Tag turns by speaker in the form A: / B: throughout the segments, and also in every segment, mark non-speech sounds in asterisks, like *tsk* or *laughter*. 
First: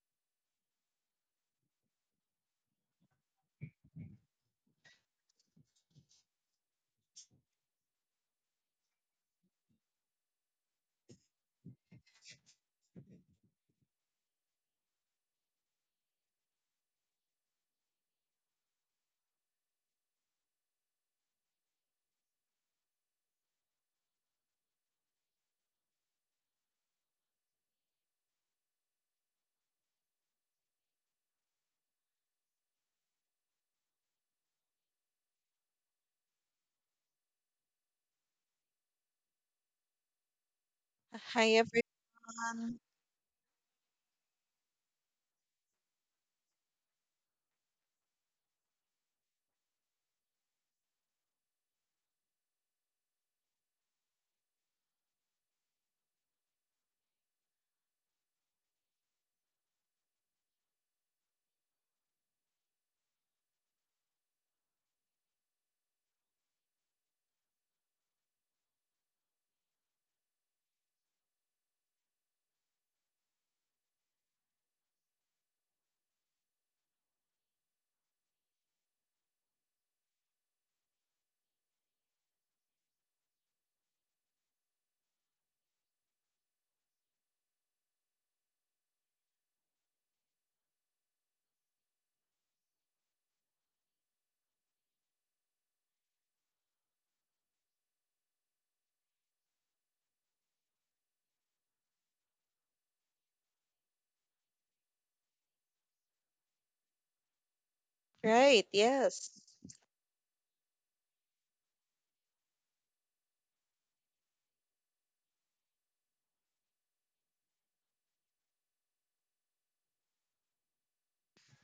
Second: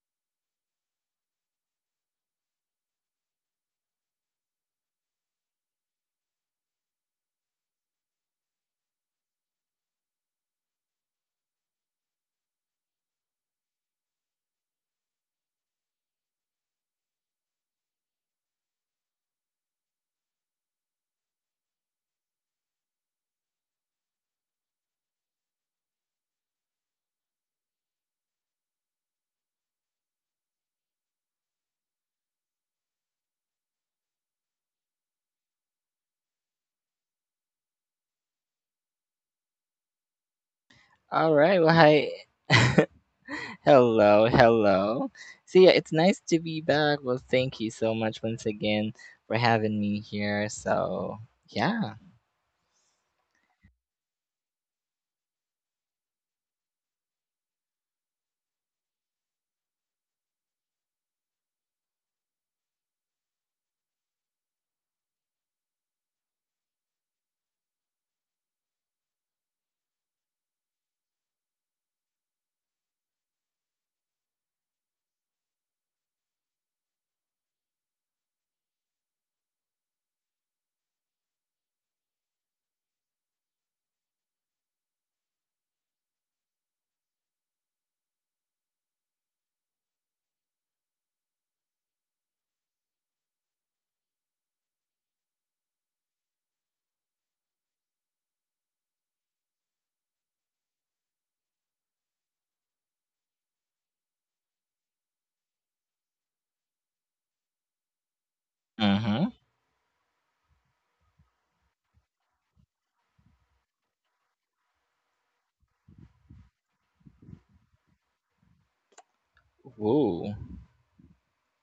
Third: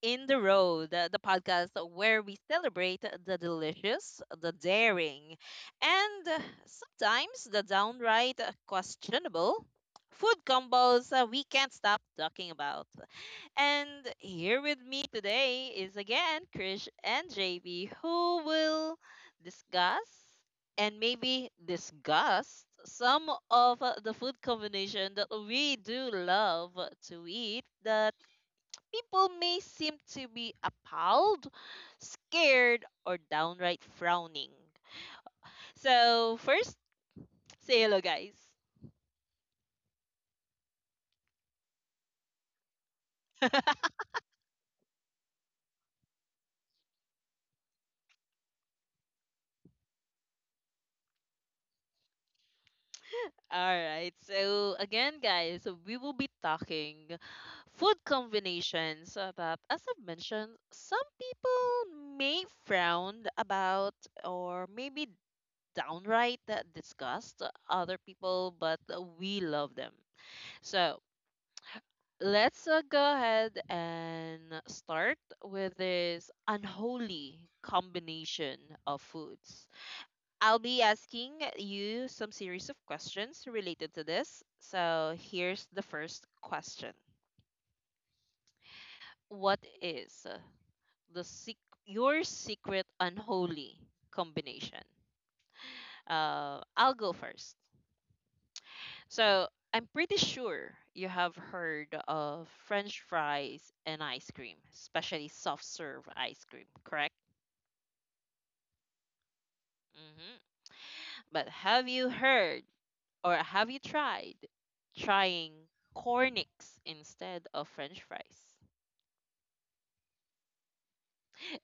A: in the Road, the podcast where we celebrate the delicious, the daring, and sometimes the downright questionable food combos we can't stop talking about. And here with me today is again Krish and JB, who will discuss and maybe disgust some of the food combination that we do love to eat, that people may seem to be appalled, scared, or downright frowning. So, first, say hello, guys.
B: All
C: Hi
B: right. Well, hi.
C: everyone.
B: *laughs* Hello, hello. So yeah, it's nice to be back. Well, thank you so much once again for having me here. So yeah.
A: All right. So again, guys, we will be talking food combinations that, as I've mentioned, some people may frown about, or maybe downright disgust other people, but we love them. So let's go ahead and start with this unholy combination of foods. I'll be asking you some series of questions related to this. So here's the first question. What is, the sec- your secret unholy combination? I'll go first. So I'm pretty sure you have heard of French fries and ice cream, especially soft serve ice cream, correct?
C: Right,
B: Mm-hmm.
C: yes.
A: Hmm. But have you tried trying cornix instead of french fries?
B: Woo.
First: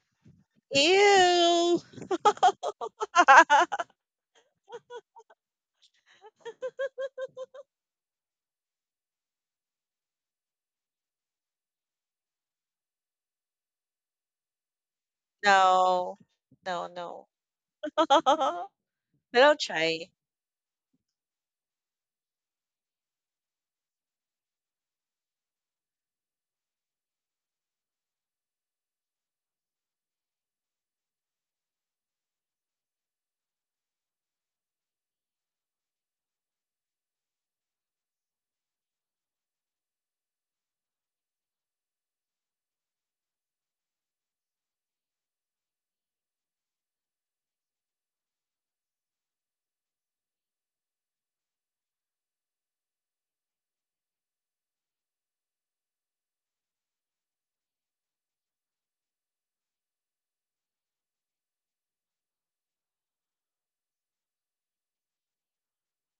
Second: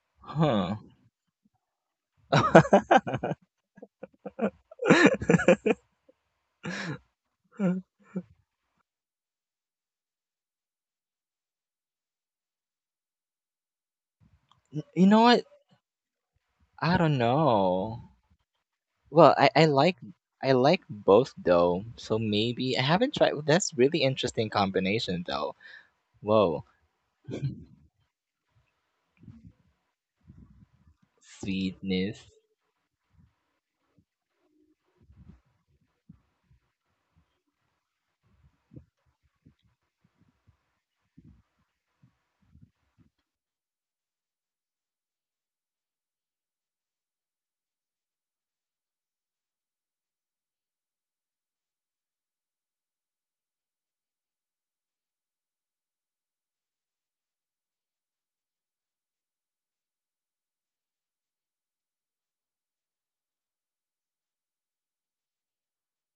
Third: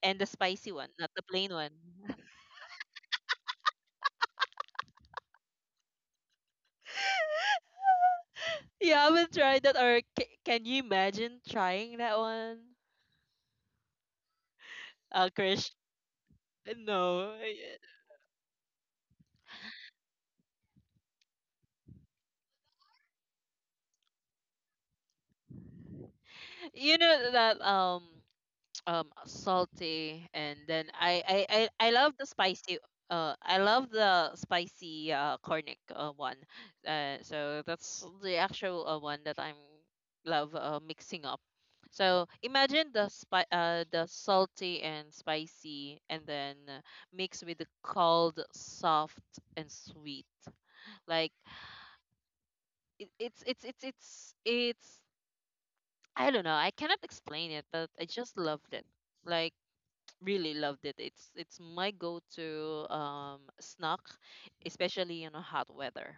A: And the spicy
B: Huh.
A: one, not the plain one.
C: Ew.
A: *laughs*
C: *laughs*
A: You haven't tried that, or can you imagine trying that one?
B: You know what?
A: Krish,
C: No. No,
B: I don't
C: no.
A: no. *laughs*
B: know.
C: *laughs*
B: Well,
C: But
B: I,
C: I'll
B: I like
C: try.
B: I like both though. So maybe I haven't tried. That's really interesting combination though. Whoa,
A: You know that salty, and then I, I love the
B: sweetness.
A: spicy I love the spicy cornic one. So that's the actual one that I'm love, mixing up. So imagine the salty and spicy, and then mixed with the cold, soft, and sweet. Like, it, it's I don't know. I cannot explain it, but I just loved it. Like, really loved it. It's my go-to snack, especially in a hot weather.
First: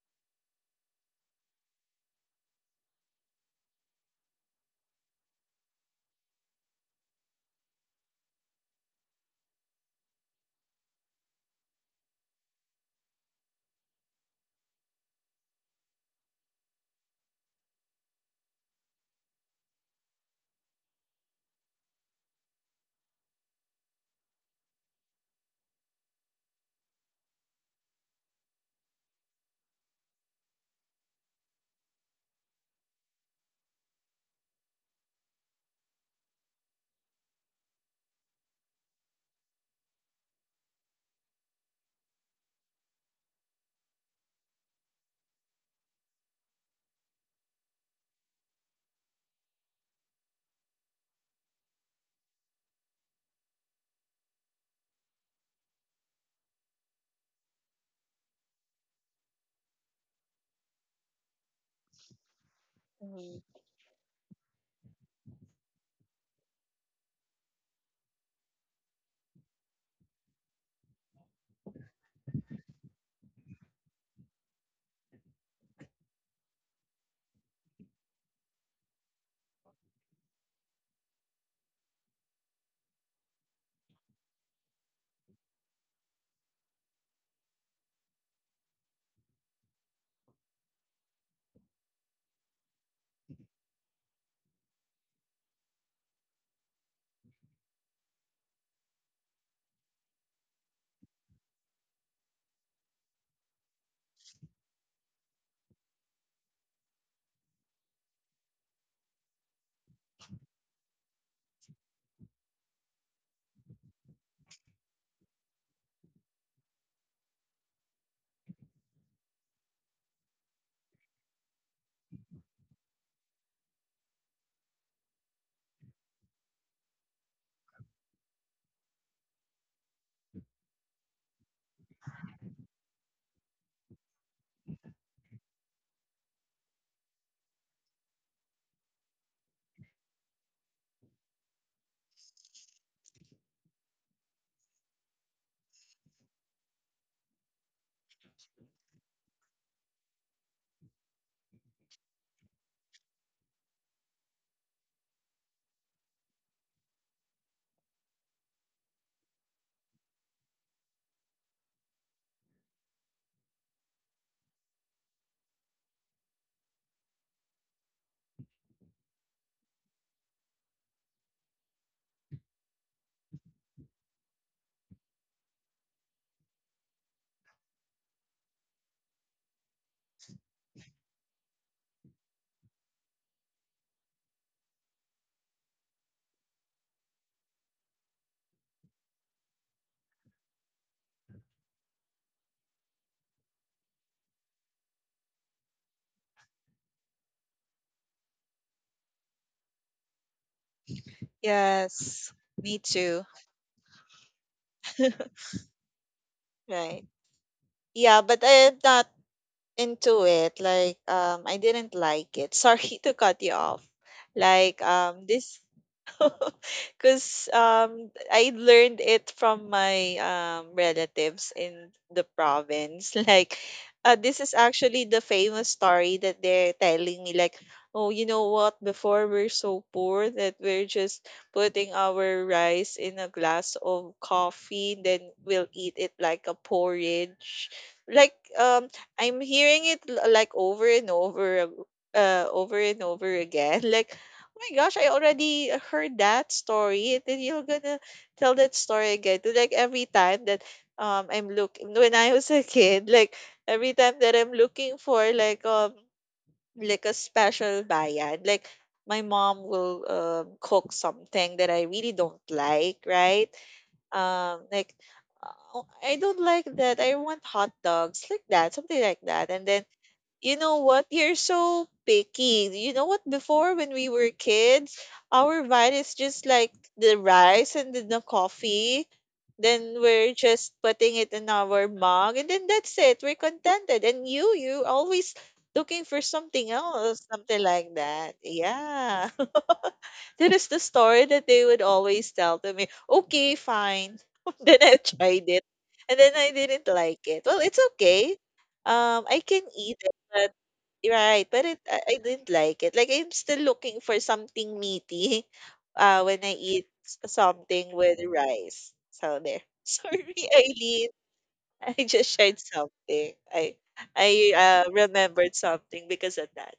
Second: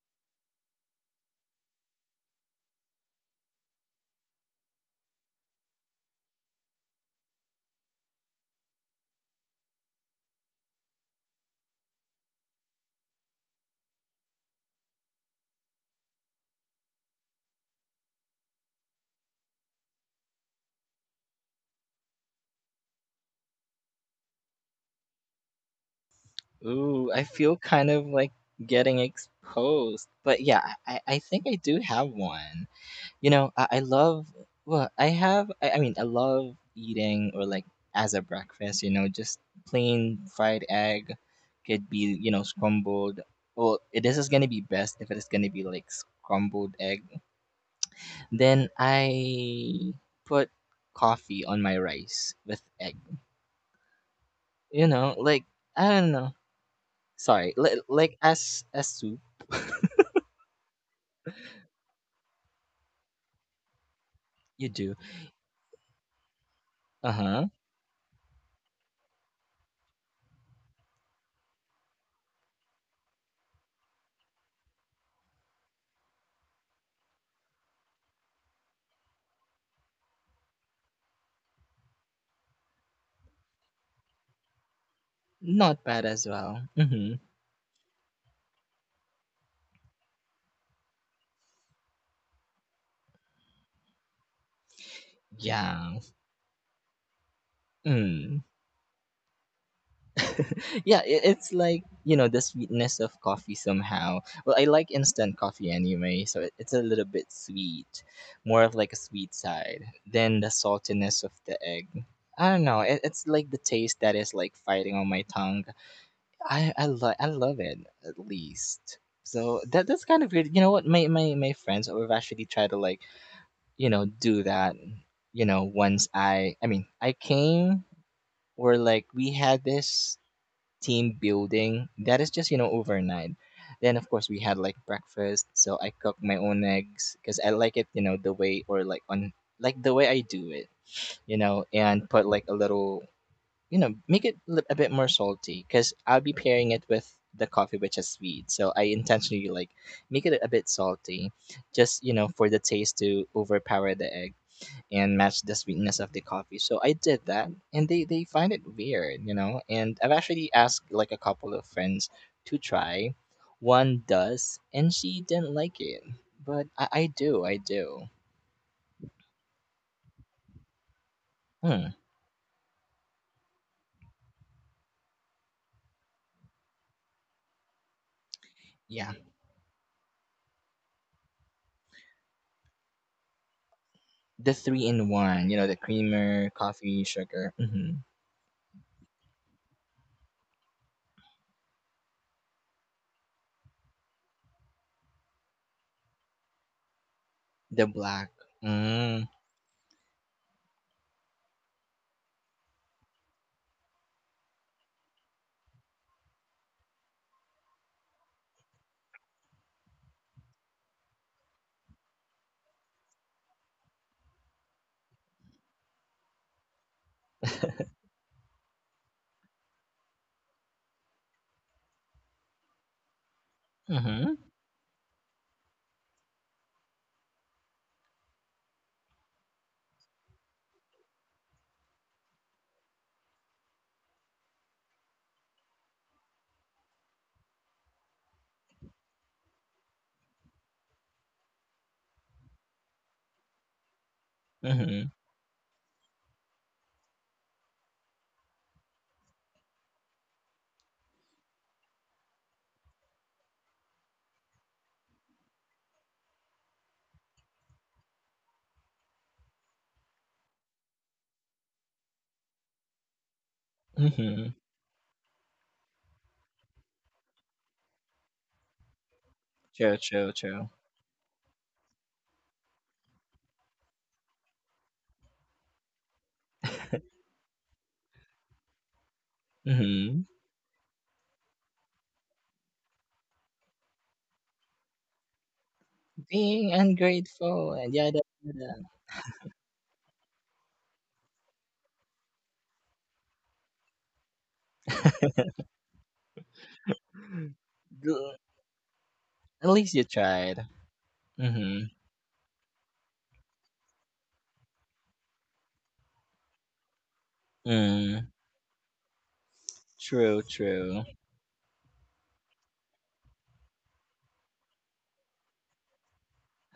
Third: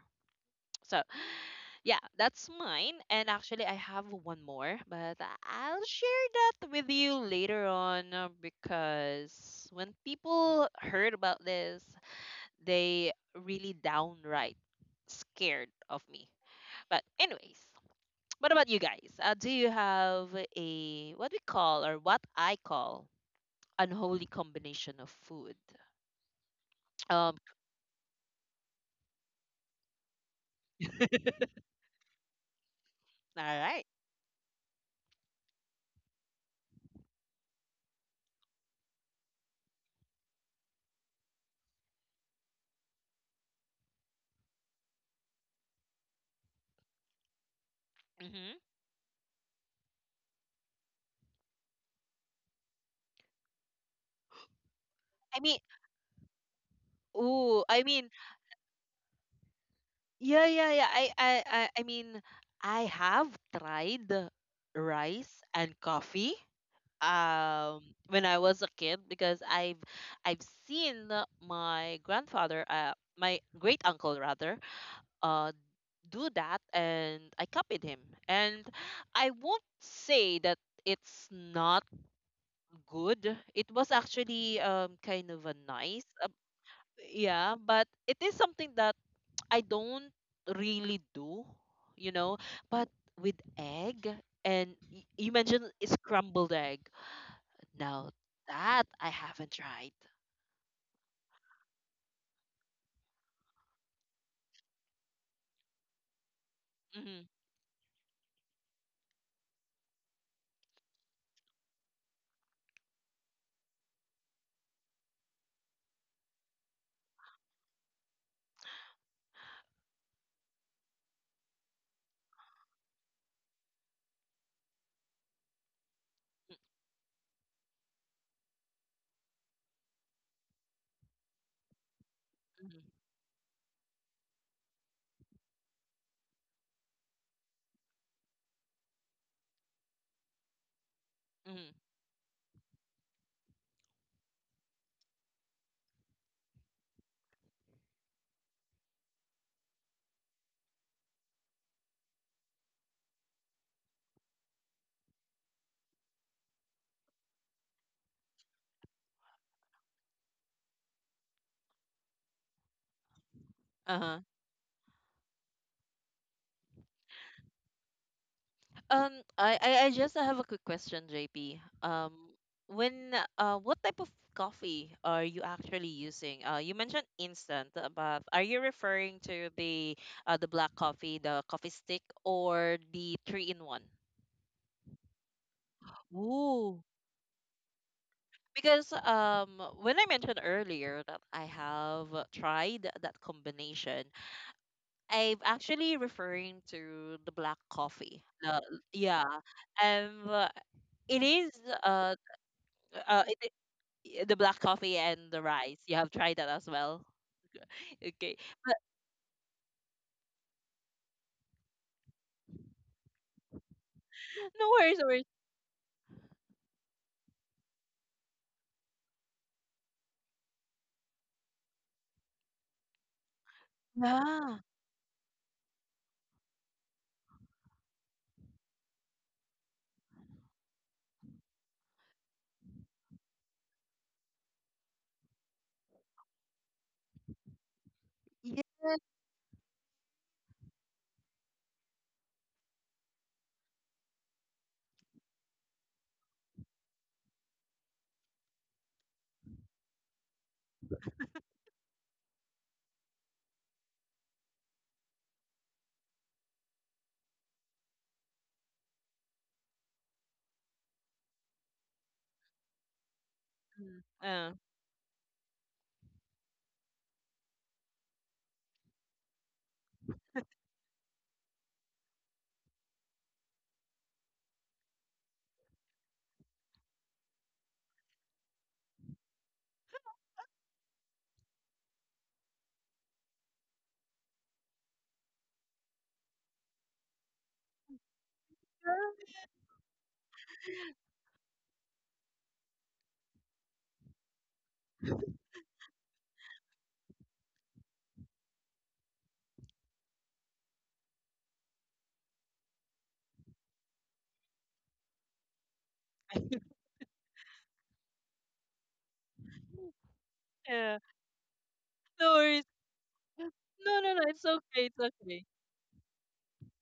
A: So, *sighs* yeah, that's mine. And actually, I have one more, but I'll share that with you later on, because when people heard about this, they really downright scared of me. But anyways, what about you guys? Do you have a, what we call, or what I call, unholy combination of food?
B: Ooh, I
A: Um,
B: feel kind of like getting exposed. But yeah, I think
A: *laughs*
B: I do have one. You
A: all
B: know, I
A: right.
B: love, well, I have, I mean, I love eating or like as a breakfast, you know, just plain fried egg, could be, you know, scrambled. Well, this is going to be best if it is going to be like scrambled egg.
A: Mm-hmm.
B: Then I put coffee on my rice with egg. You know,
A: I
B: like,
A: mean,
B: I don't know. Sorry,
A: ooh, I mean,
B: like as a soup.
A: yeah, yeah, yeah. I mean, I have
C: Mhm.
A: tried
B: You do.
A: rice and coffee
B: Uh-huh.
A: um when I was a kid, because I've seen my grandfather, my great uncle rather, uh, do that, and I copied him. And I won't say that it's not good. It was actually kind of a
B: Not bad
A: nice.
B: as well. Mm-hmm.
A: Yeah, but it is something that *tsk* I don't really do, you know but with egg. And you mentioned it's
B: Yeah.
A: scrambled egg. Now
B: Mm.
A: that I haven't tried.
B: *laughs* Yeah, it's like, you know, the sweetness of coffee somehow. Well, I like instant coffee anyway, so it's a little bit
A: Hmm.
B: sweet. More of like a sweet side than the saltiness of the egg. I don't know. It's like the taste that is like fighting on my tongue. I love it at least. So that's kind of weird. You know what? My friends have actually tried to like, you know, do that, you know, once I mean, I came or like we had this team building that is just, you know,
A: Hmm.
B: overnight. Then of course we had like breakfast, so I cooked my own eggs cuz I like it, you know, the way or like on like the way I do it, you know,
A: Hmm.
B: and put like a little, you know, make it a bit more salty cuz I'll be pairing it with the coffee which is sweet. So I intentionally like make it a bit salty just, you know, for the taste to overpower the egg and match the sweetness of the coffee. So I did that, and they find it weird, you know. And I've actually asked like a couple of friends to try. One
A: Uh-huh.
B: does, and she didn't like it, but I do, I do.
A: I just have a quick question, JP.
B: Hmm.
A: When What type of coffee are you actually using? You mentioned instant, but are you
B: Yeah,
A: referring to the, the black coffee, the coffee stick, or the three in one?
B: the three in one, you know, the creamer,
A: Ooh,
B: coffee, sugar. Hmm.
A: because when I mentioned earlier that I have tried that combination, I'm actually referring to the black
B: The
A: coffee.
B: black.
A: Yeah,
B: Mm,
A: and it is, uh
C: Yes. Me
A: uh
C: too.
A: it, the black coffee and the
C: *laughs*
A: rice. You have tried that as well.
C: Right.
A: *laughs*
C: Yeah,
A: Okay,
C: but
A: but
C: I'm not into it. Like, I didn't like it. *laughs* Sorry to cut you off.
A: no
C: Like,
A: worries, no worries.
C: this *laughs* because I learned it from my relatives in the province. *laughs* Like,
B: hmm.
C: this
A: Yeah,
C: is actually the famous story that they're telling me. Like, oh, you know what? Before we're so poor that we're just putting our rice in a glass of coffee, then we'll eat it like a porridge. Like,
A: yes.
C: I'm hearing it like over and over. Over and over again *laughs* like, oh my gosh, I
B: Hmm.
C: already heard that story. And then you're gonna tell that story again. To like every time that I'm looking when I was a kid, like every time that I'm looking for like a special bayan, like my mom will cook something that I really don't like, right?
A: Mm, Uh,
B: Hmm.
C: Like I don't like that. I want hot dogs like that, something like that. And then,
B: True, true,
C: you
B: true.
C: know what? You're so picky. You know what? Before, when we were kids, our diet is just like the rice and then the coffee. Then
B: Hmm.
C: we're just putting it in our mug, and then that's it. We're contented. And you always looking for something
B: Being
C: else, something
B: ungrateful
C: like
B: and yada
C: that.
B: yada.
C: Yeah. *laughs* That is the story that they would always tell to me. Okay, fine. *laughs* Then I tried it, and then I didn't like it. Well, it's okay.
B: Duh.
C: I can
B: At least
C: eat,
B: you
C: but
B: tried.
C: right, but it,
B: Hmm.
C: I didn't like it. Like I'm still looking for something meaty *laughs* when I
A: *laughs*
C: eat something with
B: Mm,
C: rice. So there. *laughs* Sorry,
B: true,
A: yeah,
B: true.
C: Eileen. I
A: no
C: just shared
A: worries.
C: something. I
A: No, no, no,
C: I
A: it's okay,
C: uh
A: it's okay.
C: remembered something because of that.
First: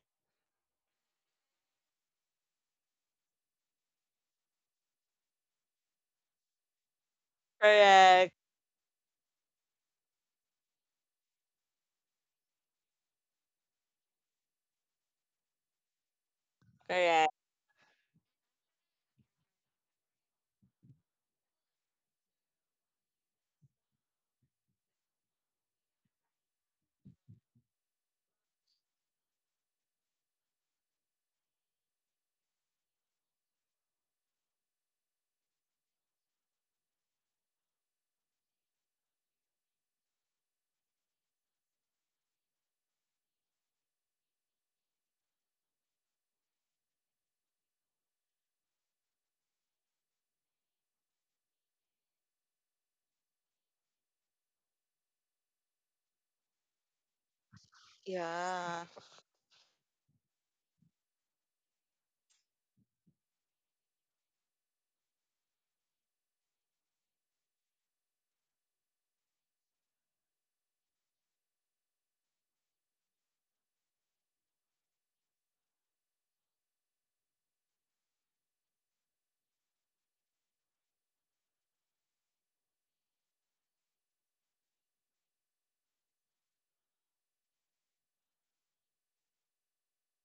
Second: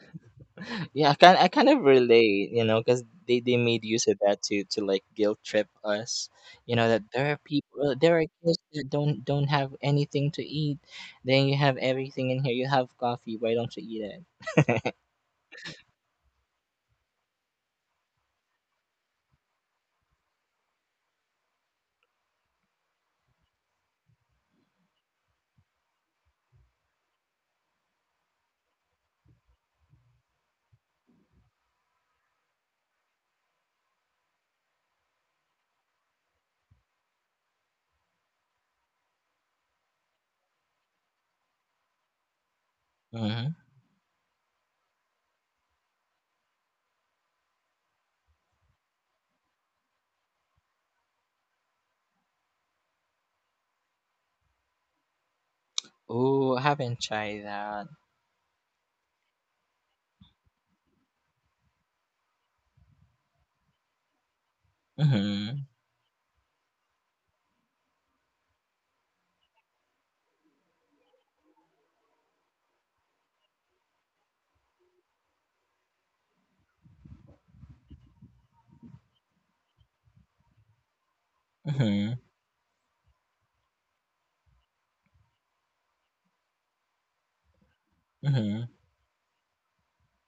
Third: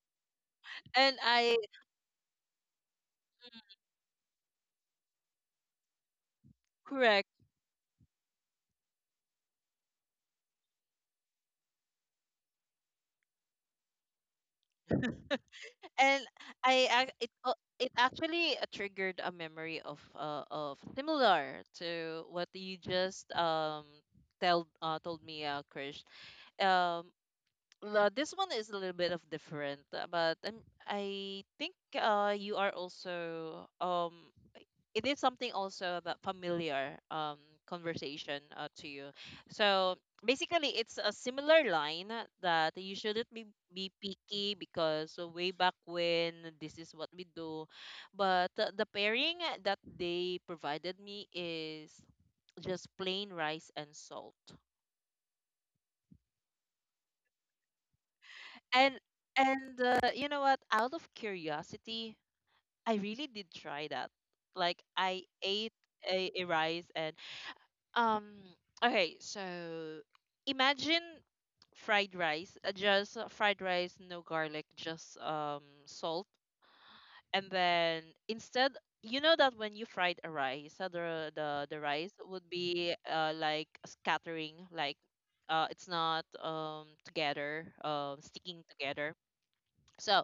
B: Yeah, I
A: And
B: kind I
A: I,
B: kind of relate, you know, because they made use of that to like guilt trip us, you know, that
A: correct.
B: there are people, there are
C: Correct.
B: kids that don't have anything to eat. Then you have everything in here. You have coffee. Why don't you eat it?
A: And I ac- it
C: Correct.
A: al- it actually triggered a memory of, similar to what you just tell told me, Krish. Um this one is a little bit of different, but I think you are also, it is something also that familiar conversation, to you. So basically it's a similar line, that you shouldn't be,
B: Mm-hmm.
A: be picky, because way back when this is what we do, but the pairing that they provided me is just plain rice and salt.
B: Oh, I haven't tried that.
C: Yeah.
A: And and uh, you know what, out of curiosity, I really did try that. Like I
B: Mm-hmm.
A: ate a rice and. Um, okay, so imagine fried rice, just fried rice, no garlic, just salt. And then, instead, you know that when you fried a rice, the
B: Mm-hmm.
A: rice would be, like, scattering. Like, it's not, together,
B: Mm-hmm.
A: sticking together. So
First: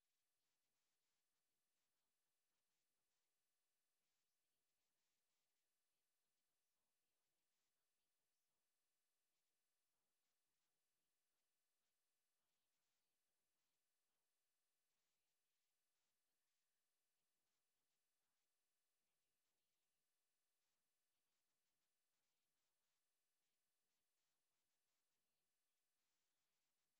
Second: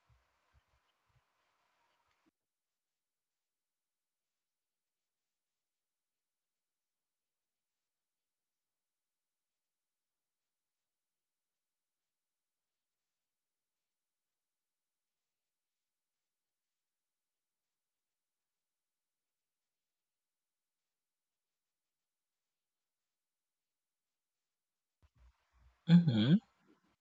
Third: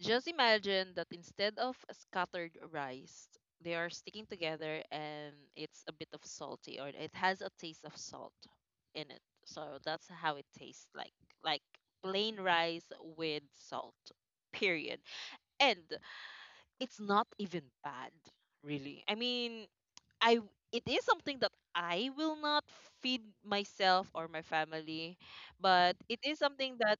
A: just imagine that instead of scattered rice, they are sticking together and it's a bit of salty, or it has a taste of salt in it. So that's how it tastes like plain rice with salt. Period. And it's not even bad, really. I mean, it is something that I will not feed myself or my family, but it
B: Mm-hmm.
A: is something that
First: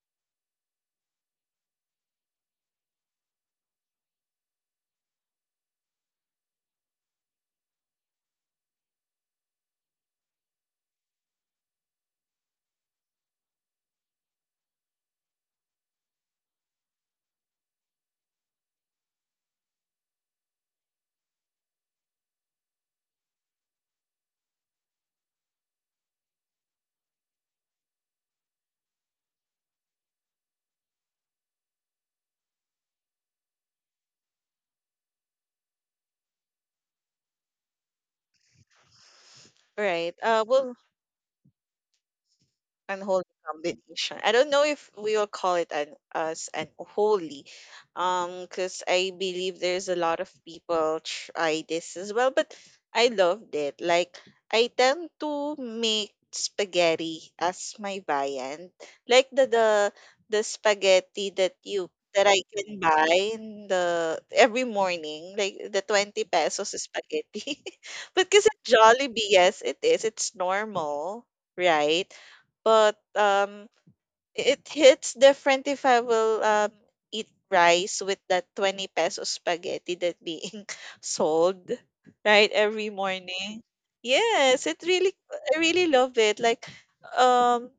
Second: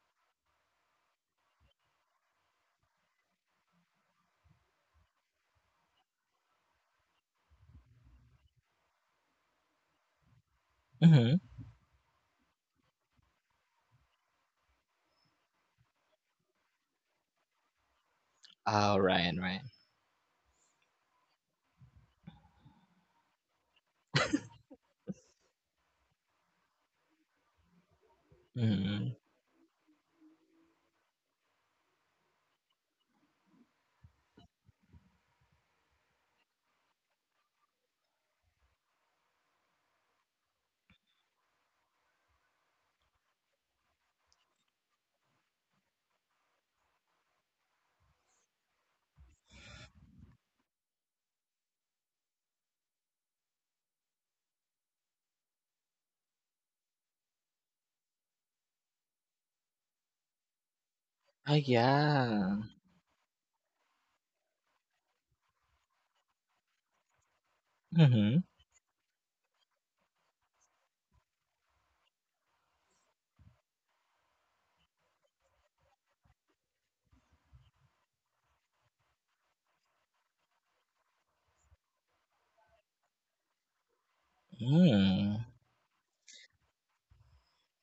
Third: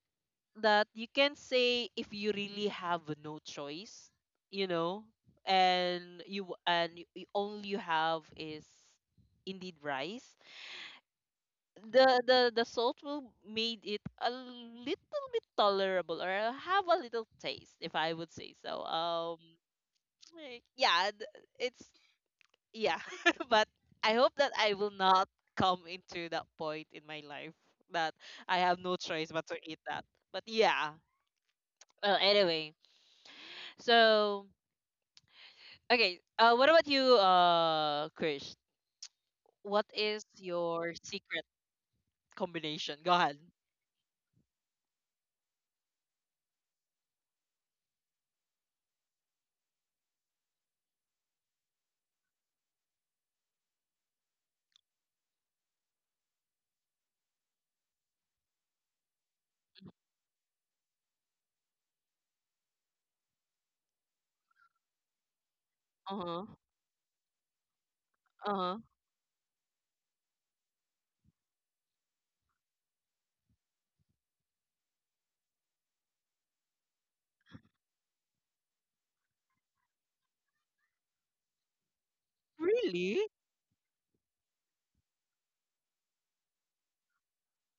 A: that you can say if you really have no choice, you know, and you and y- y- all you have is indeed rice.
B: Mm-hmm.
A: The salt will made it a little bit tolerable, or have a little taste, if I would say so.
B: Oh, right, right.
A: Yeah, th- it's yeah, *laughs* but I hope that I will not come into that point in my life, that I have no
B: Mm-hmm.
A: choice but to eat that. But yeah. Well, anyway. So, okay. What about you, Krish? What
C: Right.
A: is
C: Well,
A: your secret combination? Go
C: unholy
A: ahead.
C: combination. I don't know if we will call it an as unholy, because I believe there's a lot of people try this as well. But I loved it. Like I tend to make spaghetti as my viand, like the spaghetti
B: Oh
C: that you that I
B: yeah.
C: can buy in the every morning, like the
A: Uh
C: 20
A: huh.
C: pesos spaghetti. *laughs* But
B: Mm-hmm.
C: because
A: Uh
C: it's
A: huh.
C: Jollibee, yes, it is. It's normal, right? But it hits different if I will eat rice with that 20 peso spaghetti that being *laughs* sold right every
A: Really?
C: morning. Yes, it really
B: Mm.
C: I really love it. Like um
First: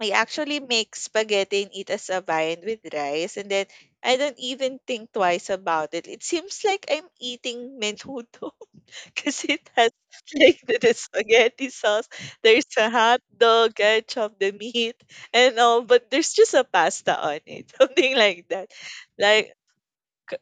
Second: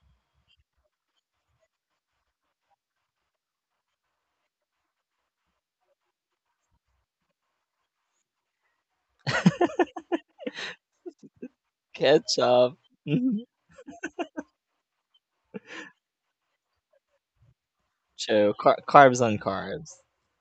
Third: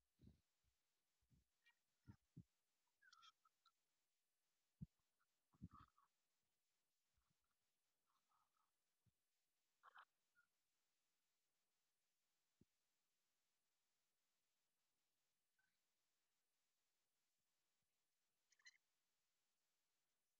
C: I actually make spaghetti and eat as a viand with rice and then I don't even think twice about it. It seems like I'm eating menudo *laughs* because it has *laughs* like the spaghetti sauce. There's
B: Ketchup.
C: a hot
B: *laughs*
C: dog, I chopped the meat, and all, but there's just a pasta on it, *laughs* something like
B: So
C: that.
B: carbs on
C: Like,
B: carbs.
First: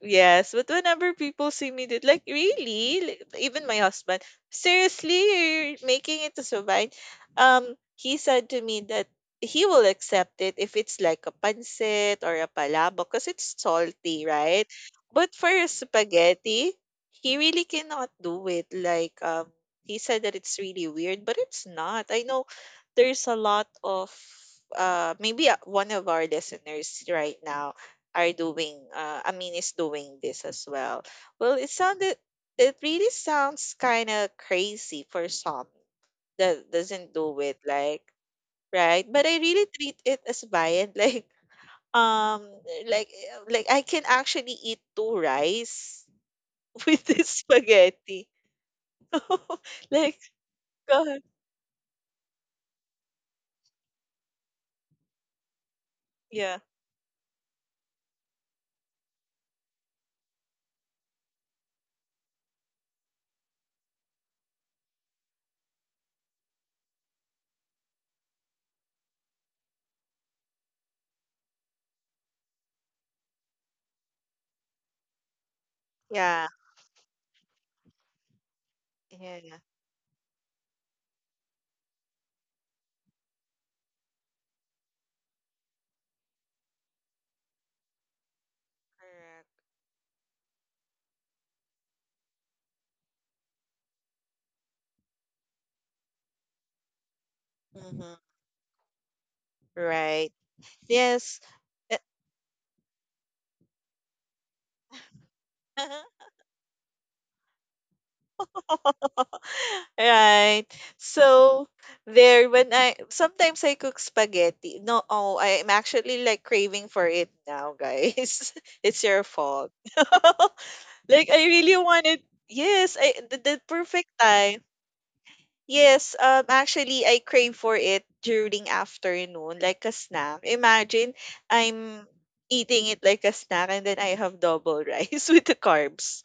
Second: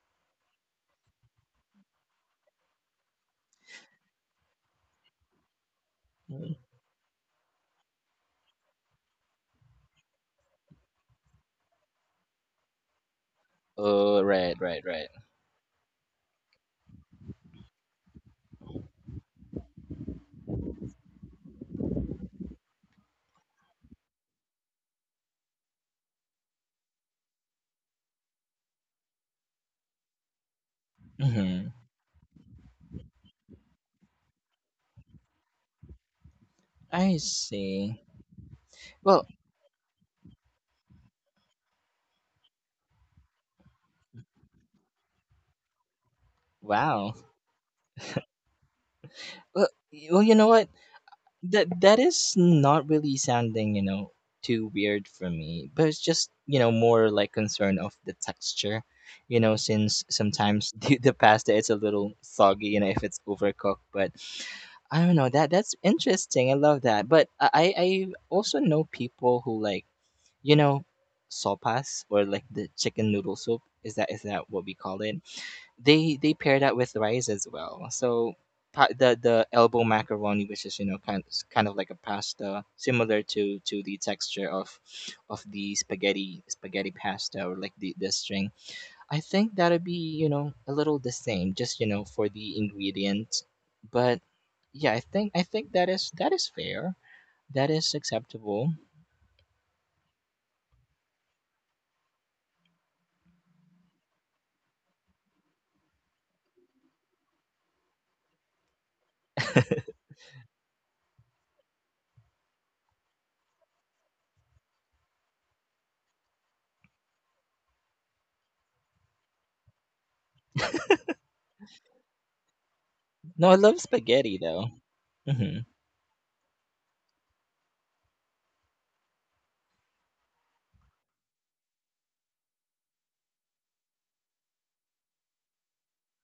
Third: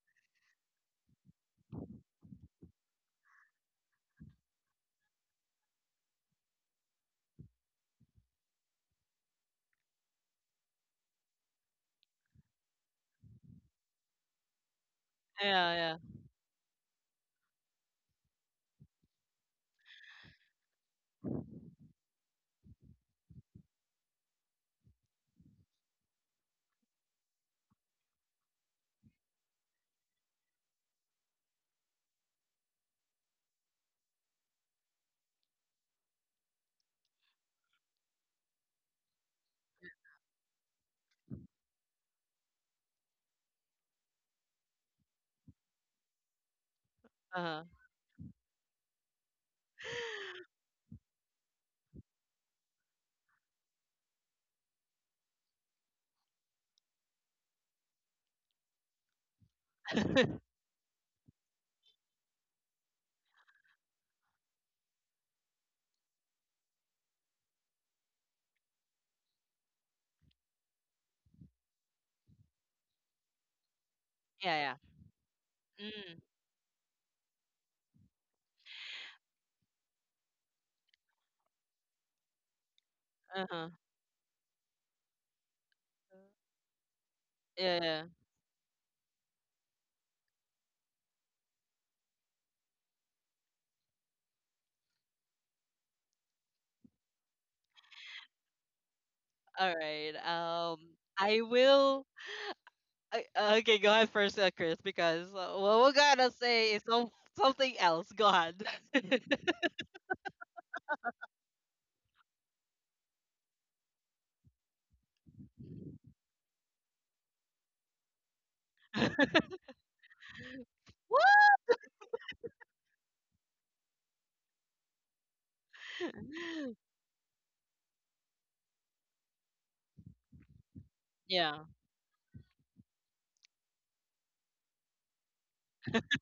C: yes, but whenever people see me, did like really, like, even my husband, seriously, you're making it to
B: Mm.
C: survive. He said to me that he will accept it if it's like a pancit or a palabok because it's
B: Oh,
C: salty,
B: right,
C: right?
B: right, right.
C: But for a
A: Yeah, yeah.
C: spaghetti, he really cannot do it. Like, he said that it's really weird, but it's not. I know there's a lot of maybe one of our listeners right now are doing I mean is doing this as well. Well, it
B: Hmm.
C: sounded, it really sounds kind of crazy for some that doesn't
B: I
C: do it like,
B: see.
C: right, but
B: Well,
C: I really treat it as viand *laughs* um like I can actually eat two rice *laughs* with
B: wow.
C: this
A: Uh huh.
C: spaghetti. *laughs*
B: Well,
C: Like,
B: well, you know what?
C: God,
B: That that is not really sounding, you know, too weird for me. But it's just,
C: yeah.
B: you know, more like concern of the texture. You know, since
A: *laughs*
B: sometimes *laughs* the pasta is a little soggy, you know, if it's overcooked. But I don't know, that that's interesting. I love that. But I also know people who like, you know, sopas, or like the chicken noodle soup, is that
A: yeah,
B: what we
A: yeah.
B: call it?
A: Mm,
B: They
C: Yeah.
B: pair that with rice as well. So
C: Yeah,
B: the
C: yeah.
B: elbow macaroni, which is you know kind of like a pasta, similar
A: uh huh.
B: to the texture of the spaghetti pasta or like
A: Yeah, yeah.
B: the string. I
C: Correct.
B: think that'll be you know a little the same, just you know for the ingredient, but yeah, I think that is fair. That is
C: Mm-hmm.
B: acceptable.
A: All right.
C: Right. Yes.
A: I will. Okay, go ahead first, Chris, because what we're
C: *laughs*
A: gonna say is something else. Go ahead. *laughs*
C: Right. So there when I sometimes I cook spaghetti. No, oh, I'm actually like craving for it now, guys. *laughs* It's your fault. *laughs*
A: What?
C: Like I really wanted, yes, I, the,
B: No,
C: the
B: I love
C: perfect
B: spaghetti
C: time.
B: though. Hmm.
C: Yes, actually I crave for it during afternoon like a snack. Imagine
A: Yeah.
C: I'm eating it like a snack and then I have double rice *laughs* with the carbs.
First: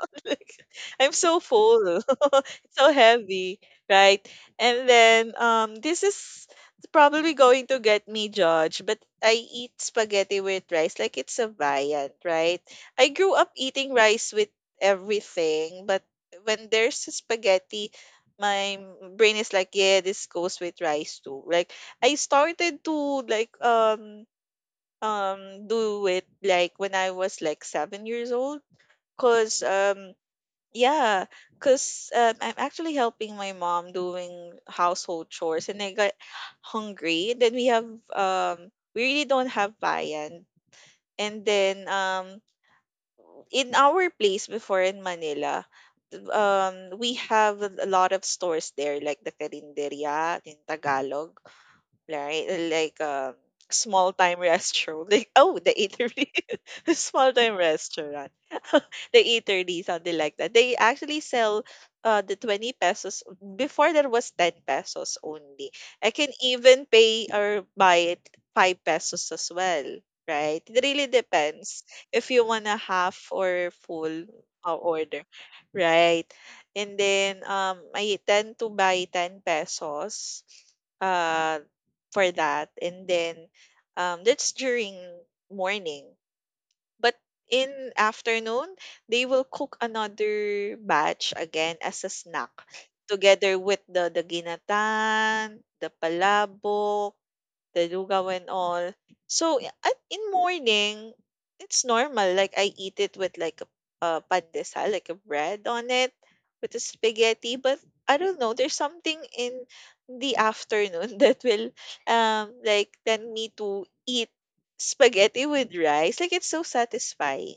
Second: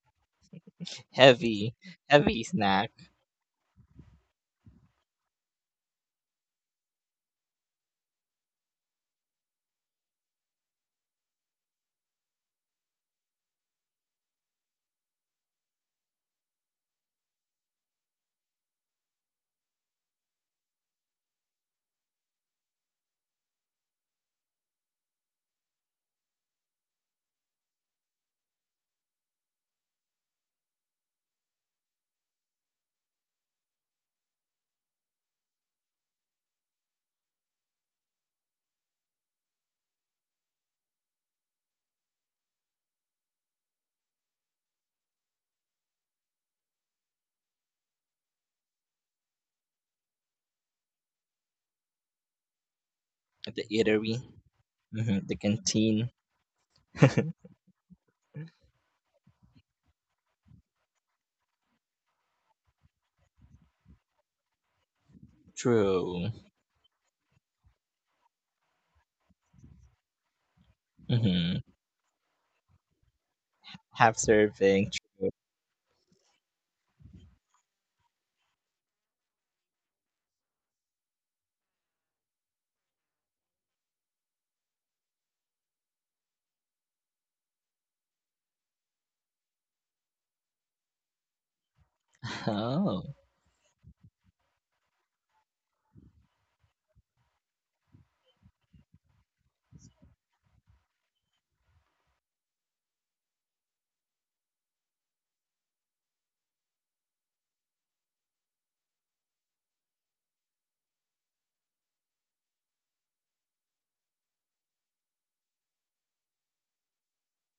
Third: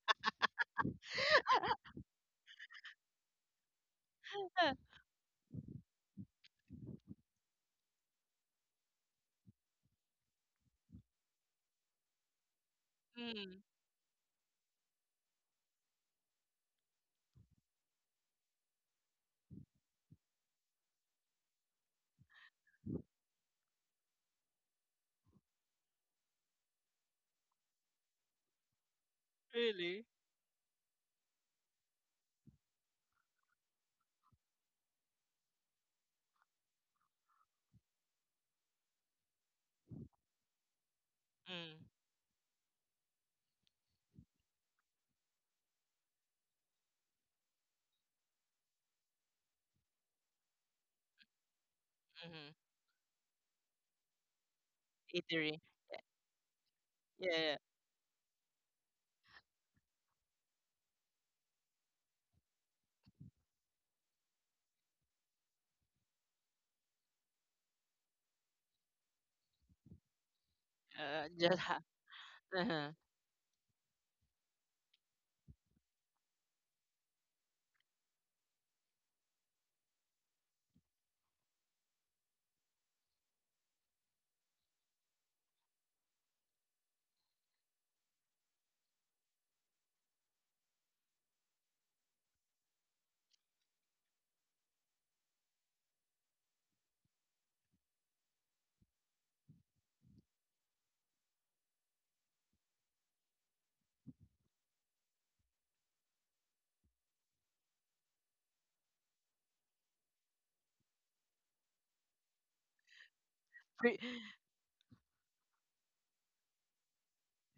C: *laughs* Like, I'm so
B: Heavy,
C: full. *laughs*
B: heavy
C: It's
B: snack
C: so heavy, right? And
A: *laughs*
C: then this is probably going to get me judged, but I eat spaghetti with rice like it's a viand, right? I grew up
A: Mm,
C: eating rice with everything, but when there's a spaghetti, my brain is like, yeah, this goes with rice too. Like I started to like do it like when I was like 7 years old. Cause
A: really?
C: yeah, because I'm actually helping my mom doing household chores, and I got hungry. Then we have we really don't have viand, and
A: Mm.
C: then in our place before in Manila, we have a lot of stores there, like the Carinderia in Tagalog, right?
A: Mm-hmm.
C: Like
B: at the
C: small
B: eatery.
C: time restaurant. *laughs*
B: Hmm,
C: Like,
B: the
C: oh,
A: Eatery.
C: the
B: canteen.
C: eatery, *laughs*
A: Yeah,
C: small time
A: yeah.
C: restaurant, *laughs* the eatery, something like that. They actually sell the 20 pesos. Before there was 10 pesos only. I can
B: True.
C: even pay or buy it 5 pesos as well. Right? It really
A: Uh, just
B: Hmm.
A: ha-
C: depends if you want a
A: uh-huh.
C: half or
B: Half
C: full
B: serving.
C: order.
B: True.
C: Right. And then I tend to buy 10 pesos uh for that. And then that's during morning. But in afternoon, they will cook another batch again as a
B: *laughs*
C: snack
B: Oh.
C: together with the ginatan, the palabok, the lugaw and all. So yeah, at, in morning, it's normal. Like I eat it with like a pandesal, like a bread on it with a spaghetti. But I don't know. There's something in the afternoon *laughs* that will like tend me to
A: Pre-
C: eat spaghetti with rice. Like it's so satisfying.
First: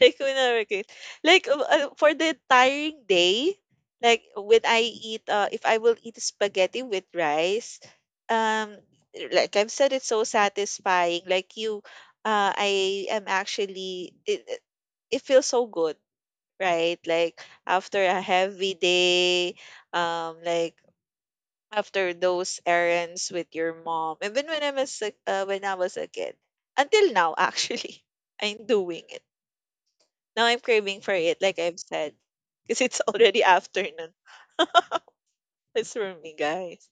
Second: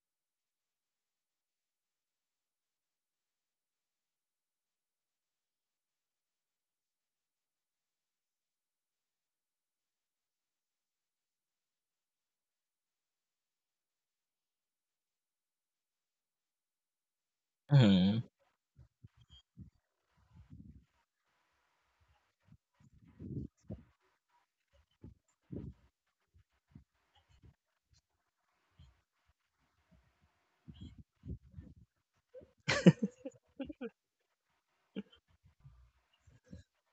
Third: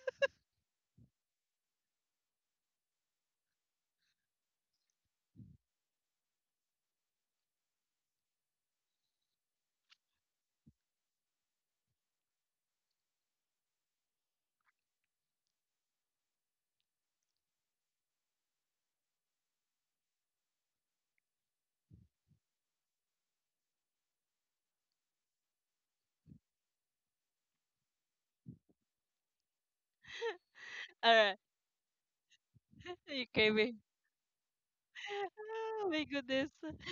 C: Like, when I work it like, for the tiring day, like, when I eat, if I will eat spaghetti with rice, um, like I've said, it's so satisfying. Like, you, I am actually, it feels so good, right? Like, after a
B: Hmm.
C: heavy day, like, after those errands with your mom, even when when I was a kid, until now, actually, *laughs* I'm doing it now I'm craving for
A: Alright,
C: it, like I've said, because it's
A: you
C: already *laughs*
A: craving.
C: afternoon.
A: *laughs* Oh
C: That's
A: my
C: for me,
A: goodness.
C: guys.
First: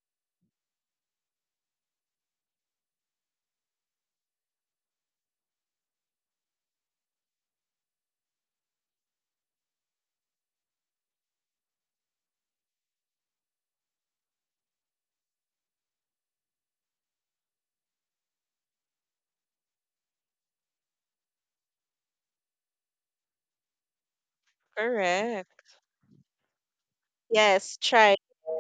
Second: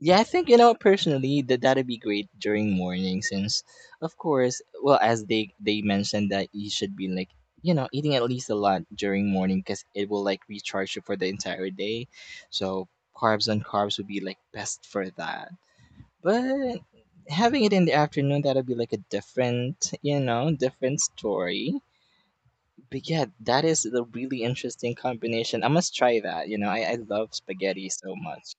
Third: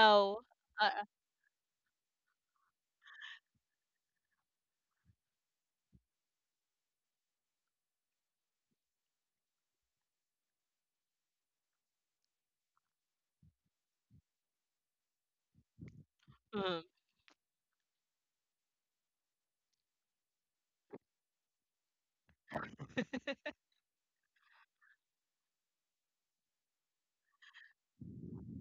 B: Yeah, I think you know
A: Uh,
B: personally that that'd be great during morning since, of course, well as they mentioned that you should be like you know eating at least a lot during morning because it will like recharge you for the entire day, so carbs and carbs would be like best for that.
A: mhm.
B: But having it in the afternoon, that'll be like a different, you know, different story. But yeah, that is a really interesting combination. I
C: Correct.
B: must try that. You know, I love
C: Yes,
B: spaghetti so
C: try.
B: much.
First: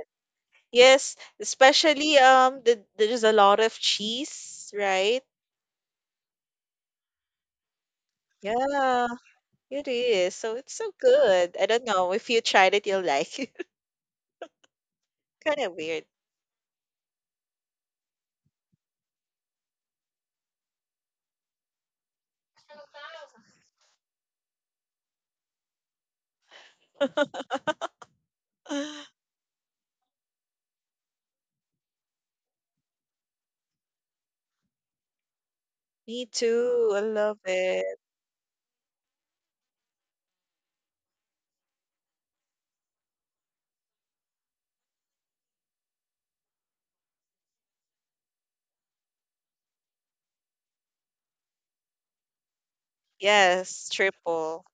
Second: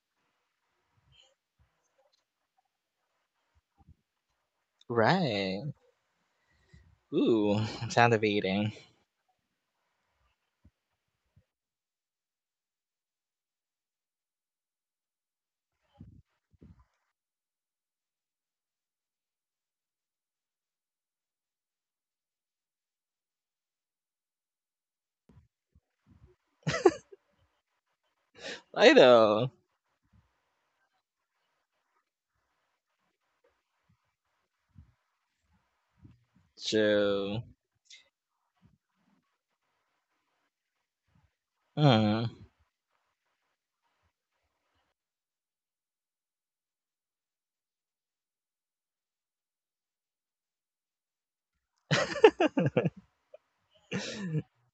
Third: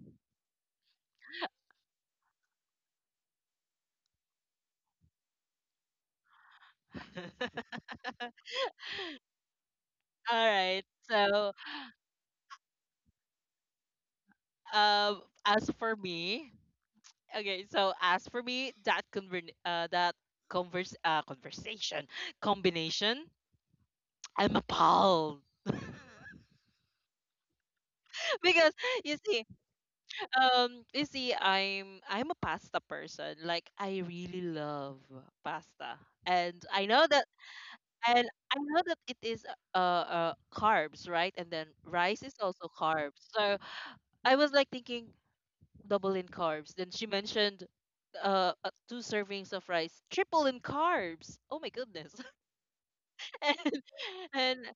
C: Yes, especially there's a lot of cheese, right?
B: Right. Ooh, *laughs* I'm sound of eating.
C: Yeah, it
A: *laughs*
C: is. So it's
A: Alright.
C: so
A: So,
C: good. I don't know if you tried it, you'll like it. *laughs*
A: um,
C: Kind
A: as
C: of
A: for
C: weird.
A: me, okay. So as for me, that conver- that converse conversation combination, I'm appalled. *laughs* Because you
C: *gasps*
A: see,
B: Lido.
A: you see, I'm a pasta person. Like, I really love pasta,
C: Me
A: and
C: too. I love
B: True.
C: it.
A: I know that it is, carbs, right? And then rice
B: Uh,
A: is also carbs. So I was like thinking double in carbs. Then she mentioned, two servings of rice, triple in carbs. Oh my goodness. *laughs* and
C: Yes,
A: and
C: triple.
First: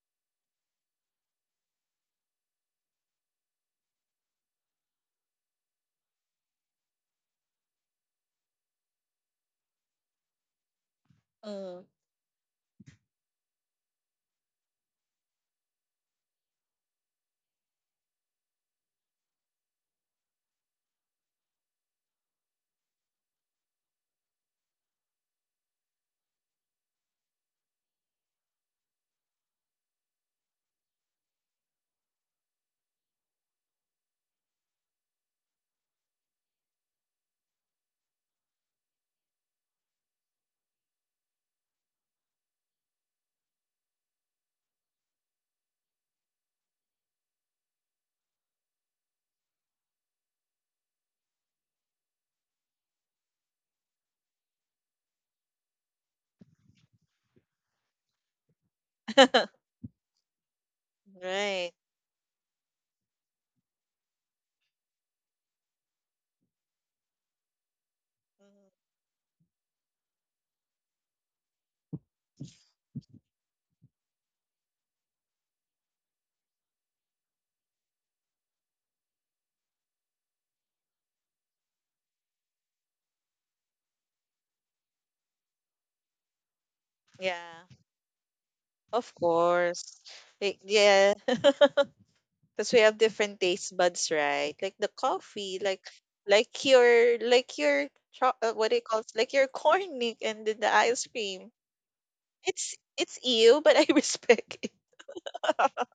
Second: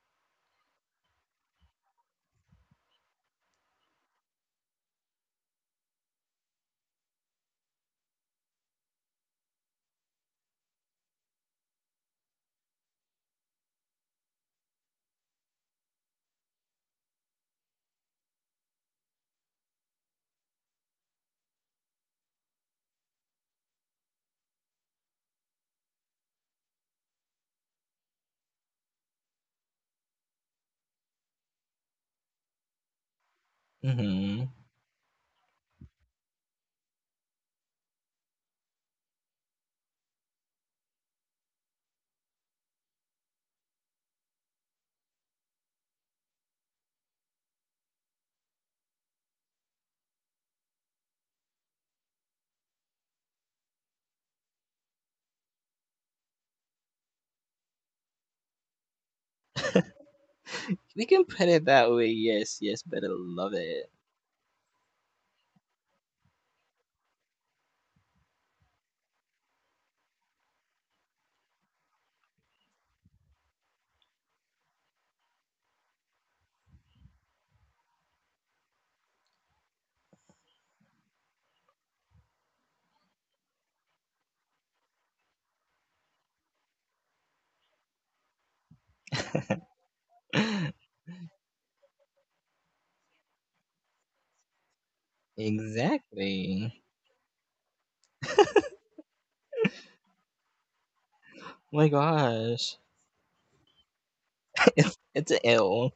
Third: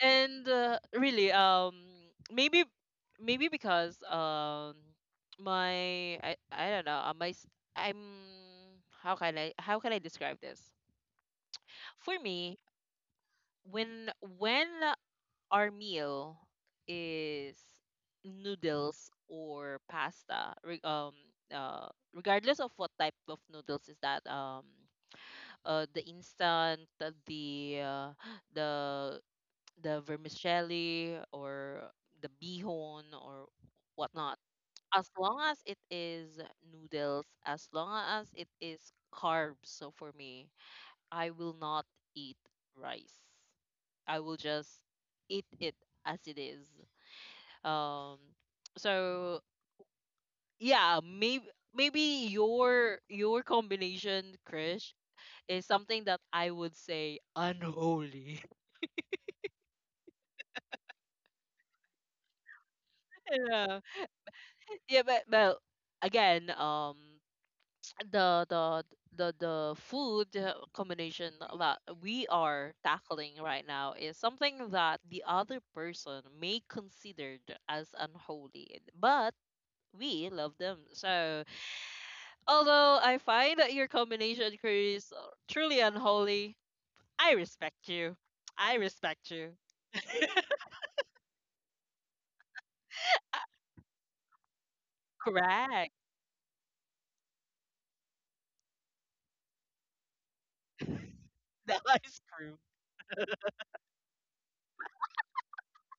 A: and really, maybe, because, my, I don't know, my, s- I'm how can I describe this?
C: Mm.
A: For me, when, when our meal is noodles or pasta, regardless of what type of noodles is that, the instant, the, *gasps* the, *tsk* the vermicelli, or the bihon, or whatnot,
B: mm-hmm.
A: as long as it is noodles, as long as it is carbs, so for me, I will not eat rice. I will just eat it as it is, um so yeah, maybe your combination, Krish, is something that I would say unholy.
C: *laughs*
B: We can put it
C: Right.
B: that way. Yes, yes, but I
A: *laughs*
B: love
A: yeah,
B: it.
A: yeah, but again, the
C: Mm.
A: the the food, combination that we are tackling right now is something that the other person may considered as unholy, but we love them. So. Although I find that your combination queries are truly unholy, I
C: Yeah,
A: respect you. I
C: of
A: respect you.
C: course. Like,
B: *gasps*
C: yeah. *laughs* Because we have different taste buds, right? Like the
B: *laughs*
C: coffee, like
A: Correct. *laughs*
C: like
B: Exactly.
C: your like your what do you call it? Like your corn Nick, and then the ice cream.
A: The
B: My
A: ice cream.
B: gosh.
C: It's you, but I *laughs* respect it.
B: *laughs* It's ill.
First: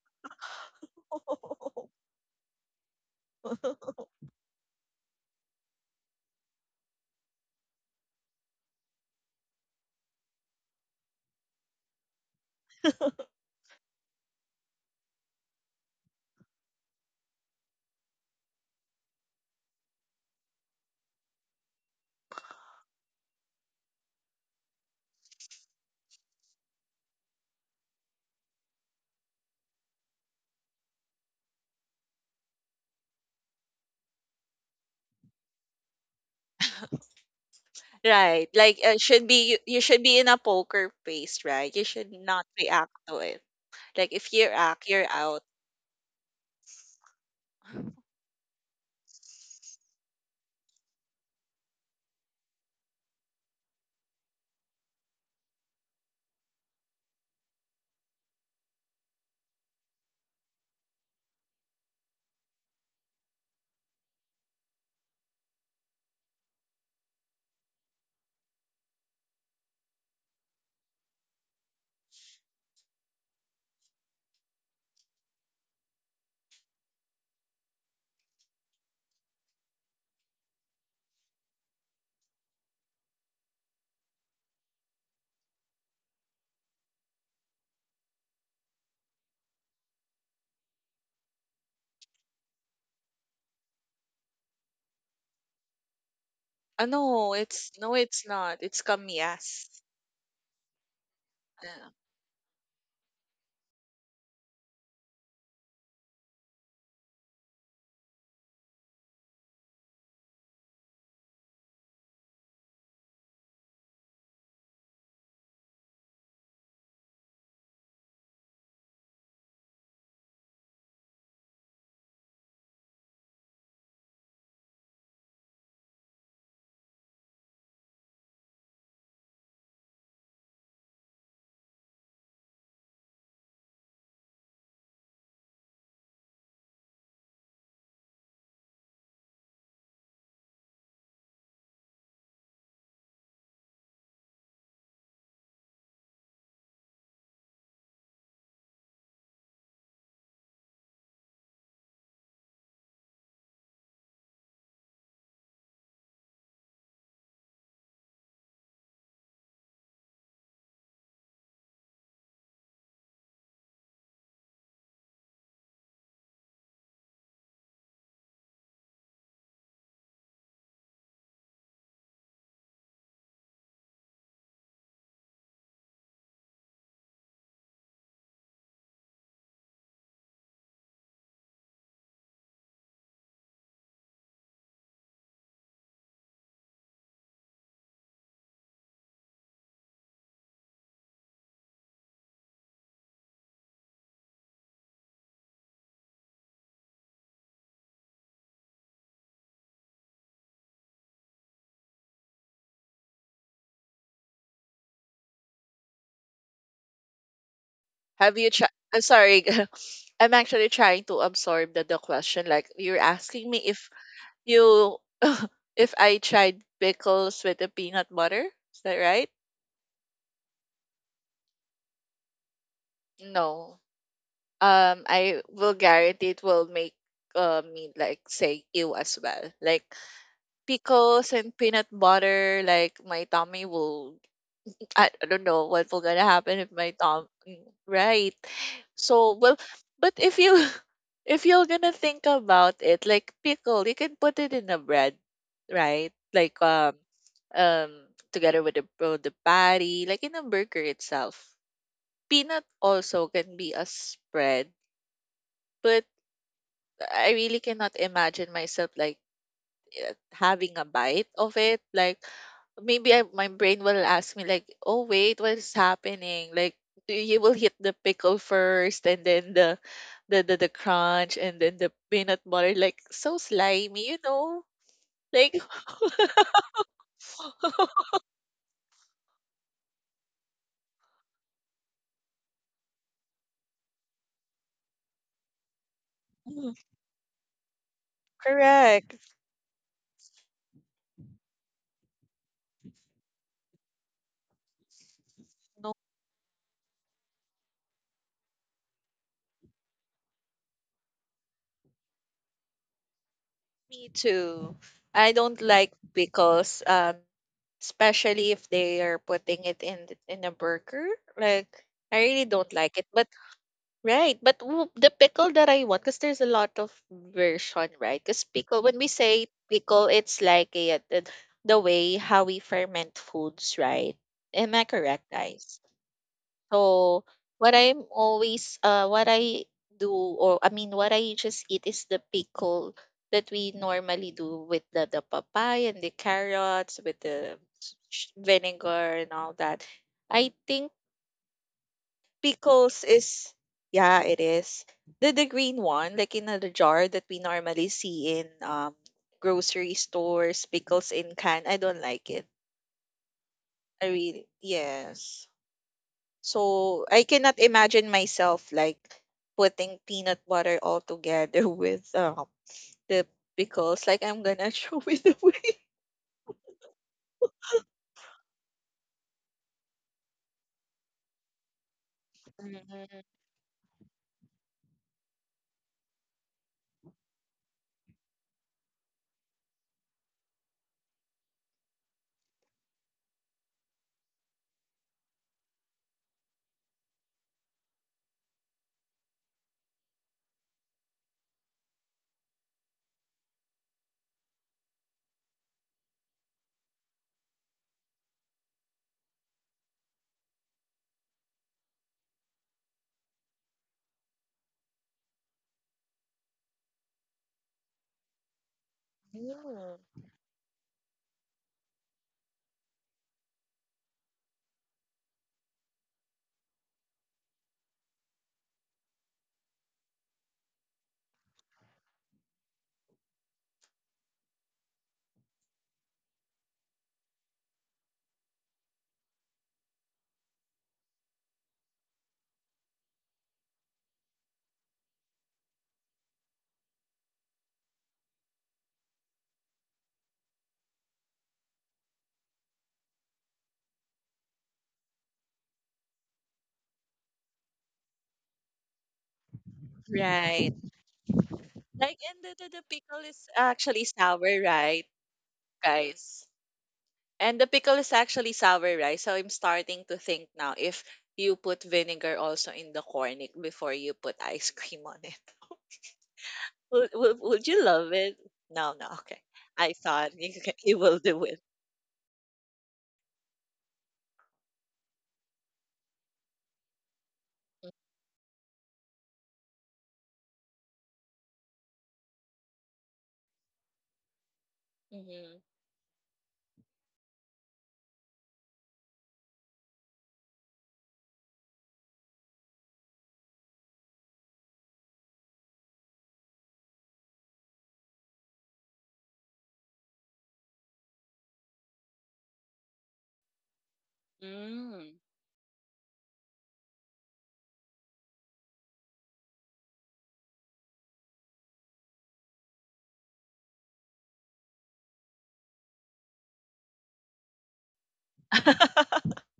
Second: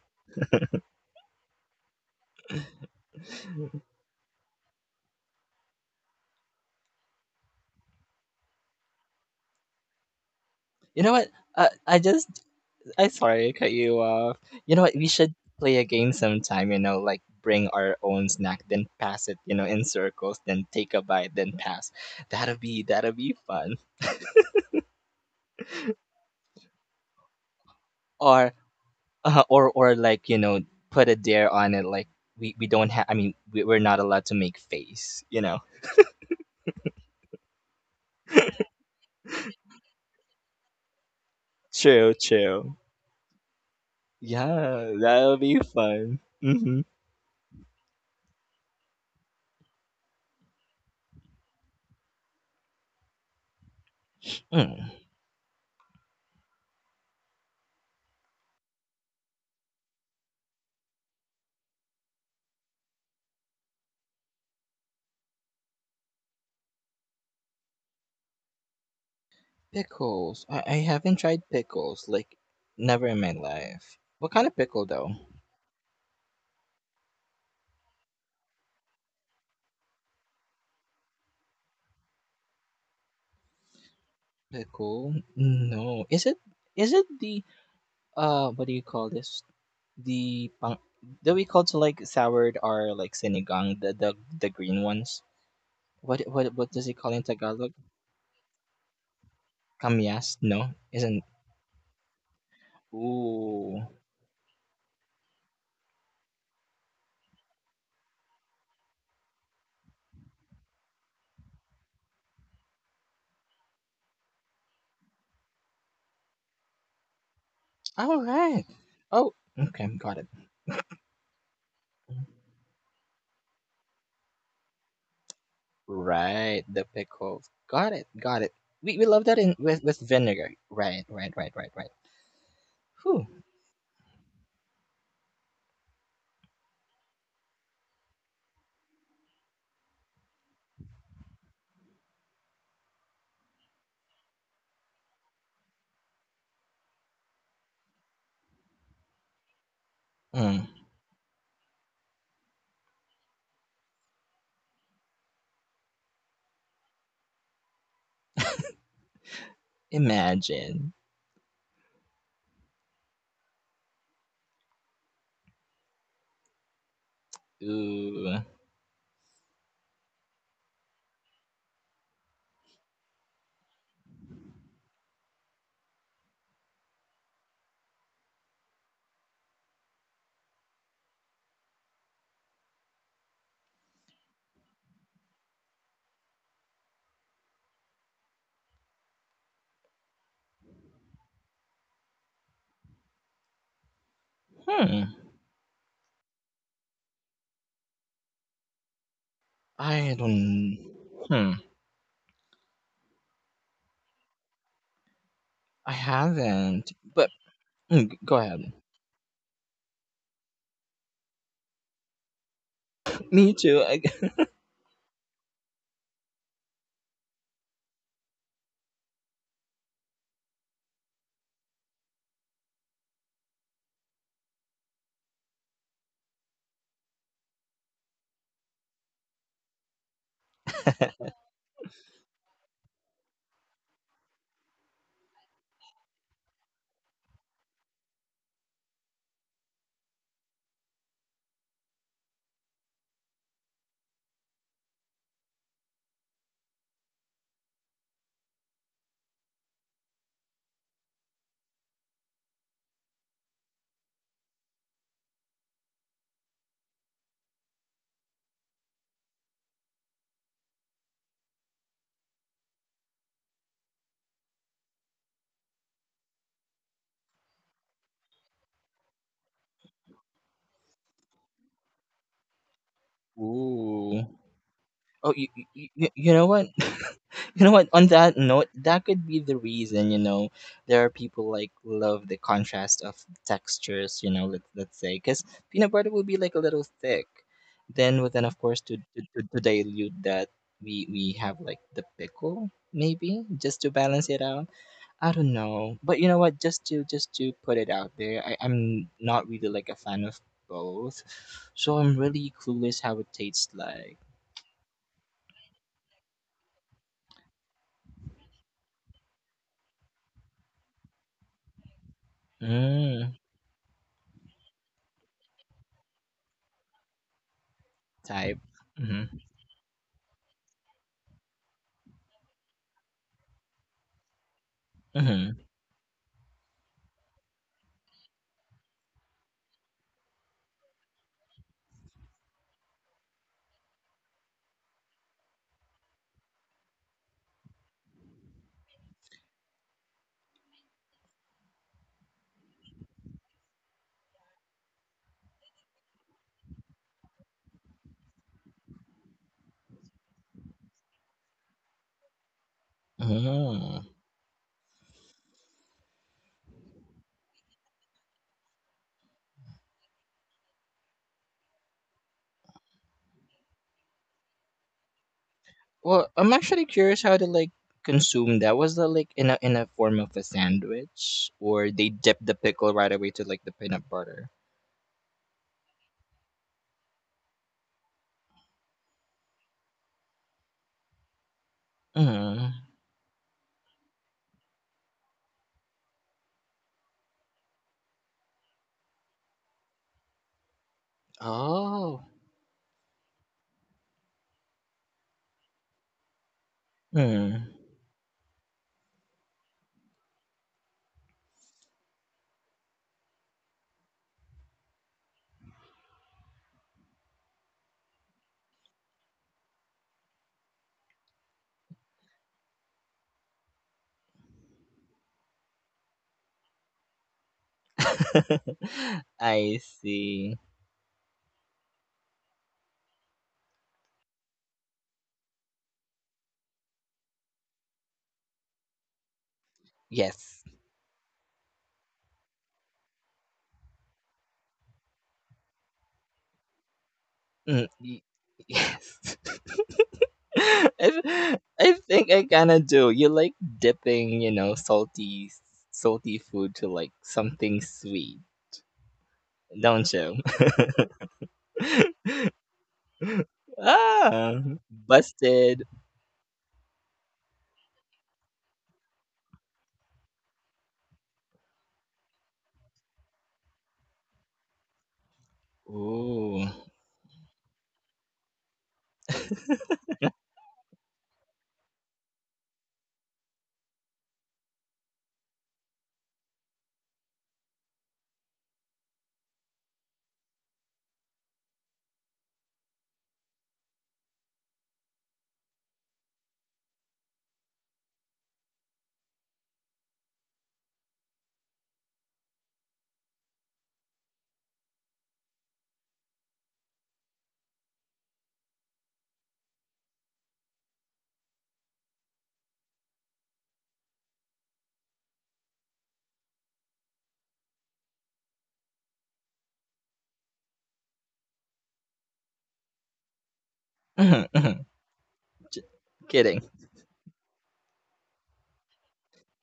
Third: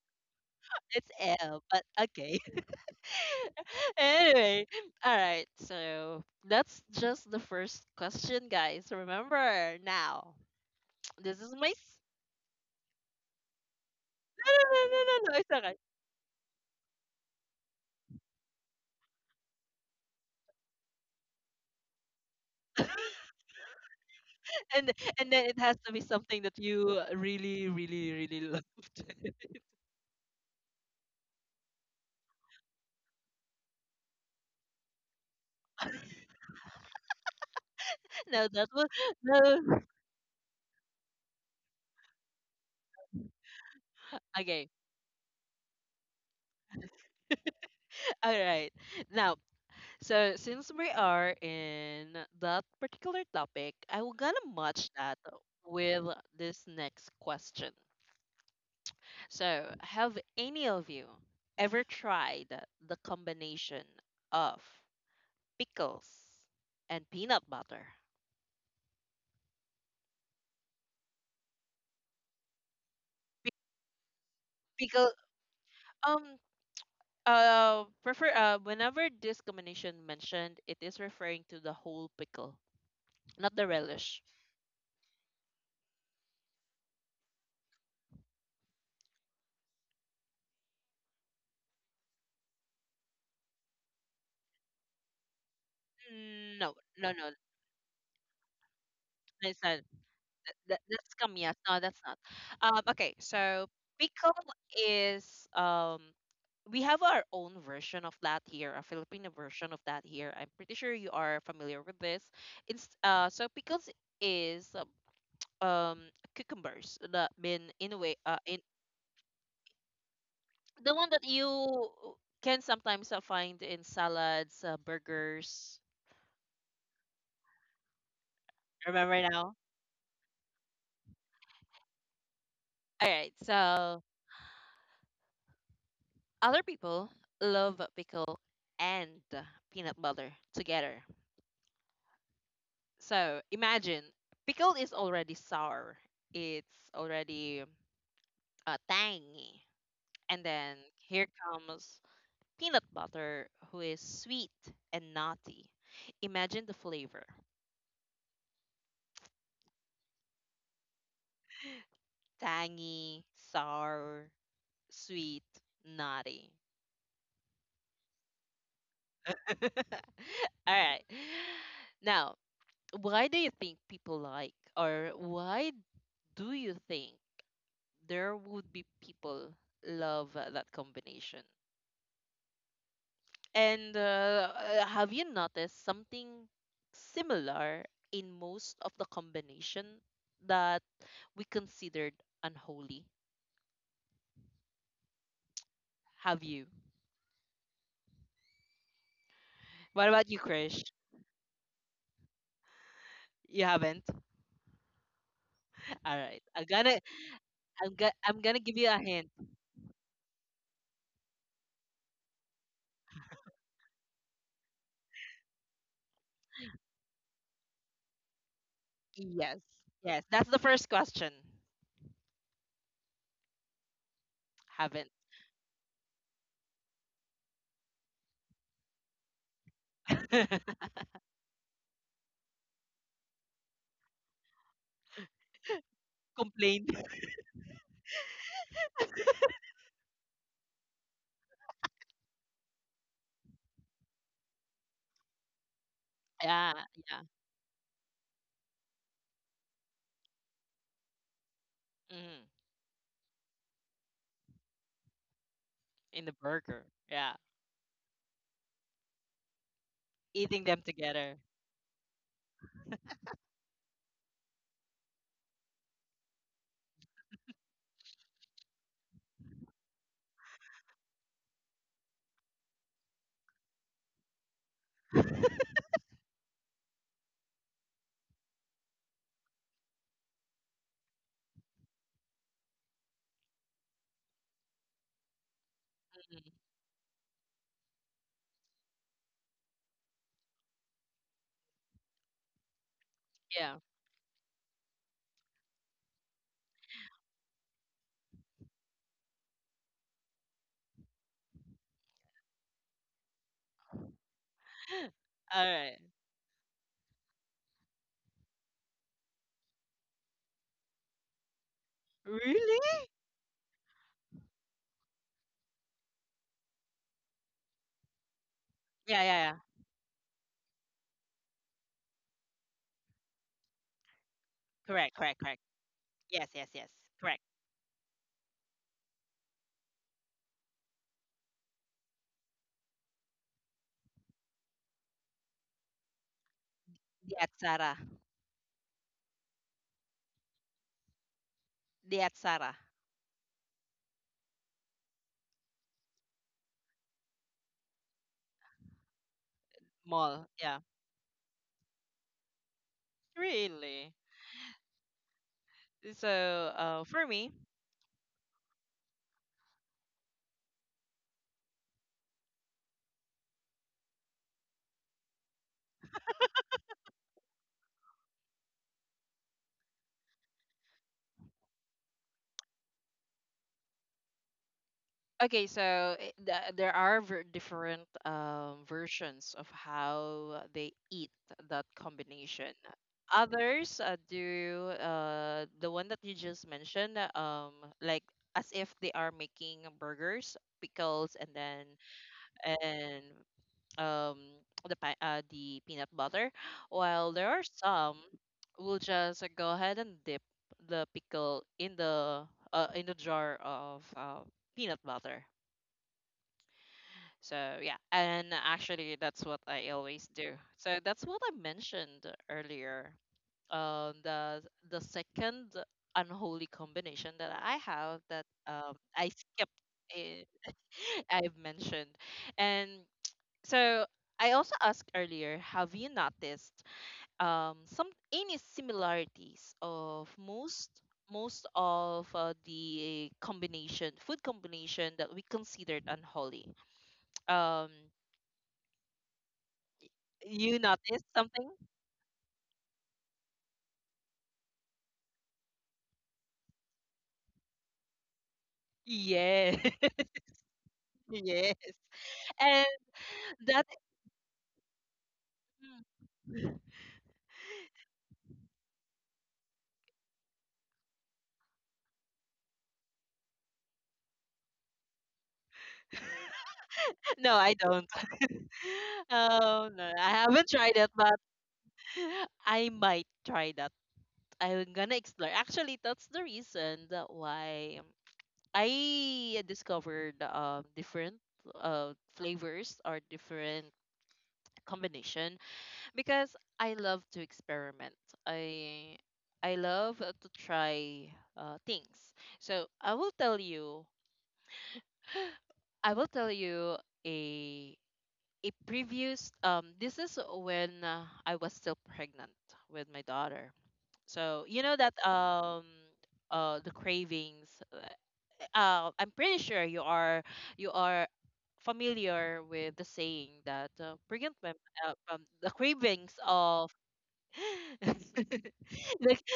A: It's L, but okay. *laughs*
C: *laughs*
A: Anyway, all right. So that's just the first question, guys. Remember now,
B: You know
A: *tsk*
B: what?
A: this is
B: Uh, I just I'm sorry, I cut you off.
A: No,
B: You
A: no,
B: know what?
A: no,
B: We
A: no, no,
B: should
A: no. It's alright.
B: play a game sometime, you know, like bring our own snack, then pass it, you know, in circles, then take a bite, then pass. That'll be fun.
A: And and then it has to be something that you really, really, really
B: Or
A: loved. *laughs*
B: or like, you know, put a dare on it like we don't have I mean, we, we're not allowed to make face, you know.
C: Right.
A: No, that
C: Like
A: was *laughs*
C: should be, you
A: no.
C: should be in a poker face, right? You should
B: True,
C: not
B: true.
C: react to it. Like if you
A: Okay.
C: react,
B: Yeah,
C: you're
B: that'll
C: out.
B: be fun. Mm-hmm.
A: All right. Now. So since we are in that particular topic, I will gonna match
B: Mm.
A: that with this next question. So have any of you ever tried the combination of pickles and peanut butter?
B: Pickles. I haven't tried pickles, like never in my
A: Pic-
B: life. What kind of pickle though?
A: Pickle, um prefer, whenever this combination mentioned, it is referring to the whole pickle, not the relish.
B: Lechon? No. Is it the what do you call this? The pang, do we call it like soured or like sinigang, the green ones? What what
A: No,
C: Ah
B: does it
A: no,
B: call in
A: no.
C: no,
B: Tagalog?
C: it's not. It's
A: It's not.
C: kamias.
B: Kamyas? No.
A: That's
B: Isn't,
A: kamyas. No, that's not. Okay, so
B: ooh.
A: pickle is, we have our own version of that here, a Filipino version of that here. I'm pretty sure you are familiar with this. It's so pickles is um, cucumbers that been in a way,
B: All
A: in
B: right. Oh, okay, got it.
A: the one that you can sometimes, find in salads, burgers.
B: Right, the pickles. Got it, got it. We
A: Remember
B: love that in
A: now?
B: with vinegar. Right, right, right, right, right.
A: All
B: Whew.
A: right, so other people love pickle and peanut butter together. So imagine, pickle is already sour. It's already, tangy. And
B: Mm.
A: then here comes peanut butter, who is sweet and naughty. Imagine the flavor:
B: Imagine.
A: tangy, sour, sweet, naughty.
B: Ooh.
A: *laughs* All right. Now, why do you think people like, or why do you think there would be people love, that combination? And, have you noticed something similar in most of the combination that we considered unholy?
B: Hmm.
A: Have you? What
B: I
A: about you,
B: don't.
A: Krish?
B: Hmm.
A: You haven't?
B: I
A: All right. I'm
B: haven't.
A: gonna,
B: But
A: I'm gonna
B: g-
C: Have
B: go
A: I'm
C: you
A: gonna
C: tried?
B: ahead.
A: give you a
C: I'm
A: hint.
C: sorry. *laughs* I'm actually trying to absorb the question. Like you're asking me
B: Me
C: if
B: too.
C: you *laughs* if I tried pickles with the peanut butter. Is that right?
A: Yes. Yes. That's the first question.
C: No.
A: Haven't.
C: I will guarantee it will make me like say ew as well. Like
A: *laughs*
C: pickles and peanut butter, like my tummy will I don't know what will gonna happen if
A: Complained.
C: my thumb right. So well, but if you *laughs* if you're gonna think about it, like pickle, you can put it in a bread, right? Like
A: Yeah, yeah.
C: um together with the patty, like in a burger itself.
A: Hmm.
C: Peanut also can be a spread, but
A: In the burger.
C: I
A: Yeah.
C: really cannot imagine myself like,
A: Eating
C: having
A: them
C: a bite
A: together.
C: of it. Like maybe my brain will ask me like, "Oh wait, what is happening?" Like do you will hit the pickle first, and then the crunch, and then the peanut butter. Like so
B: *laughs*
C: slimy, you
B: Ooh.
C: know.
B: Oh, you,
C: Like
B: you know what? *laughs* You know what? On
C: *laughs*
B: that note, that could be the reason. You know, there are people like love the contrast of textures. You know, let let's say because peanut butter will be like
A: Mhm.
B: a
C: mm,
B: little thick. Then, with then of course to
C: correct.
B: to dilute that, we have like the pickle maybe
A: Yeah.
B: just to balance it out. I don't
C: No,
B: know. But you know what, just to put it out there, I'm not really like a fan of both. So I'm really clueless how it tastes
C: me
B: like.
C: too.
A: *gasps*
C: I
A: *laughs*
C: don't
A: All
C: like
A: right.
C: pickles, especially if they are putting it in in a burger. Like I really don't like
A: Really?
C: it. But
B: Mm,
C: right, but the pickle that I want, because there's a lot of version, right? Because
B: type.
C: pickle, when we
B: Mm-hmm.
A: Yeah, yeah,
C: say
A: yeah.
C: pickle, it's like the way how we ferment foods, right? Am I
A: Correct,
C: correct,
A: correct, correct.
B: Mm-hmm.
C: guys?
A: Yes, yes, yes.
C: So
A: Correct.
C: what I do, or I mean, what I just eat is the pickle that we normally do with the papaya and the carrots, with
A: The
C: the
A: Atsara.
C: vinegar and all that. I think
A: The Atsara
C: pickles is, yeah, it is. The green one, like in the jar that we normally see in grocery
A: Mall.
C: stores,
A: Yeah.
C: pickles in can. I don't like it.
B: Mm.
C: I
A: Really?
C: really, yes.
A: So,
C: So
A: for
C: I
A: me,
C: cannot imagine myself like putting peanut butter all together *laughs* with the pickles. Like I'm gonna *laughs* throw it away.
B: Well, I'm actually curious how to like consume that. Was that like in a form of a sandwich? Or they dip the pickle right
C: Mhm.
B: away to like the peanut butter?
A: okay, so there are different versions of how they eat that combination.
B: Mm.
A: Others do the one that you just mentioned, like as if they are making burgers, pickles, and then
B: Oh.
A: and um the the peanut butter while there
B: Mm.
A: are some will just go ahead and dip the pickle in the jar of peanut butter. So yeah, and actually that's what I always do, so that's what I mentioned earlier. um the the second unholy combination that I have that
B: *laughs*
A: I skipped.
B: I
A: eh,
B: see.
A: *laughs* I've mentioned. And so I also asked earlier, have you noticed some any similarities of
B: Yes.
A: most most of the combination food combination that we considered unholy?
B: Mm,
A: Um,
B: y- *laughs* yes. *laughs*
A: you noticed
B: I,
A: something?
B: I think I kind of do. You like dipping, you know, salty salty food to like something sweet,
A: Yeah,
B: don't
A: *laughs*
B: you?
C: Right.
A: yes.
C: Like
B: *laughs*
C: and the
A: And
C: pickle is
A: that
C: actually sour,
B: Ah,
C: right,
B: busted.
A: *laughs*
C: guys? And the pickle is actually sour rice, so I'm starting to think now if you put vinegar also in the corn before you put ice cream on it. *laughs*
B: Ooh.
C: would, would,
A: no,
C: would
A: I
C: you
A: don't.
C: love it?
A: *laughs*
C: No, no, okay. I
A: No,
C: thought
A: I haven't
C: *laughs* you
A: tried it,
C: will
A: but
C: do it.
A: *laughs* I might try that. I'm gonna explore. Actually, that's the reason that why. I discovered different flavors or different
C: Hmm.
A: combination because I love to experiment. I I love to try things. So I will tell you a a previous this is when I was still pregnant with my daughter. So you know
C: Mm.
A: that the cravings. I'm pretty sure you are familiar with the saying that
B: *laughs*
A: pregnant women
B: J-
A: the cravings
B: kidding.
A: of *laughs* the,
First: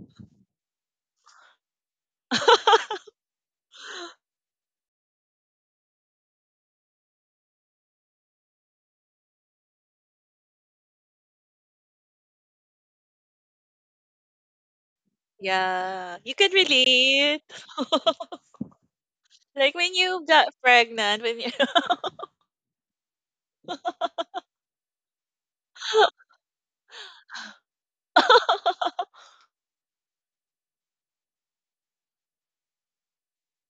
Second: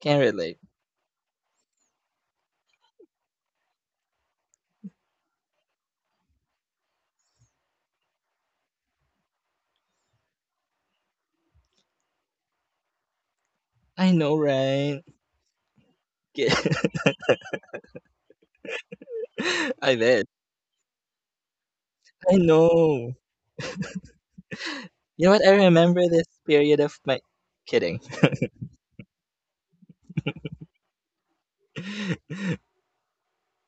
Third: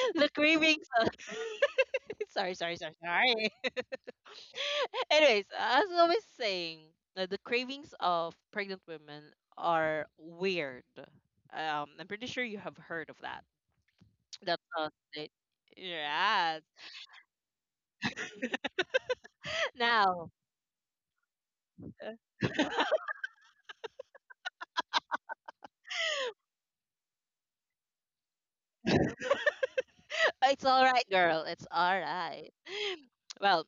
B: Can't relate.
A: cravings of *laughs* sorry sorry sorry
C: *laughs*
A: sorry *laughs* Anyways, as I was saying, the cravings of pregnant women are weird. I'm pretty sure you have heard of that.
B: I know,
A: that's uh,
B: right?
A: it-
C: Yeah, you can
A: yeah.
B: Kid-
C: relate. *laughs* Like
A: *laughs*
B: *laughs*
C: when
B: I
C: you
B: bet.
A: Now
C: got pregnant, when you
B: I know. You know what? I remember this
C: *laughs*
B: period of my. Kidding.
A: it's all right, girl, it's all
B: *laughs*
A: right. *laughs* Well,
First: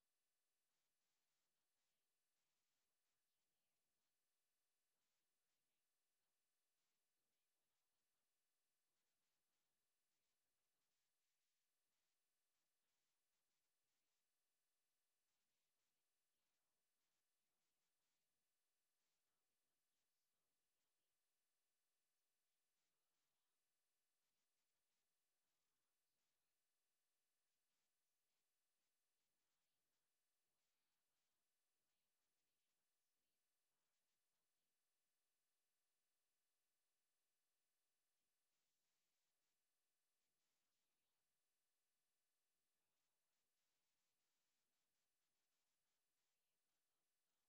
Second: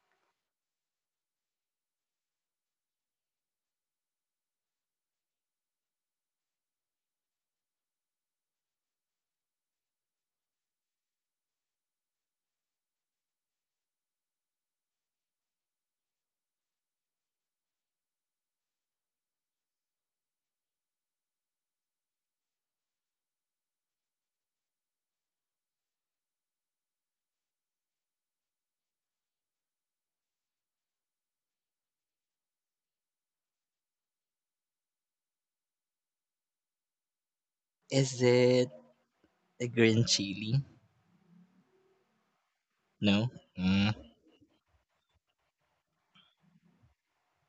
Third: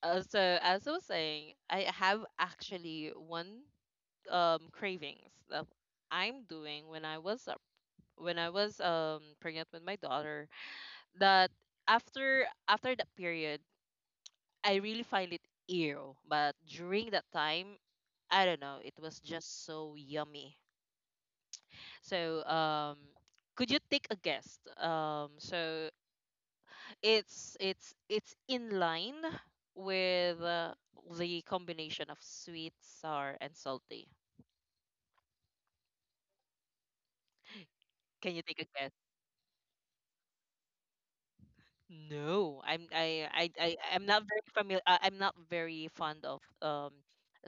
A: so as I was saying, I have actually one cravings that I'm doing when I was up when I was pregnant with my daughter, that after that period I really find it ew. But during that time, I don't know, it was just so yummy. So could you take a guess? Um, so it's in line with the combination of sweet, sour, and salty.
B: Is
A: Can you take a
B: it
A: guess?
B: a green chili?
A: No, I'm I
B: No.
A: I I
B: Mm.
A: I'm not very familiar. I'm not very fond of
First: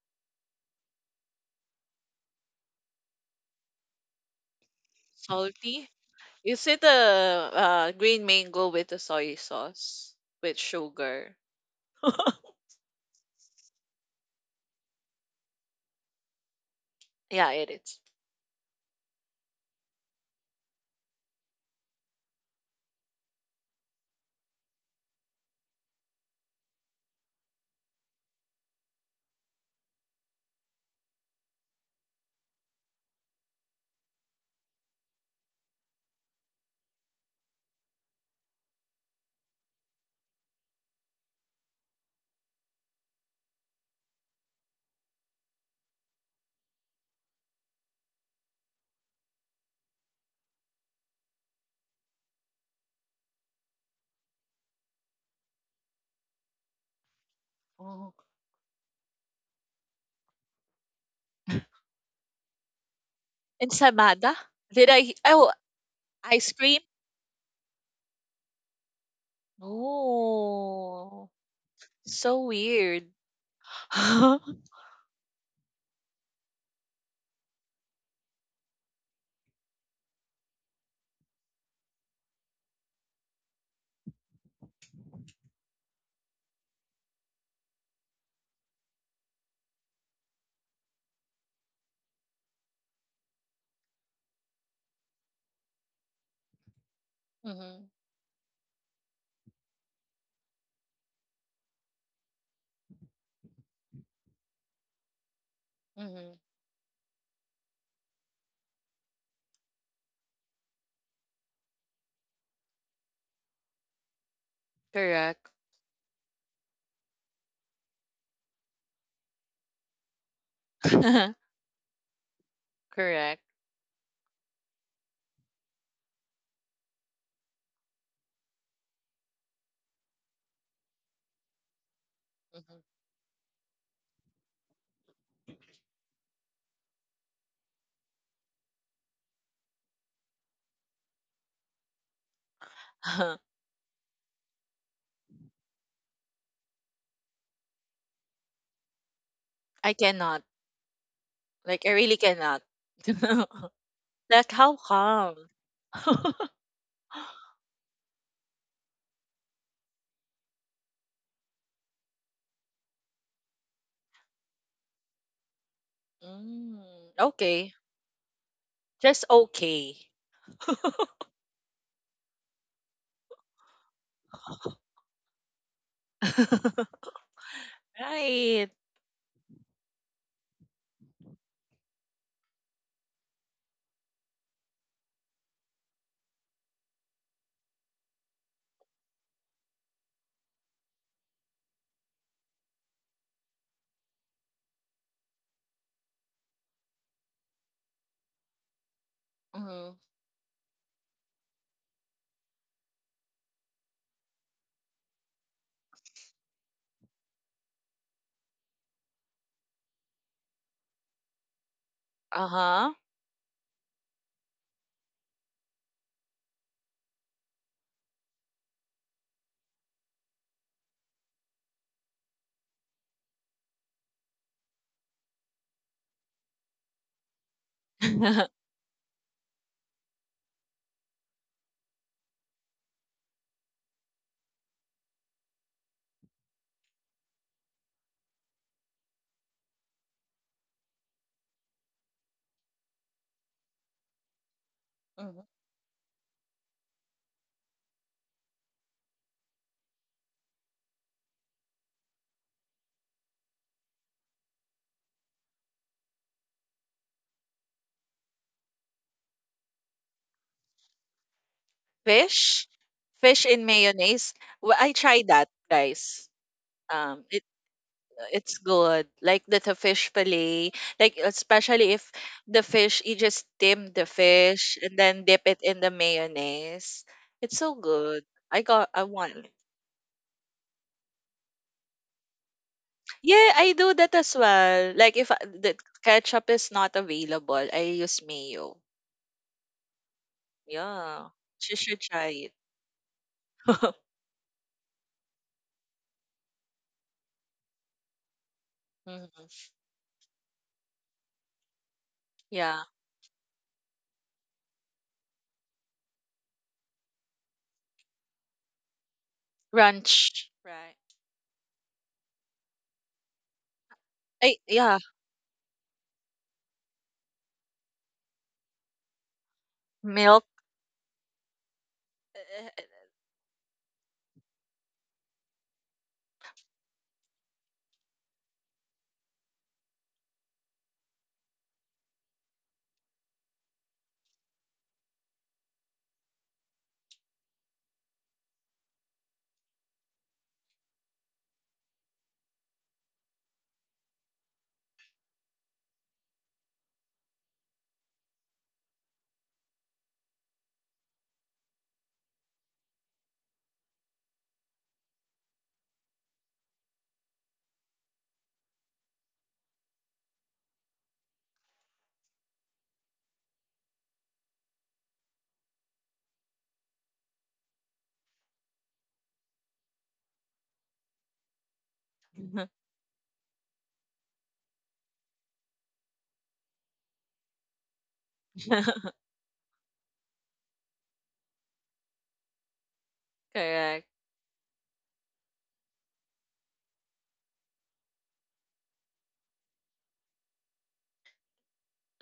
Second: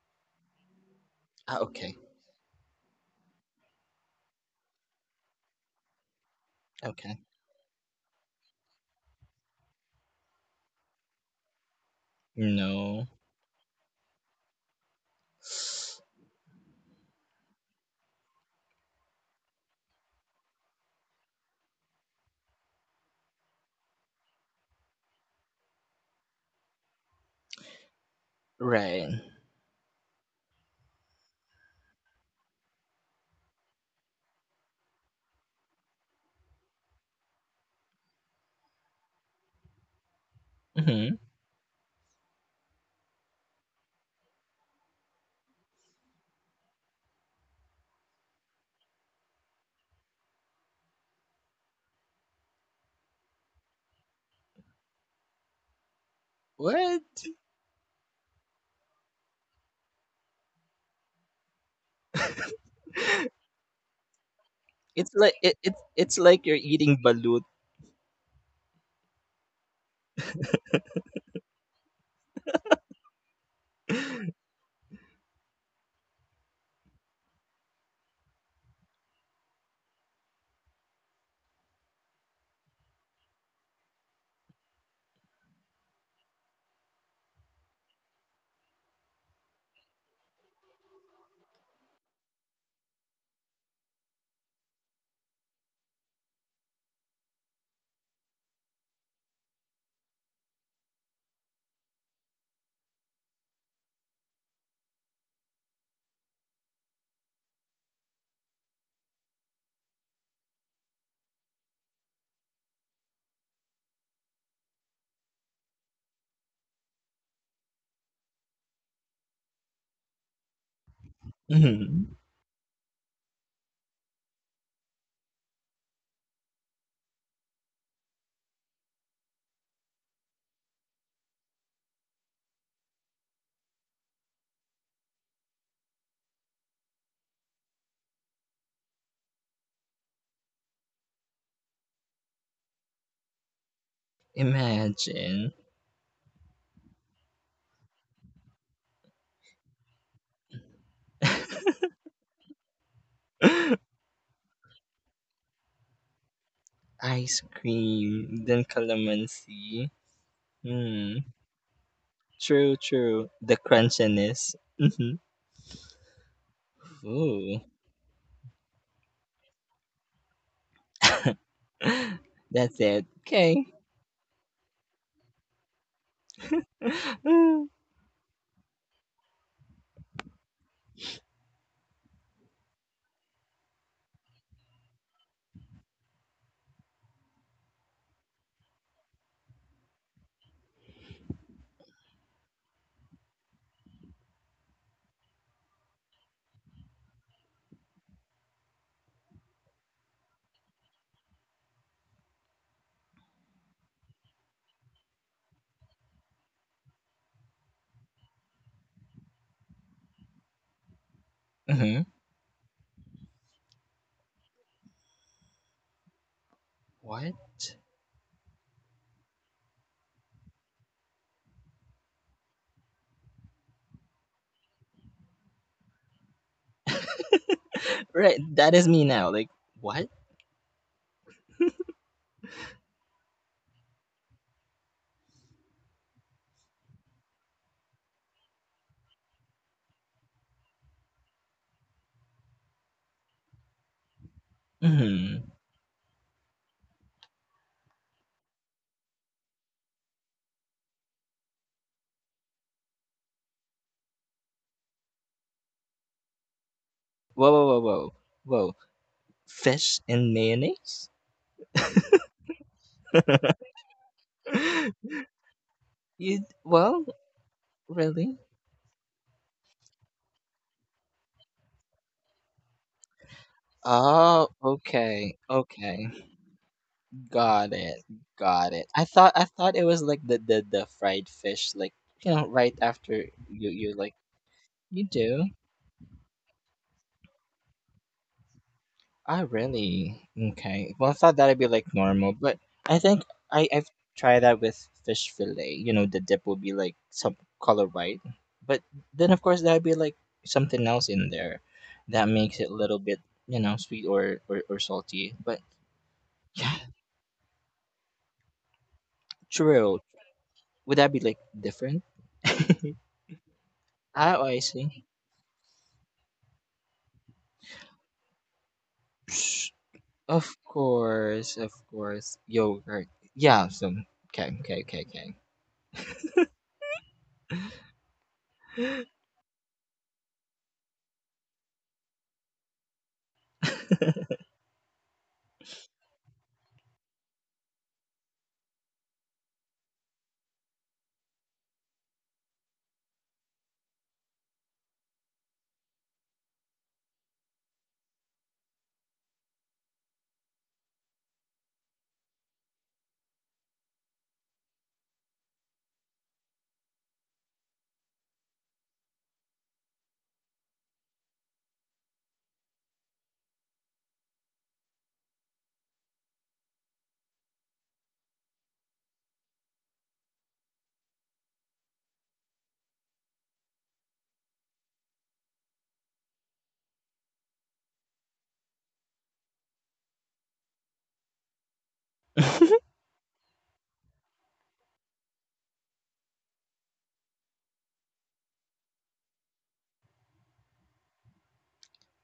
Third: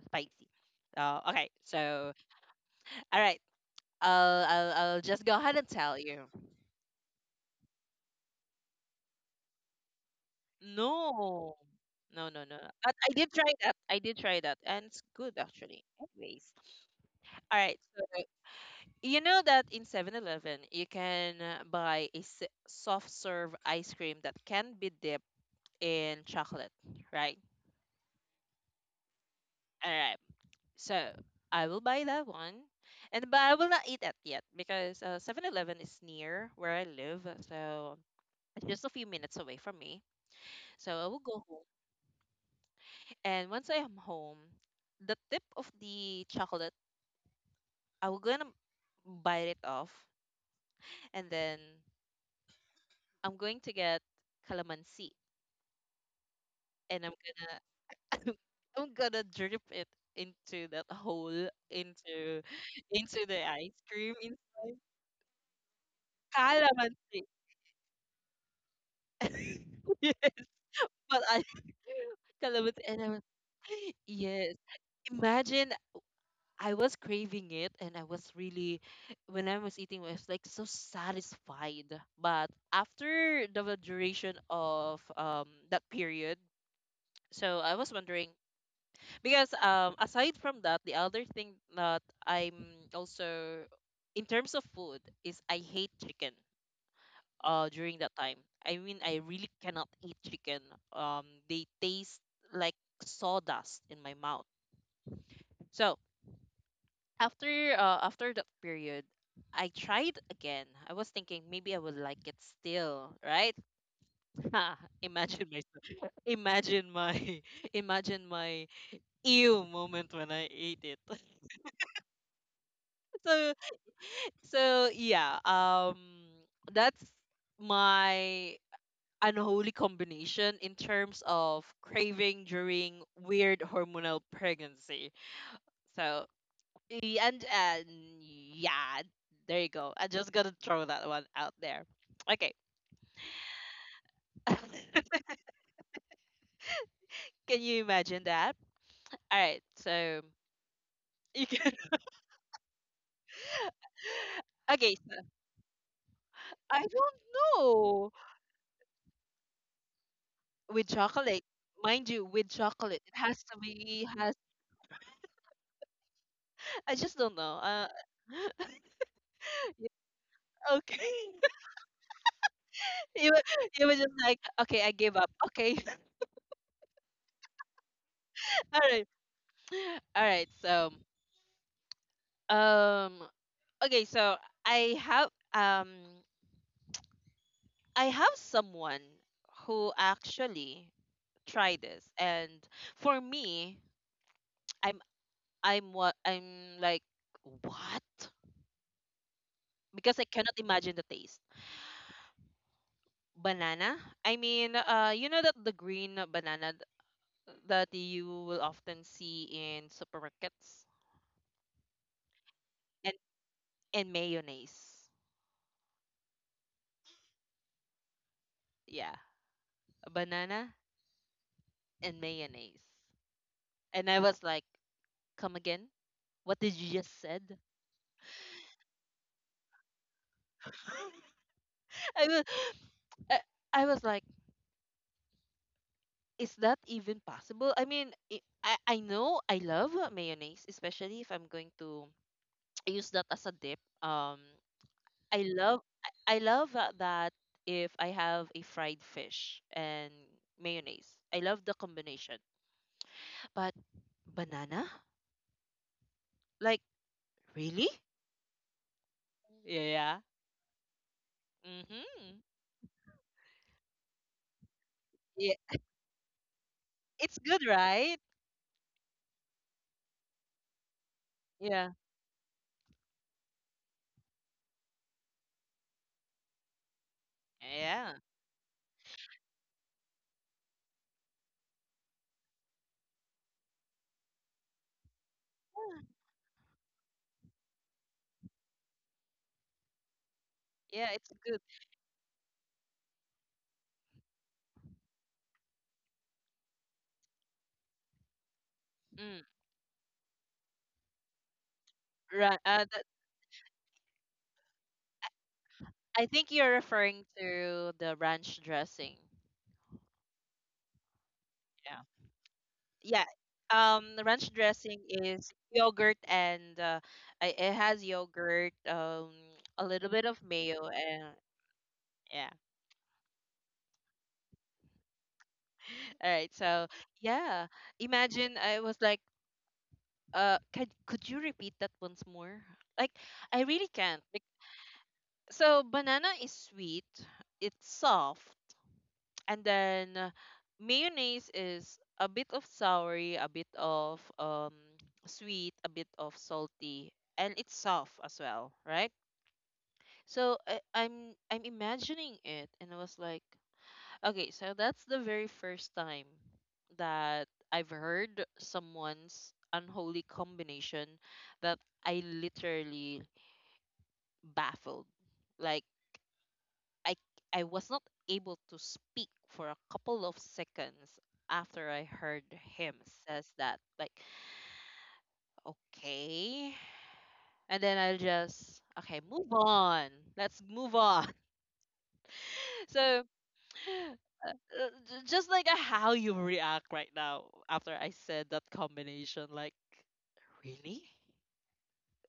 A: spicy. Okay,
B: Ah, okay.
A: so all right, I'll just go ahead and
C: salty.
A: tell you.
C: Is it a
B: Okay.
C: green mango with the soy sauce with sugar?
A: No, no,
C: *laughs*
A: no, no. But
B: No.
A: I did try that. I did try that, and it's good actually. Anyways,
C: Yeah,
A: all
C: it
A: right.
C: is.
A: So you know that in 7-Eleven you can buy a soft serve ice cream that can be dipped in chocolate, right?
B: Right.
A: All right. So I will buy that one. And but I will not eat that yet because 7 is near where I live, so it's just a few minutes away from me. So I
B: Hmm.
A: will go home, and once I am home, the tip of the chocolate, I will gonna bite it off, and then I'm going to get calamansi, and I'm
B: What?
A: gonna
C: Oh.
A: *laughs* I'm gonna drip it into that hole, into into
B: *laughs*
A: the ice cream
C: Ensamada?
A: inside.
C: Did
B: It's
C: I?
B: like
C: Oh,
B: it's like
C: ice
B: you're
C: cream?
B: eating
A: Calamansi.
B: balut.
A: *laughs* Yes, but
C: Oh,
A: I
C: so
A: *laughs* calamansi and
C: weird.
A: I was, *gasps*
C: *laughs*
A: *laughs*
C: Hmm.
A: yes. Imagine I was craving it and I was really when I was eating I was like so satisfied. But after the duration of that period, so I was wondering because aside from that, the other thing that I'm also in terms of food is I hate chicken during that time. I mean, I really cannot eat chicken. They taste like sawdust in my mouth. So
C: Hmm.
A: after that period I tried again. I was thinking maybe I would like it still, right? *laughs* Imagine
C: Correct.
A: my *laughs* imagine my *laughs* imagine my ew moment when I ate it.
C: *laughs*
A: *laughs*
B: Mhm.
C: Correct.
A: So, so yeah, that's my unholy combination in terms of craving
C: Hmm.
A: during weird hormonal pregnancy. So and yeah, there you go. I just gotta throw that one out there. Okay, *laughs* can
B: Imagine.
A: you imagine that? All right,
C: *laughs* I
A: so
C: cannot.
A: you can.
C: Like, I
A: *laughs*
C: really cannot.
B: *gasps* *laughs*
C: *laughs* Like, how
A: Okay, so
C: come? *laughs*
A: I don't
B: Ice
A: know,
B: cream, then calamansi.
A: with
B: Hmm.
A: chocolate, mind you, with
B: True,
A: chocolate it
B: true.
A: has to
B: The
A: be has.
B: crunchiness. Mm-hmm.
C: Mm,
A: I just don't know.
B: Ooh.
C: okay. Just
A: Yeah,
C: okay.
A: okay.
C: *laughs*
A: *laughs*
B: *gasps* *laughs* That's it.
A: You were,
B: Okay.
A: you were just like, okay, I gave up. Okay. *laughs*
B: *gasps*
C: *laughs*
B: *laughs*
C: Right.
A: All right. All right. So, um, okay. So I have, um, I have someone who actually tried this, and for me, I'm, I'm what, I'm like, what?
C: Mhm.
A: Because I cannot imagine the taste. Banana. I mean, you know that the green banana that you will often see in supermarkets
B: Mm-hmm.
C: Uh-huh.
A: and mayonnaise.
B: What?
A: Yeah, a banana and mayonnaise. And I was like, "Come again? What did you just said?"
B: Right,
C: *laughs*
B: that is me now. Like, what?
A: *laughs* I was, I, I was like, "Is that even possible?" I mean, I know I love mayonnaise, especially if I'm going to use that as a dip. I
C: Mhm.
B: Mm-hmm.
A: love I love that if I have a fried fish and mayonnaise. I love the combination. But banana? Like
B: Whoa, whoa, whoa,
A: really?
B: whoa. Whoa. Fish
A: Yeah.
B: and mayonnaise?
A: Mm-hmm.
C: Fish? Fish in mayonnaise? Well, I
B: *laughs*
C: tried
A: Yeah,
C: that, guys.
B: You well,
C: Um,
A: it's
C: it
A: good, right?
B: really?
C: it's good. Like the fish fillet, like
A: Yeah,
C: especially if the fish, you just steam the
B: Oh,
C: fish and then dip
B: okay.
C: it in the
B: Okay.
C: mayonnaise. It's so
B: Got it.
A: yeah,
C: good.
B: Got it.
C: I
B: I thought
C: want.
B: I thought it was like the fried fish like you know right after
C: Yeah, I
B: you
C: do
B: you
C: that
B: like
C: as well.
B: you
C: Like if
B: do.
C: the ketchup is not available, I use mayo.
B: I really okay.
A: yeah,
B: Well, I
A: it's
C: Yeah,
B: thought
A: good.
B: that'd be
C: she
B: like
C: should try
B: normal,
C: it.
B: but I think I've
C: *laughs*
B: tried that with fish fillet. You know, the dip would be like some color white, but then
A: Mm.
B: of
C: hmm.
B: course that'd be like something else in there that
A: Ra-
B: makes it a
A: uh,
C: Yeah,
B: little
A: that,
B: bit you know sweet or or salty. But
A: I think you're
B: yeah,
A: referring to the ranch dressing.
B: true.
C: ranch. Right.
B: Would that be like
A: Yeah.
B: different? *laughs*
A: Yeah, the
B: Oh,
A: ranch
B: I
C: I
A: dressing
C: Yeah,
B: see.
A: is yogurt and it has yogurt,
B: Psh.
A: a little bit of
C: milk.
A: mayo, and
B: Of course,
A: yeah.
B: yogurt. Yeah. So okay,
A: *laughs* All right, so yeah, imagine I was like, can could you repeat that once more? Like, I really can't. So banana is sweet, it's soft, and then mayonnaise is a bit of soury, a bit of sweet, a bit of salty, and it's soft as well, right? So I'm imagining it, and I was like, okay, so that's the very first time that I've heard someone's unholy combination that I literally baffled. Like I I was not able to speak for a couple of seconds after I heard
C: *laughs*
A: him says that. Like, okay. And then I'll just okay, move on. Let's move on. *laughs*
B: okay.
A: So
C: Correct.
A: j- just like how you react right now after I said that combination, like really?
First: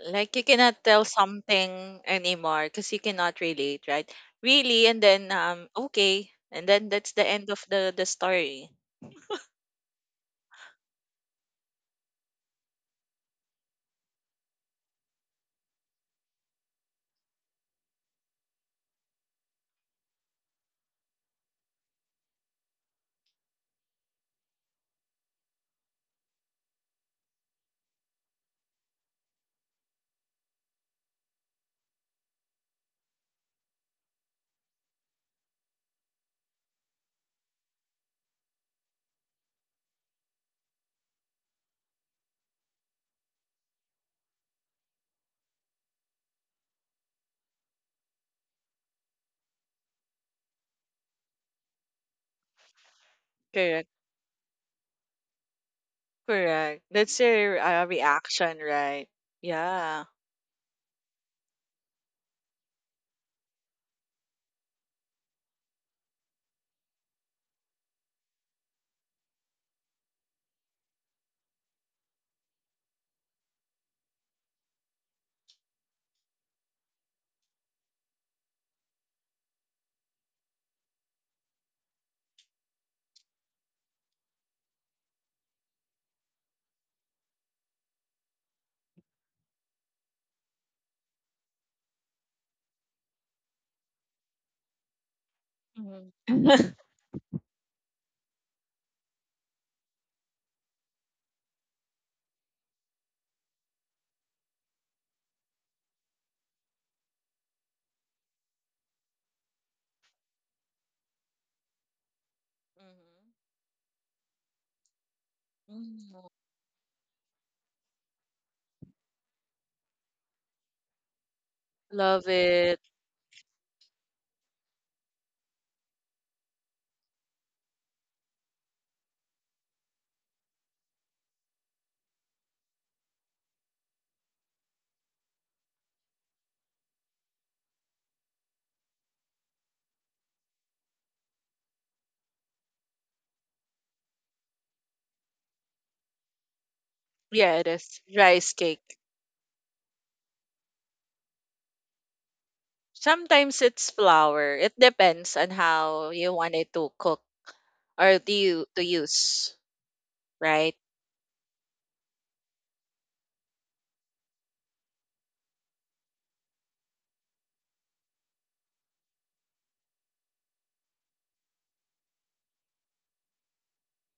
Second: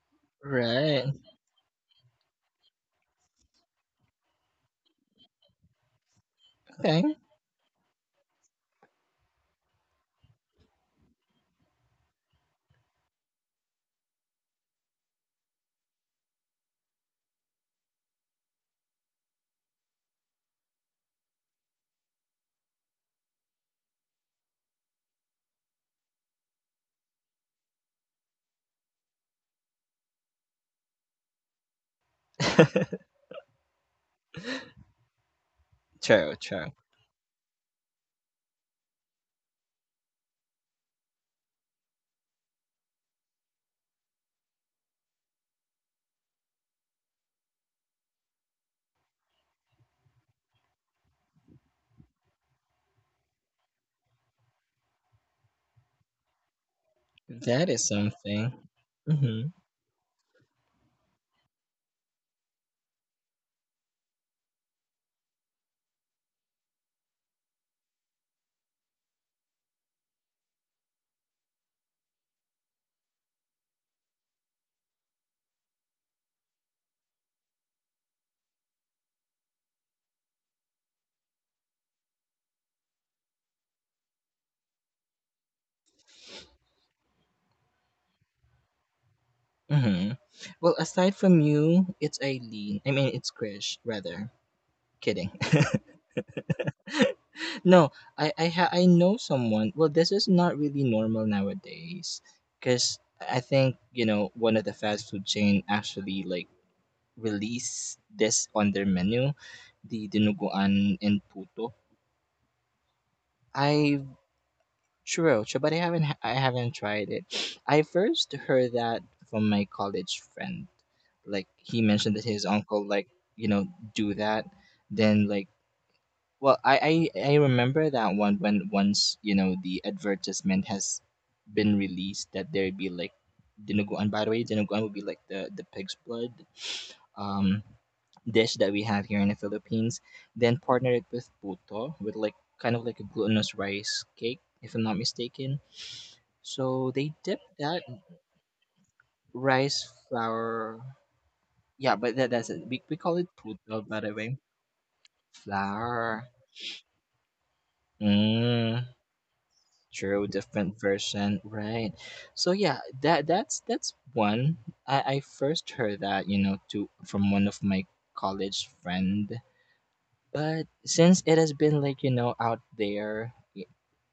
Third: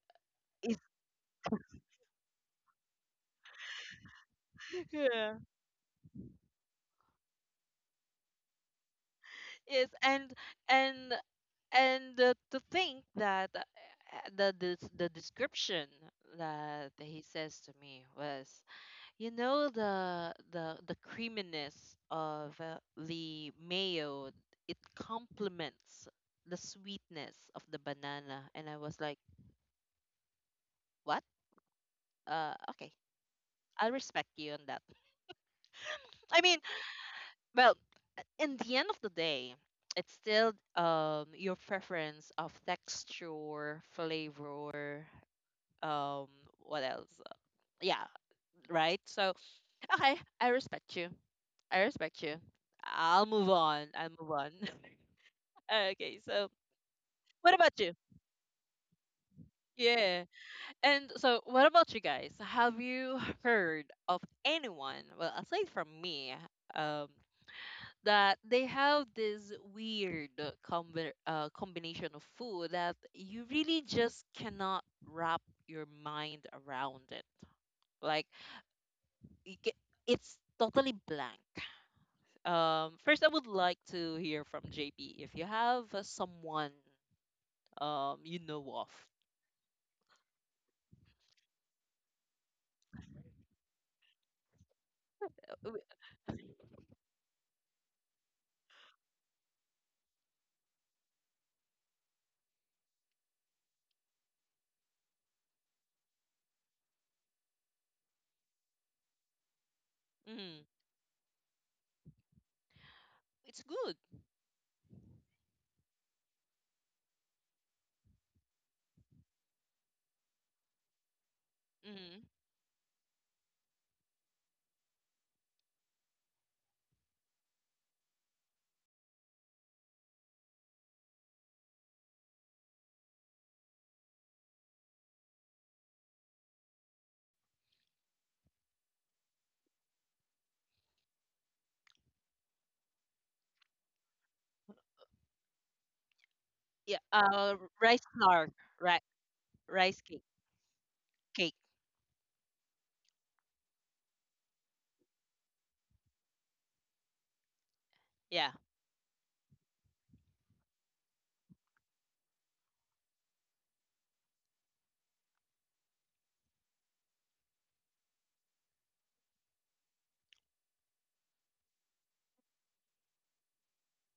C: Like
B: *laughs*
C: you
A: Is
C: cannot tell
B: Right.
C: something anymore because you cannot relate, right? Really,
A: *laughs*
C: and then
A: yeah.
C: okay, and then
B: Okay.
C: that's the end of the story. *laughs*
A: Yes, and and to think that the description that he says to me was, you know, the the creaminess of the mayo, it complements the sweetness of the banana. And I was like what. Okay,
B: *laughs*
A: I'll respect you on that. *laughs*
B: True,
A: I mean,
B: true.
A: well, in the end of the day, it's still your preference of texture, flavor, um what else, yeah, right? So okay, i respect you I respect you. i'll move on
C: Correct,
A: i'll move on *laughs* Okay, so
C: correct. That's
A: what
C: your
B: That
A: about
B: is
A: you?
B: something.
C: reaction, right?
B: Mhm.
C: Yeah.
A: Yeah, and so what about you guys, have you heard of anyone, well aside from me, um that they have this weird combination of food that you really just cannot wrap your mind around it, like you get, it's totally blank. First, I would like to hear from JP if you have someone you know of.
B: Mhm. Well, aside from you, it's Eileen. I mean, it's Krish, rather. Kidding.
A: W-
C: Mhm. *laughs*
B: *laughs* No, I know someone. Well, this is not really normal nowadays cuz I think, you know, one of the fast food chain actually like release this on their menu, the
A: Mm,
B: dinuguan and puto.
C: Mhm.
A: it's good.
B: I true, true, but
C: Mhm.
B: I haven't tried it. *sniffs* I first heard that from my college friend. Like he mentioned
A: Mm,
C: Love
B: that his
C: it.
B: uncle like, you know, do that. Then like well, I remember that one when once, you know, the advertisement has been released that there'd be like dinuguan. By the way, dinuguan would be like the pig's blood um, dish that we have here in the Philippines. Then partner it with puto, with like a glutinous rice cake, if I'm not mistaken. So
A: yeah.
B: they dip
C: Yeah, it
B: that
C: is
A: Rice flour,
C: rice cake.
A: right?
B: rice
A: Rice cake.
B: flour.
A: Cake.
B: Yeah, but that's it. We call it
C: Sometimes
B: puto,
C: it's
B: by the way.
C: flour. It depends on how
B: Flour.
C: you want it to cook or to
A: Yeah.
C: you
B: Mm,
C: to use,
B: true,
C: right?
B: different version, right? So yeah, that's one. I first heard that you know to from one of my college friend. But since it has been like, you know, out there,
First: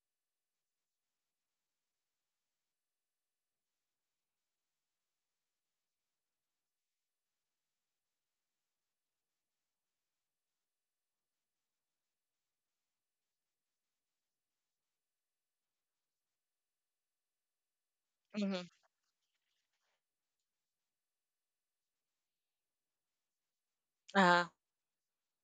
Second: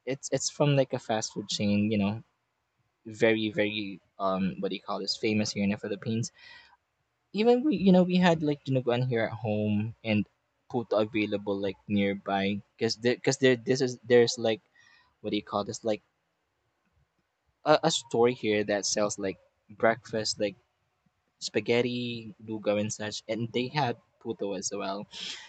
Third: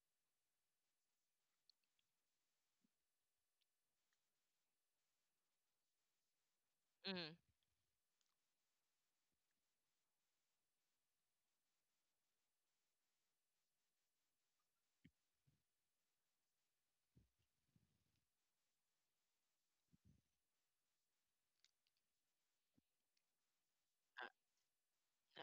B: it's from like a fast food chain, you know, very what do you call this, famous here in the Philippines.
A: Mm.
B: Even we had like dinuguan here at home and puto available like nearby because there, cause there this is there's like what do you call this, like a store here
C: Mm-hmm.
B: that sells like breakfast, like spaghetti lugaw and such, and they had
C: Uh,
B: puto as well.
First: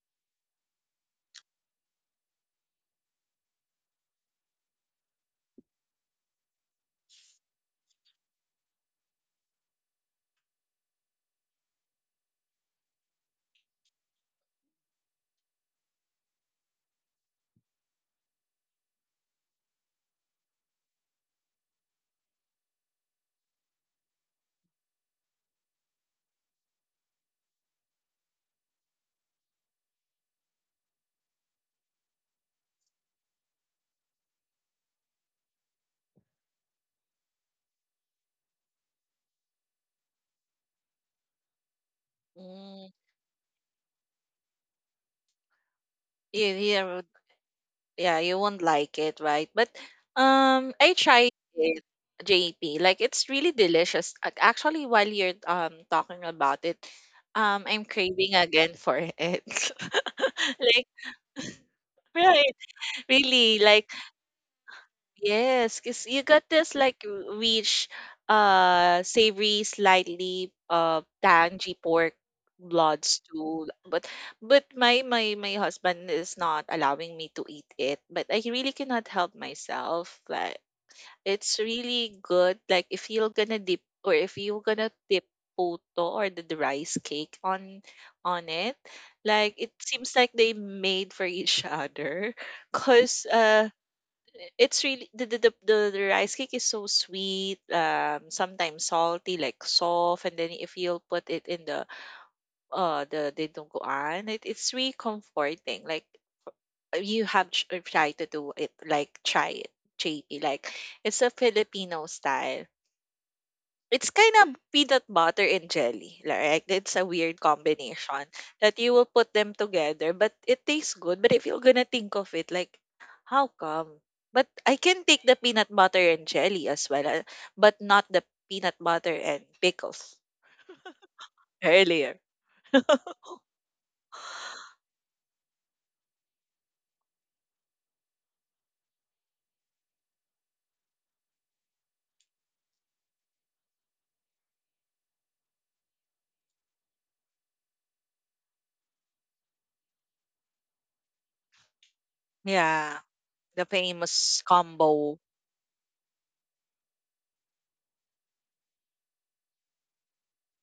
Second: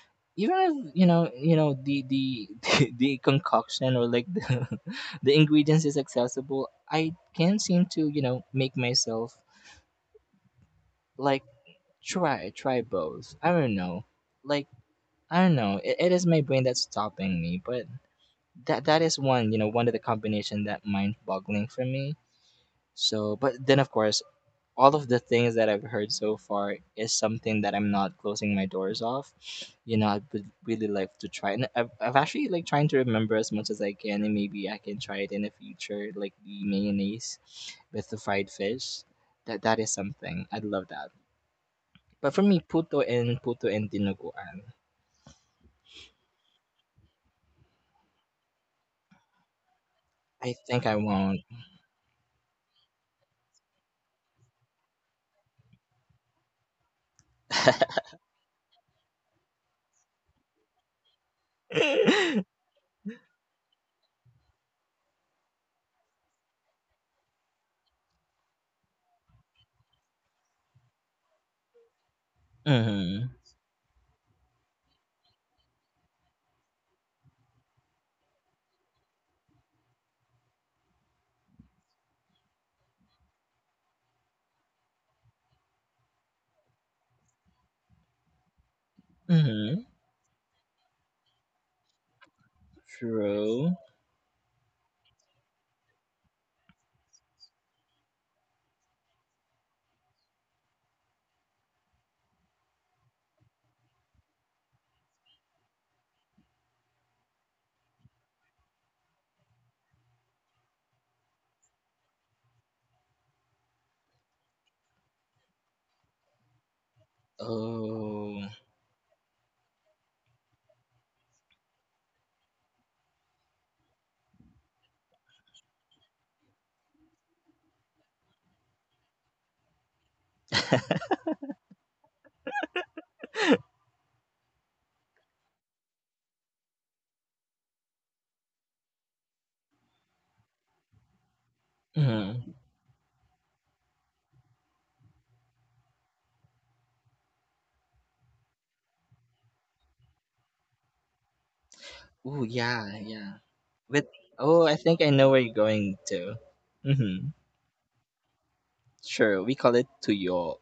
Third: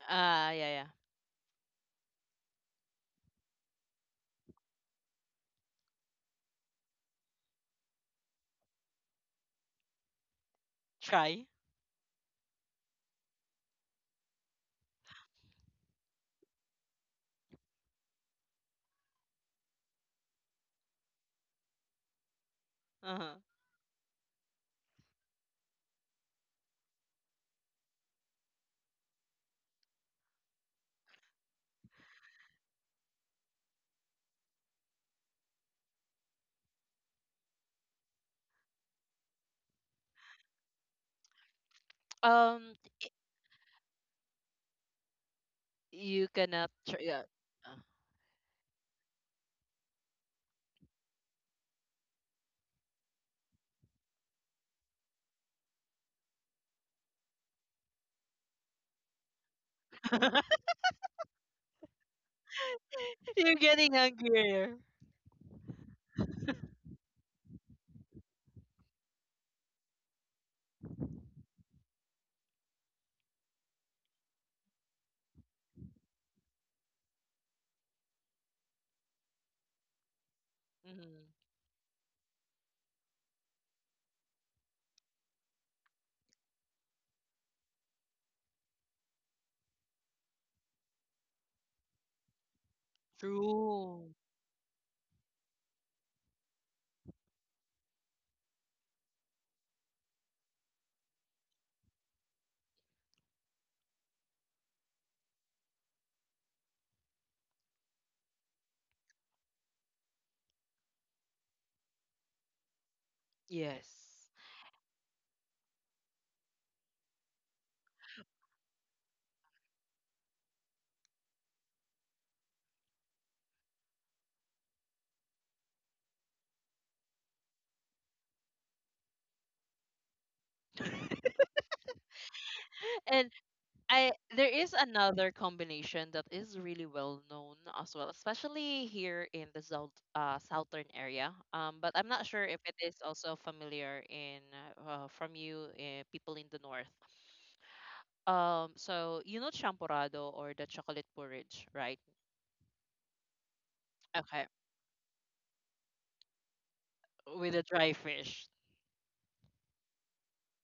A: Ah,
B: Even
A: yeah, yeah.
B: if, you know, you know, the *laughs* the concoction, or like the *laughs* the ingredients is accessible, I can't seem to, you know, make myself like
A: Try.
B: try both. I don't know, like I don't know, it is my brain that's stopping me. But that is one, you know, one of the combination that mind boggling for me.
A: Uh-huh.
B: So but then of course all of the things that I've heard so far is something that I'm not closing my doors off. You know, I would really like to try, and I've actually like trying to remember as much as I can, and maybe I can try it in the future, like the mayonnaise with the fried fish. That is something I'd love that. But for me,
A: Um,
C: mm,
B: puto and dinuguan,
A: you
C: you,
A: cannot
C: you,
A: try.
C: would-
A: Yeah.
C: yeah, you won't like it, right? But
B: I
C: I
B: think I
C: tried
B: won't.
C: it, JP. Like it's really delicious. Actually, while you're talking about it, I'm
B: *laughs*
C: craving again for it.
A: Uh.
C: *laughs* Like, right,
A: *laughs* You're
C: really, like
A: getting hungrier.
C: yes, cause you got this like rich, savory, slightly tangy pork blood
B: Mhm,
C: stew. But my husband is not allowing me to eat it. But I really cannot help myself. Like
A: Mm,
C: it's really good. Like if you're gonna dip or if you're gonna dip puto or the rice cake on it, like it
B: mhm,
C: seems like they made for each other. Cause
B: true.
A: true.
C: it's really the rice cake is so sweet sometimes salty like soft and then if you'll put it in the dinuguan it, it's really comforting like you have tried to do it like try it JP like it's a Filipino style it's
A: Yes.
C: kinda peanut butter and jelly, like, it's a weird combination
B: Oh,
C: that you will put them together, but it tastes good. But if you're gonna think of it, like, how come? But I can take the peanut butter and jelly as well, but not the peanut butter and pickles earlier.
A: *laughs* And. I there is another combination that is really well known as well, especially here in the south southern area. But I'm not sure
B: mhm.
A: if it is also familiar in from you people in the north. So you know champorado or the chocolate porridge, right?
B: Ooh, yeah,
C: Yeah,
B: yeah.
C: the
B: With
C: famous
A: Okay,
B: oh, I think I
C: combo.
B: know where you're going to. Mm-hmm.
A: with the dry fish.
B: Sure, we call it tuyo,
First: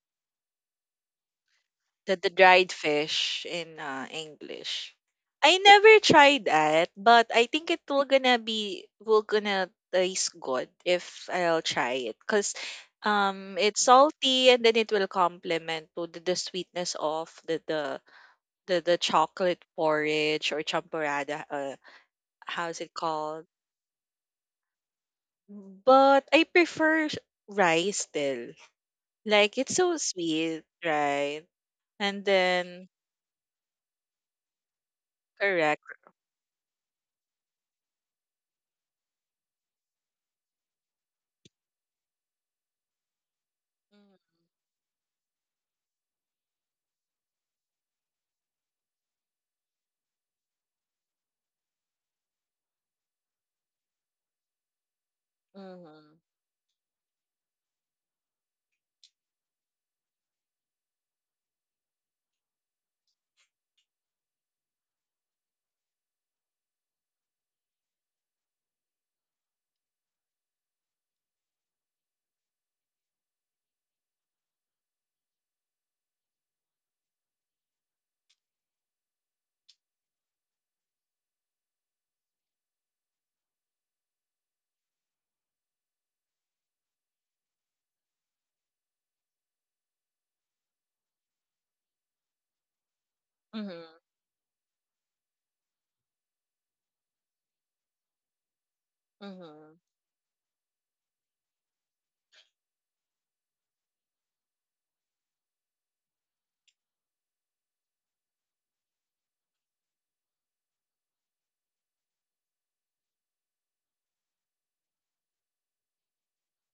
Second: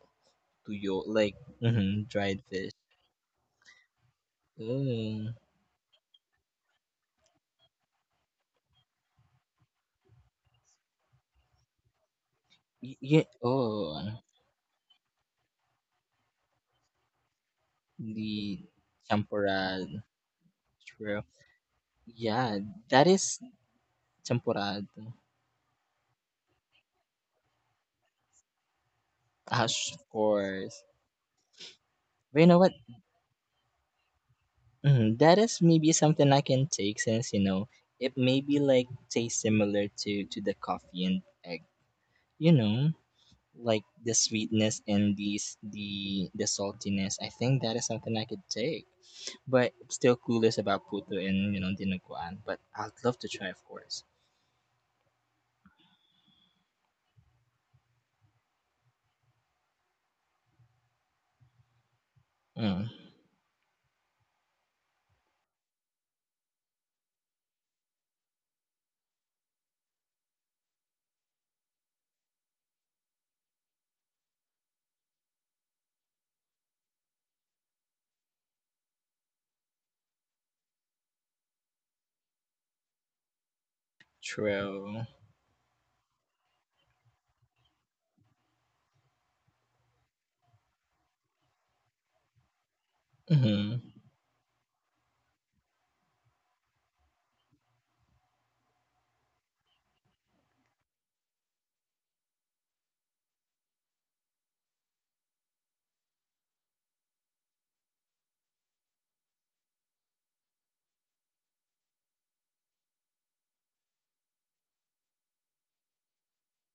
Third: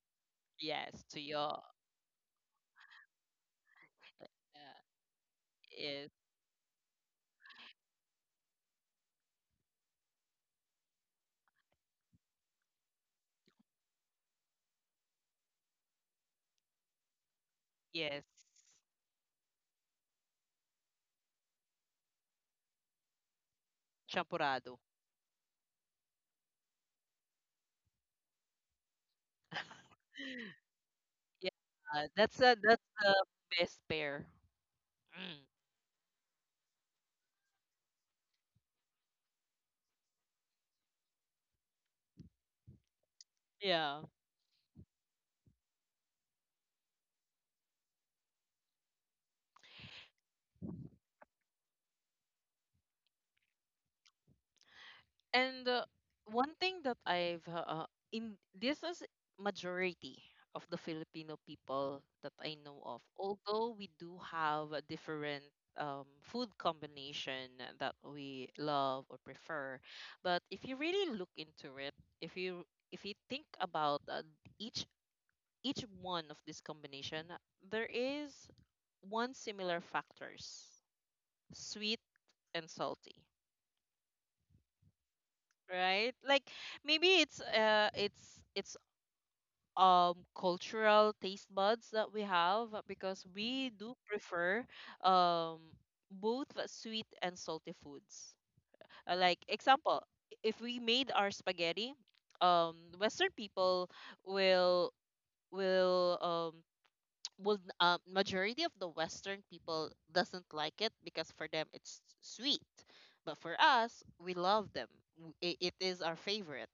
B: tuyo,
A: Yes, to
B: like
A: your
B: mm-hmm,
C: The
B: dried fish.
C: dried fish in English.
B: Oh,
C: I never
A: yes,
C: tried that, but I think it will gonna taste good if I'll try it because
B: yeah.
C: it's
B: Oh,
C: salty and then it will complement to the sweetness of the, the
A: yes,
B: the
C: the the chocolate
B: champorad.
C: porridge or
B: True.
C: champorada,
B: Yeah,
C: how's it
B: that is
C: called?
A: champorado.
B: champorad.
C: But I prefer rice still. Like
B: Ah,
C: it's
B: sh-
C: so
A: *laughs*
B: of
C: sweet,
B: course.
C: right?
A: Yeah,
C: And
A: that's
B: But you
A: a
B: know what?
A: that's
C: then
A: the best pair.
B: Mhm, that
A: Mm.
B: is
C: correct.
B: maybe something I can take, since you know it maybe like tastes similar to the coffee and egg. You know, like
A: Yeah.
B: the sweetness and these the saltiness. I think that is something I could take. But still clueless about puto and, you know, dinuguan. But I'd love to try, of course.
A: And
C: Mm-hmm.
A: one thing that I've in this is majority of the Filipino people that I know
B: Mm,
A: of. Although we do have a different food combination that we love or prefer, but if you really look into it, if you if you think about each each one of this combination, there is one similar factors: sweet and salty.
B: true.
A: Right? Like maybe it's cultural taste buds that we have because we
B: Mm-hmm.
C: Mhm.
A: do prefer um both sweet and salty foods. Like
C: Mhm.
A: example, if we made our spaghetti, Western people will will um *tsk* will majority of the Western people doesn't like it because for them it's sweet. But for us, we love them. It, it is our favorite,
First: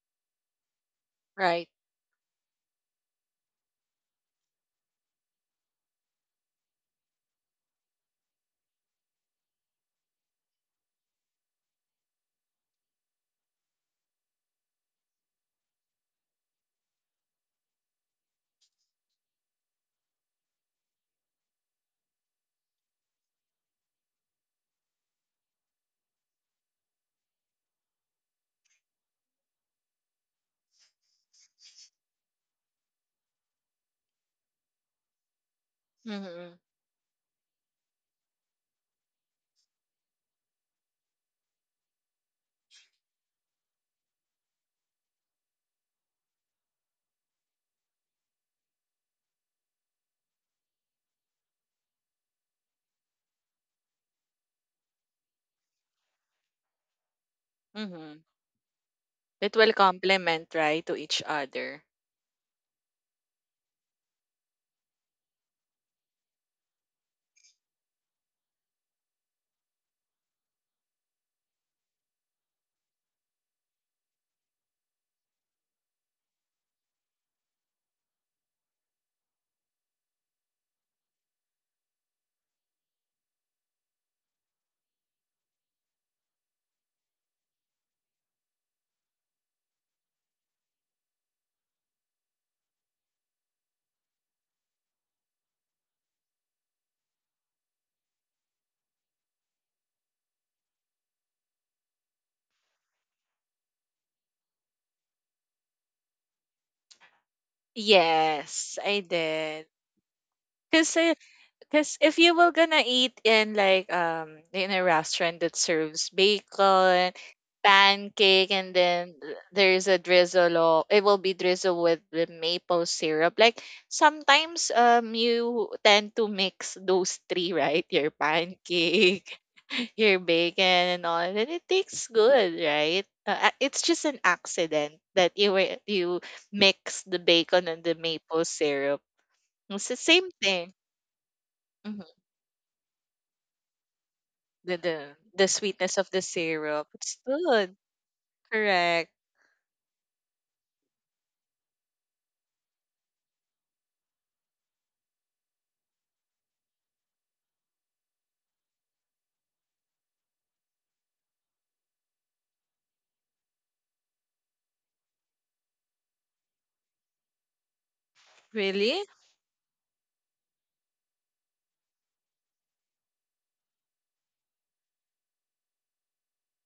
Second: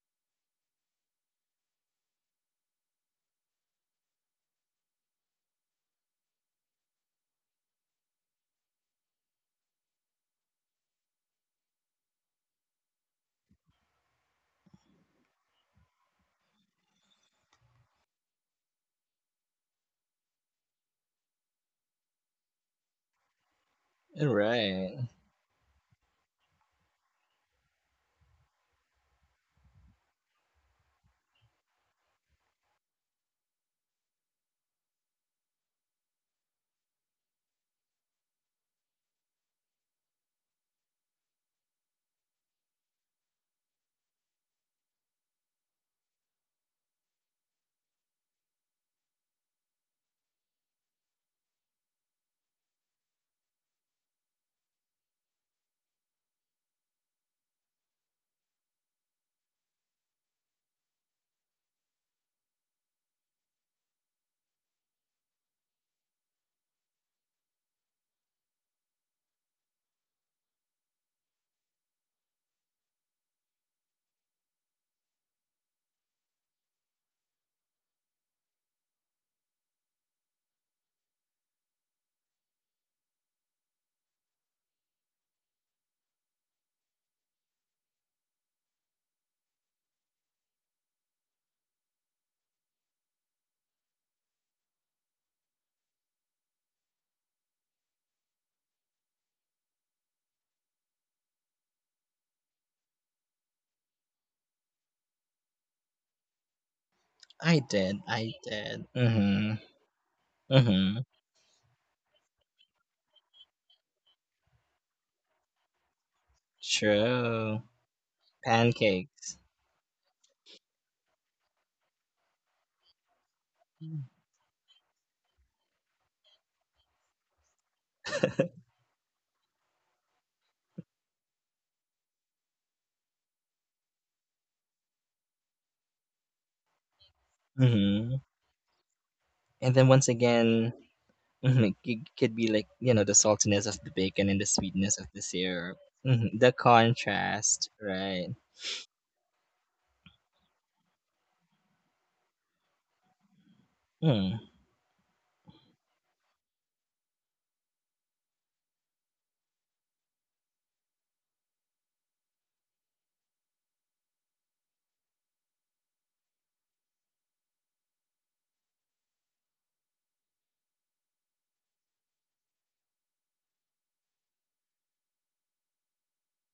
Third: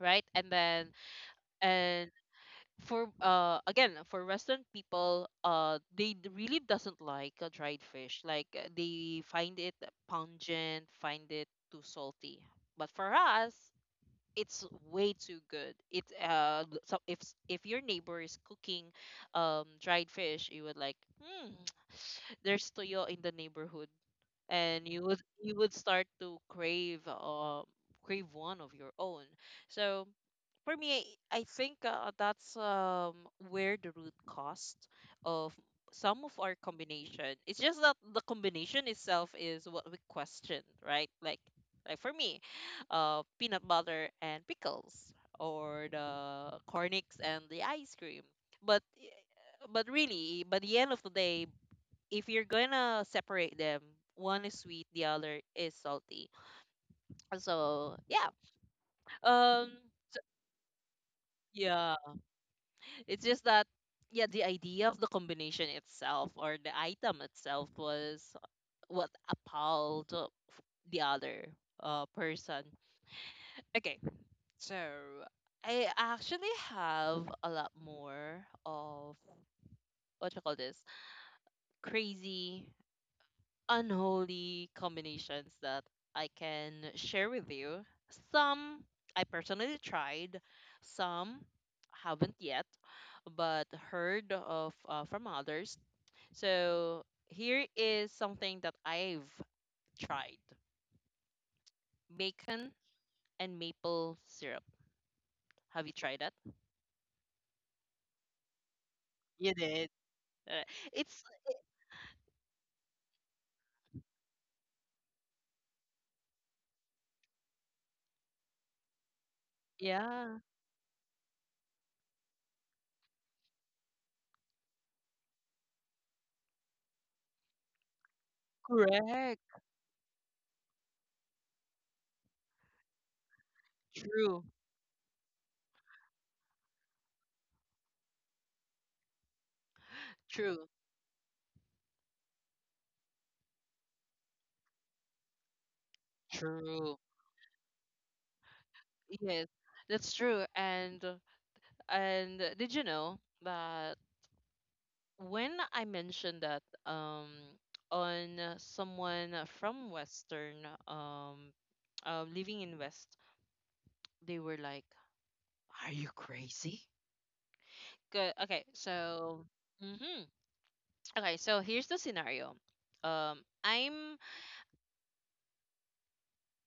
A: right? And then
C: Right.
A: and for again for Western people, they really doesn't like dried fish. Like they find it pungent, find it too salty. But for us, it's way too good. It so if if your neighbor is cooking dried fish, you would like hmm *tsk* there's toyo in the neighborhood, and
B: Right.
A: you would start to crave crave one of your own. So for me, I think that's where the root cost of some of our
C: Mhm.
A: combination. It's just that the combination itself is what we question, right? Like for me, peanut butter and pickles, or the cornix and the ice cream. But, but really, by the end of the day, if you're gonna separate them, one is sweet, the other is salty. So
C: Mhm.
A: yeah,
C: It
A: um,
C: will complement, right, to each other.
A: yeah. It's just that, yeah, the idea of the combination itself or the item itself was what appalled the other person. Okay, so I actually have a lot more of what you call this crazy, unholy combinations that I can share with you. Some I personally tried, some haven't yet, but heard of from others. So here is something that I've tried: bacon and maple syrup. Have you tried that?
B: I did. I
C: Yes,
B: did.
C: I
A: You
B: Mm-hmm.
C: did.
A: did. Uh,
C: Cause,
B: Mm-hmm.
C: uh,
A: It's
C: cause if you were gonna eat in like in a restaurant that serves bacon
B: True.
C: pancake and then
B: Pancakes.
C: there's a
A: yeah,
C: drizzle or it will be drizzled with the maple syrup, like sometimes you tend to mix those three, right? Your pancake,
A: correct.
C: *laughs* your bacon and all, and it tastes good, right? It's just an
A: True.
C: accident that you mix the bacon and the
B: Mm-hmm.
C: maple syrup.
B: And then
C: It's the
B: once
C: same
A: True.
B: again,
C: thing.
B: mhm, it
C: Mhm.
B: c- could be like, you know, the saltiness of the bacon and the
C: the,
B: sweetness of
C: the
B: the
C: the
B: syrup.
C: sweetness of the
B: Hmm. The
C: syrup,
A: True.
C: it's good.
B: contrast, right?
C: Correct.
A: Yes, that's true. And did you know that
B: Hmm.
A: when I mentioned that on someone from Western living in West, they were like, "Are you crazy? Good. Okay.
C: Really.
A: So, hmm okay. So here's the scenario. Um, I'm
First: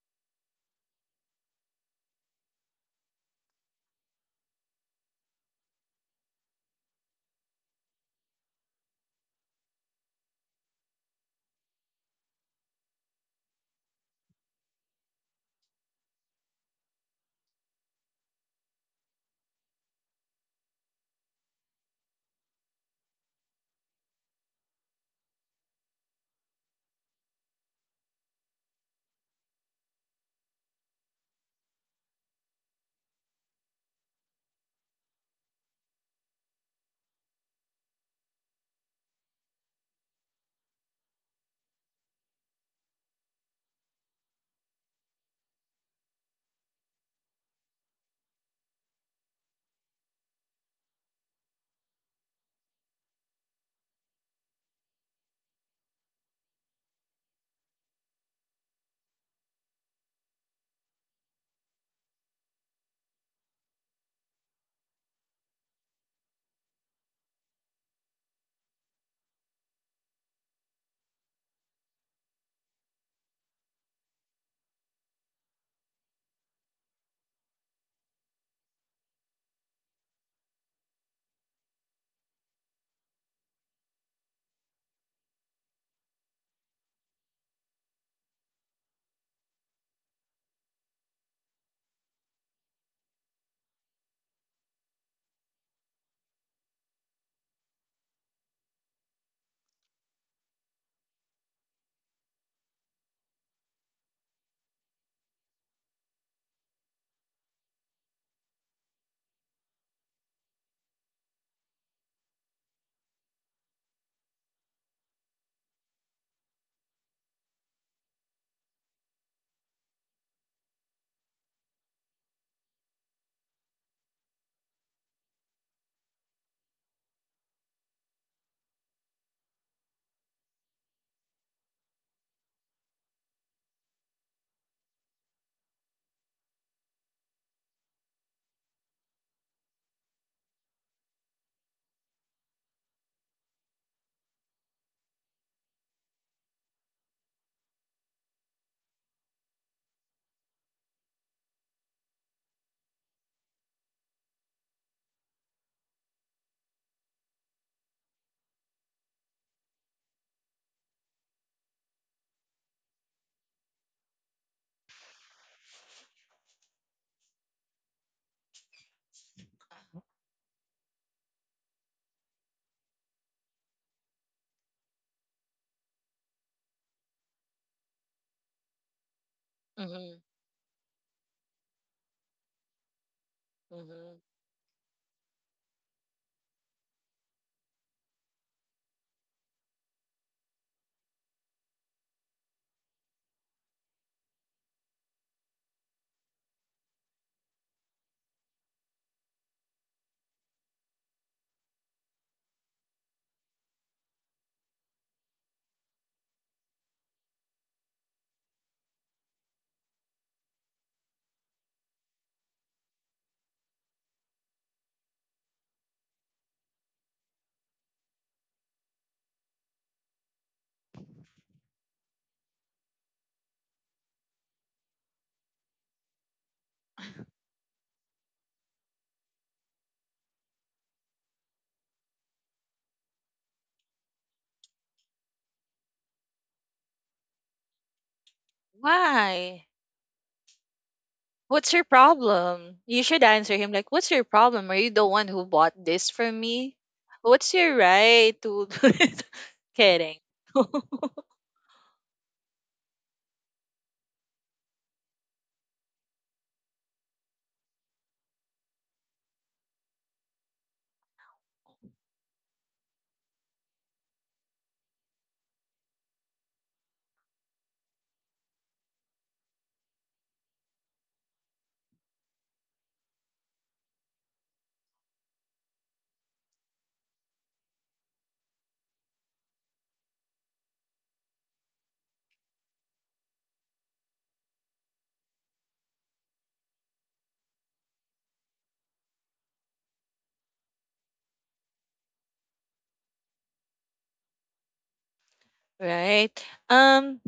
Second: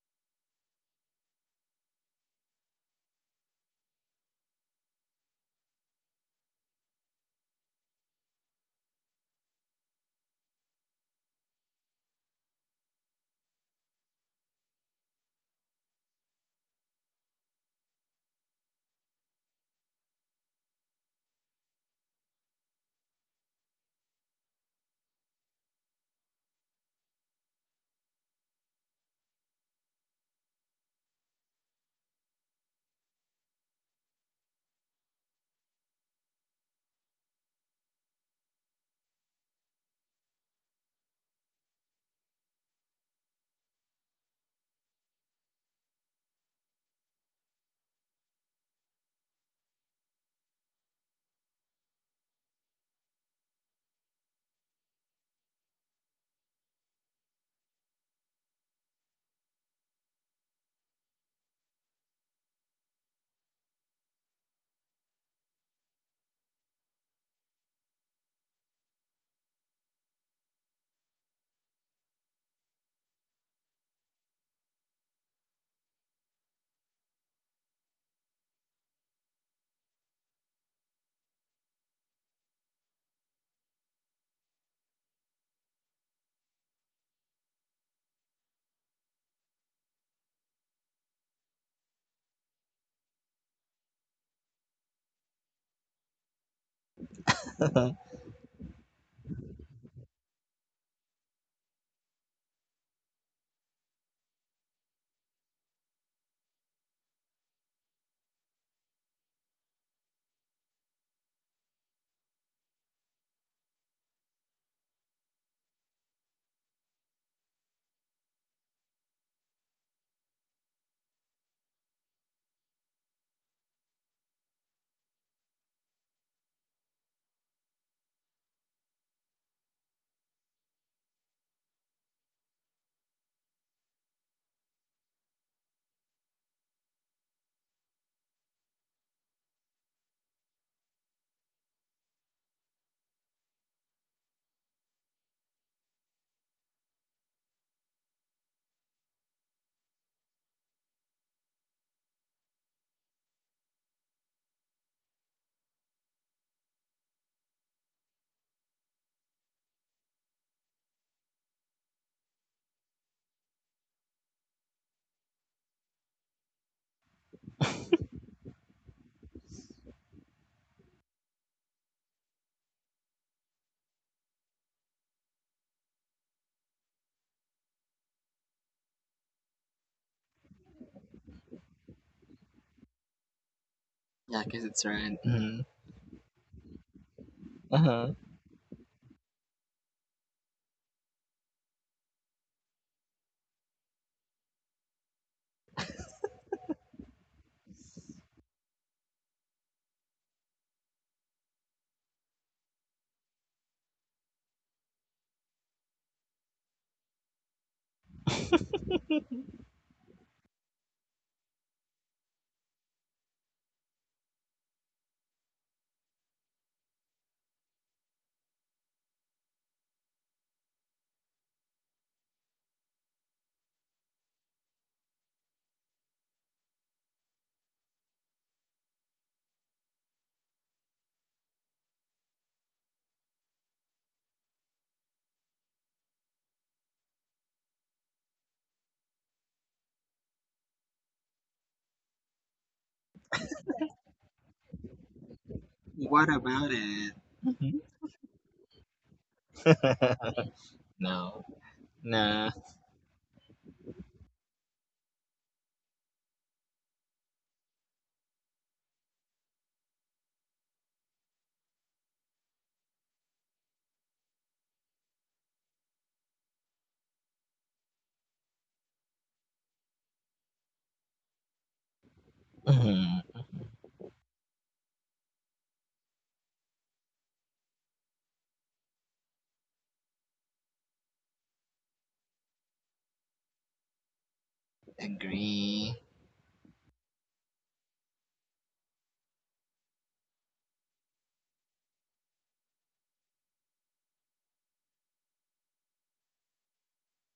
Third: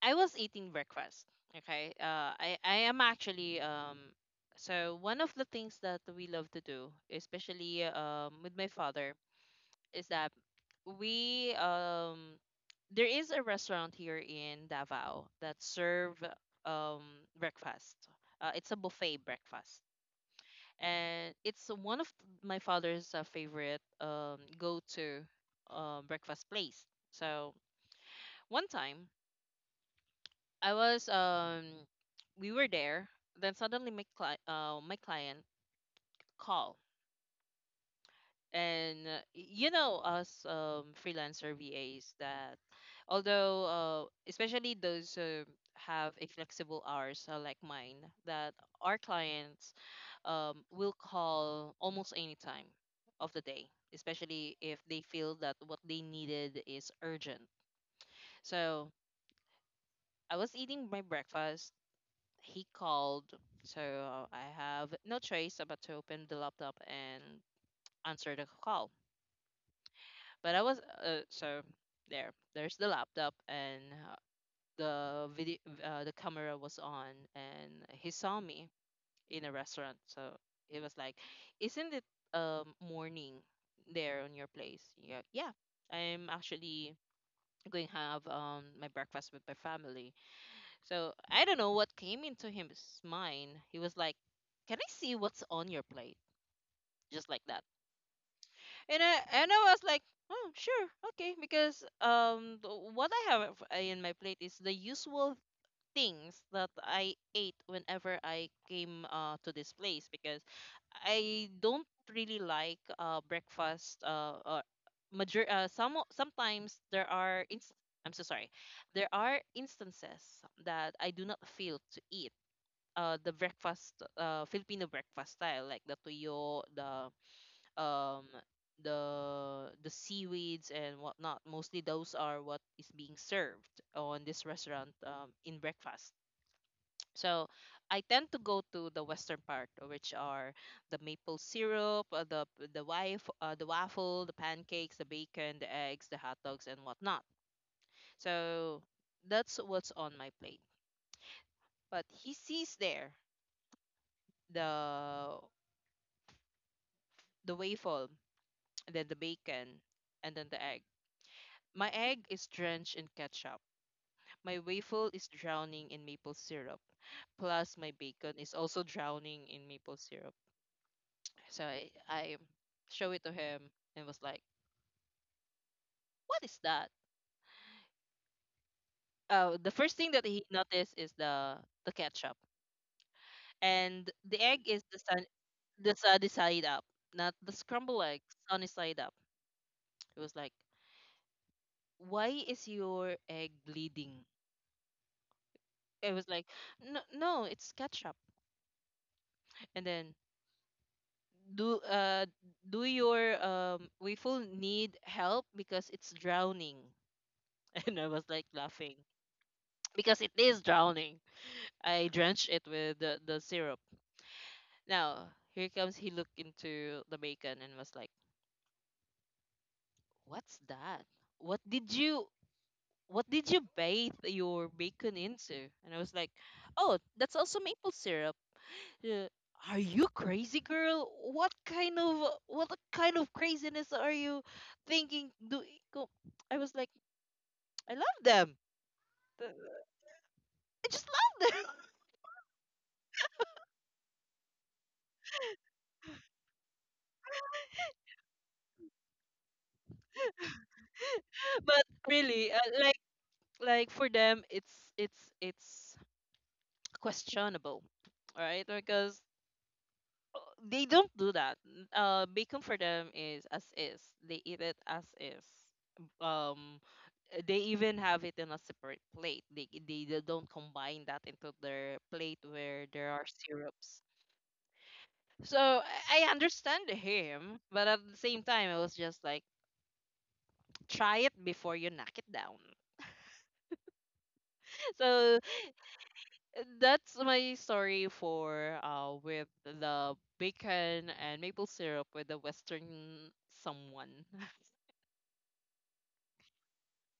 A: I was eating breakfast. Okay. I am actually. So one of the things that we love to do, especially with my father, is that we there is a restaurant here in Davao that serve um breakfast. It's a buffet breakfast. And it's one of my father's favorite go-to breakfast place. So one time I was we were there, then suddenly my my client call. And you know us freelancer VAs that although especially those who have a flexible hours like mine that our clients will call almost any time of the day, especially if they feel that what they needed is urgent. So I was eating my breakfast, he called. So I have no choice but to open the laptop and answer the call. But I was uh, so there. There's the laptop and the video, the camera was on, and he saw me in a restaurant. So he was like, "Isn't it morning there on your place?" Yeah, yeah. I'm actually going have my breakfast with my family. So I don't know what came into his mind. He was like, "Can I see what's on your plate?" Just like
B: *laughs*
A: that.
B: Yeah,
A: And I was like, oh sure, okay, because what I have in my plate is the usual things that I ate whenever I came to this place, because I don't really like breakfast or major sometimes there are I'm so sorry. There are instances that I do not feel to eat the breakfast Filipino breakfast style like the tuyo, the um the seaweeds and whatnot. Mostly those are what is being served on this restaurant in breakfast. So I tend to go to the western part, which are the maple syrup, the wife, the waffle, the pancakes, the bacon, the eggs, the hot dogs, and whatnot. So that's what's on my plate. But he sees there the the waffle, *tsk* then the bacon, and then the egg. My egg is drenched in ketchup. My waffle is drowning in maple syrup. Plus, my bacon is also drowning in maple syrup. So I show it to him and was like, "What is that?" The first thing
C: Mm-hmm.
A: that he noticed is the ketchup, and
C: Mm-hmm.
B: I
A: the
B: guess
A: egg
B: it's
A: is the
B: right.
A: sun,
B: Hmm.
A: the sunny side up, not the scrambled
B: Uh-huh.
A: egg,
B: *laughs*
A: sunny side up. It was like, "Why is your egg bleeding?" I was like, "No, no, it's ketchup." And then do do your we full need help because it's drowning *laughs* and I was like laughing because it is drowning. I drenched it with the syrup. Now here comes, he looked into the bacon and was like, what's that, what did you what did you bathe your bacon into? And I was like, oh, that's also maple syrup. Uh, are you crazy, girl? What kind of craziness are you thinking? Go- I was like, I love them. Uh,
C: Why?
A: I just love them.
C: What's your problem? You should answer him like, "What's your problem? Are you the one who bought this
B: What
C: for
B: about
C: me?
B: it?
C: What's your right to?" *laughs* Kidding.
B: *laughs*
C: *laughs*
B: No.
A: *laughs* but
B: Nah.
A: really, like for them, it's questionable, right? Because they don't do that. Bacon for them is as is. They eat it as is. Um, they even have it in a separate plate. They don't combine that into their plate where there
B: Hmm.
A: are syrups. So I understand him, but at the same time, I was just like, try it before you knock it down. *laughs* So
B: Agree.
A: that's my story for with the bacon and maple syrup with the Western someone. *laughs*
C: Right. Um,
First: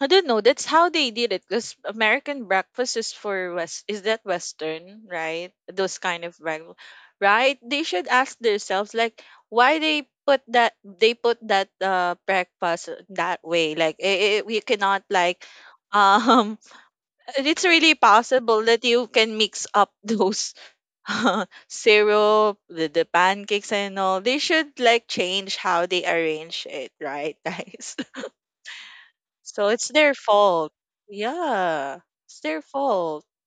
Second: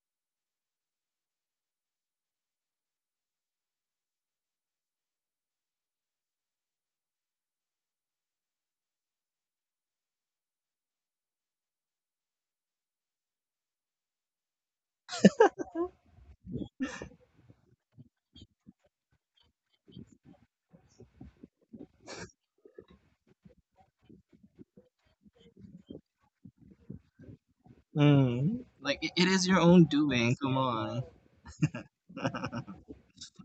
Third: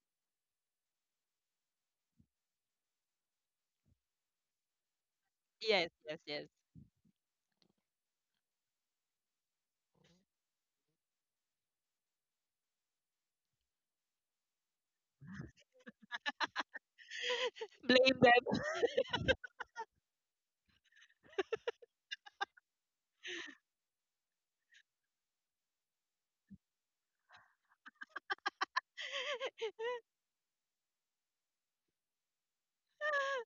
C: I don't know. That's how they did it. Because American breakfast is for West. Is that Western, right?
A: yes,
C: Those
A: yes,
C: kind of
A: yes.
C: breakfast, right? They should ask themselves like why they put that breakfast that way. Like it, we cannot like *laughs* um it's really
A: Blame them.
C: possible that you can mix up those *laughs* syrup, the pancakes and all. They should like change how they arrange it, right, guys? *laughs*
B: Hmm. Like, it is your
C: So
B: own
C: it's their
B: doing. Come
C: fault.
B: on.
C: Yeah, it's their fault,
A: *laughs*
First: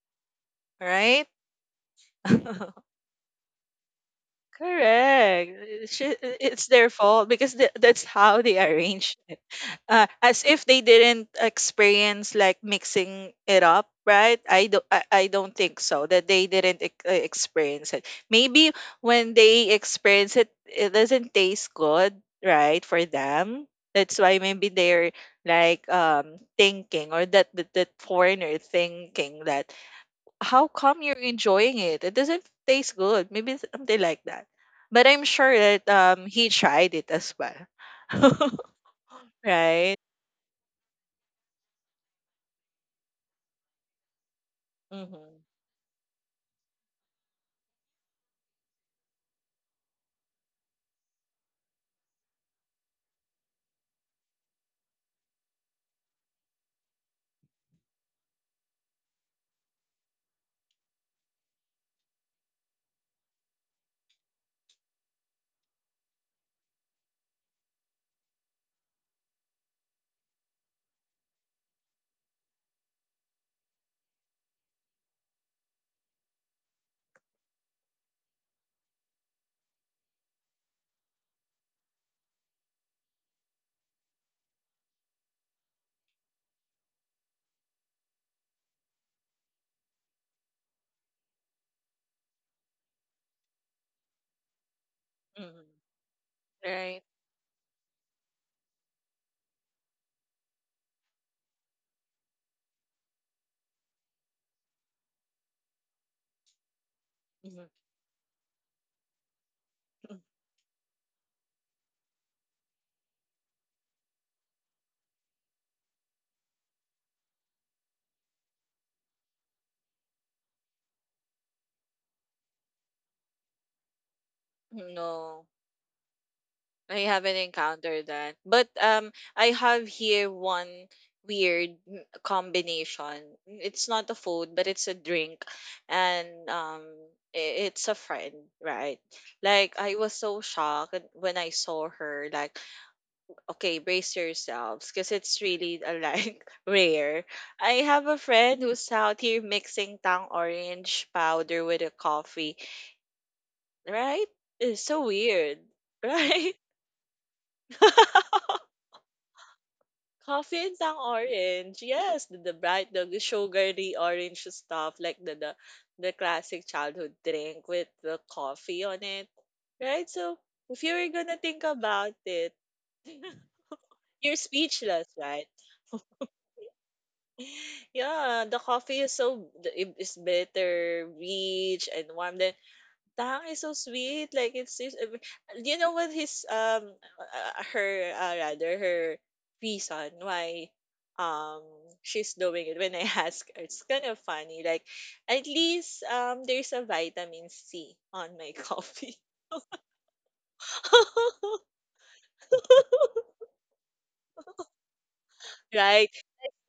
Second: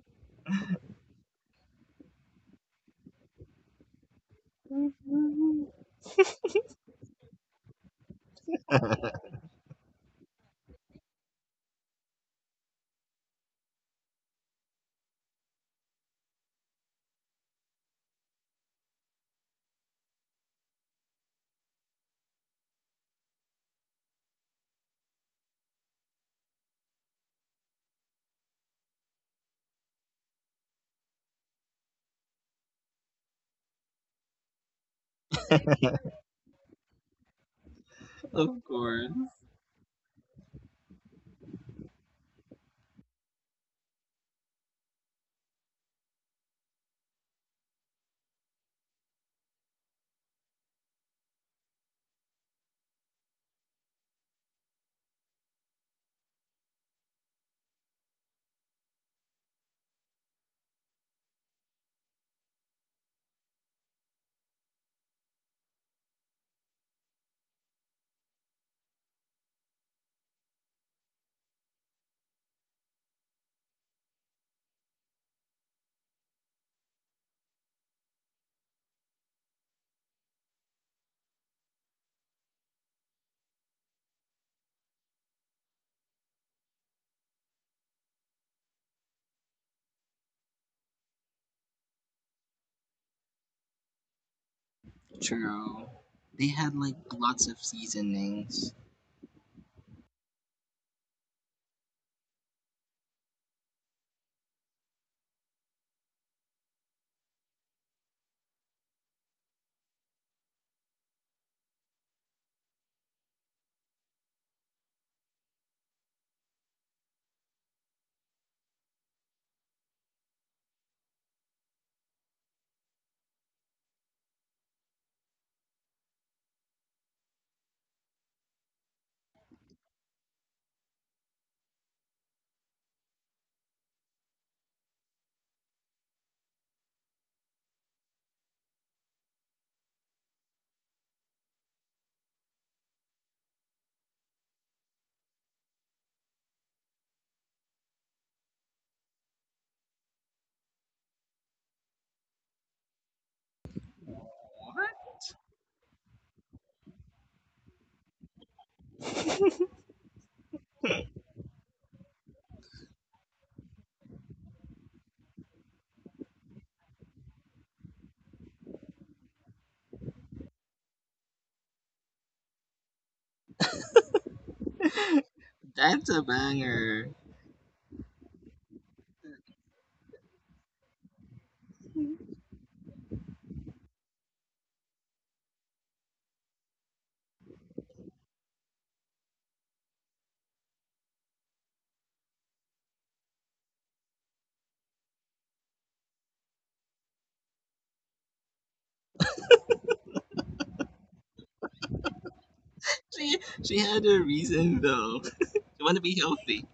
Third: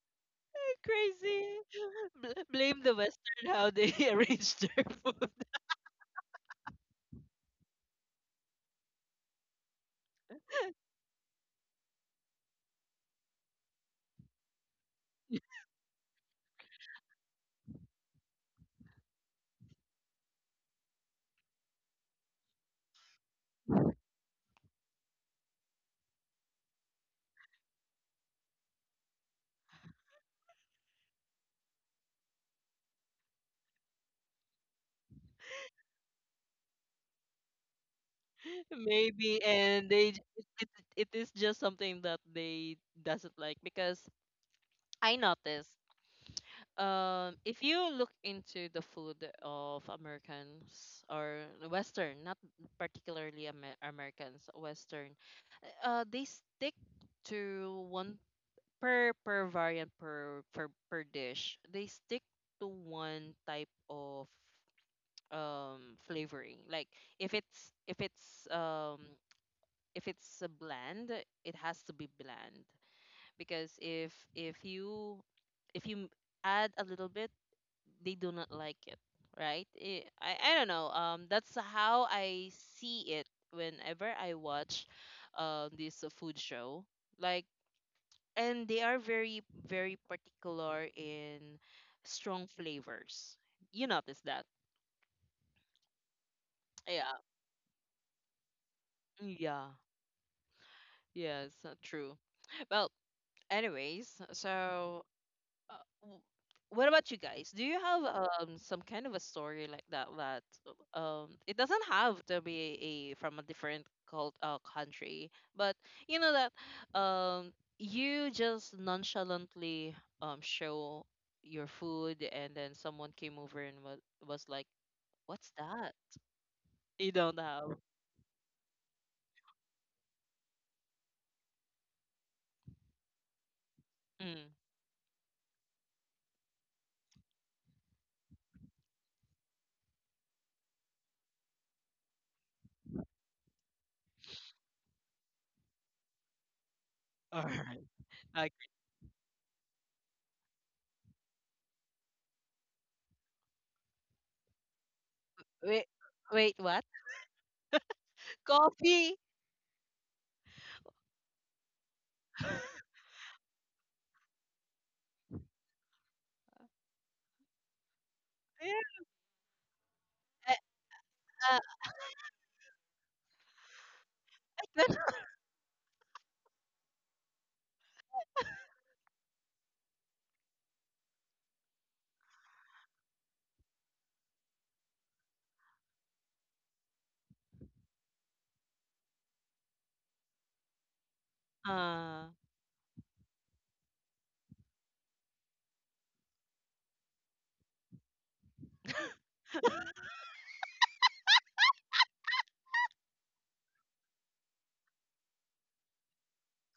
A: *laughs*
C: right?
A: Crazy.
C: *laughs* Correct.
A: Blame the Western how they *laughs* arrange their food,
B: *laughs*
C: It's their fault because that's how they arrange it. As if they didn't experience like mixing it up, right? I don't think so that they didn't experience it. Maybe when they experience it, it doesn't taste good, right, for them. That's why maybe they're like thinking or that foreigner thinking that how come you're enjoying it, it doesn't taste good. Maybe it's something like that, but I'm sure that he tried it as well.
B: Of
C: *laughs*
A: *laughs*
B: course.
A: maybe, and
C: Right.
A: they j- it is just something that they doesn't like because I
C: Hmm.
A: noticed. If you look into the food of Americans or Western, not particularly Americans, Western, they stick to one per per variant per per per dish. They stick to one type of um flavoring, like if it's if it's a bland, it has to be bland, because if you add a little bit, they do not like it, right. I don't know, that's how I see it whenever I watch this food show like. And they are very particular in strong flavors, you notice that.
C: Mhm.
B: True. They had, like,
C: Right.
A: Yeah,
B: lots of seasonings.
A: yeah, yes, true. Well, anyways, so uh, w- what about you guys? Do
C: Mhm.
A: you have some kind of a story like that, that
C: *laughs*
A: it doesn't have to be a from a different cult country, but you know that um you just nonchalantly show your food and then someone came over and was like, "What's
C: No,
A: that?"
C: I
A: You don't
C: haven't
A: have.
C: encountered that. But I have here one weird combination. It's not a
A: Mm.
C: food, but it's a drink, and i- it's a friend, right? Like I was so shocked when I saw her. Like, okay, brace yourselves, because it's really, *laughs* like,
A: *laughs*
C: rare.
A: All right.
C: I have a
A: Like,
C: friend who's out here mixing tang orange powder with a coffee. Right? It's so
B: What?
C: weird.
A: wait, wait,
C: Right?
A: what? *laughs*
C: *laughs*
A: Coffee.
C: Coffee and tang orange. Yes, the bright, the sugary orange stuff, like the classic childhood drink with the coffee
A: Eh,
C: on it. Right? So if you were gonna
A: uh,
C: think about it, *laughs* you're
A: then-
C: speechless, right?
B: *laughs* That's a banger.
C: *laughs* Yeah, the coffee is so it is better, rich and warm. Then Tang is so sweet. Like, it's do you know what his her rather her reason why um
A: uh,
C: she's doing it when I *laughs* ask her. It's kind of funny. Like, at least there's a vitamin C on my coffee. *laughs*
B: She, she had a reason, though. You want to be
C: Right.
B: healthy.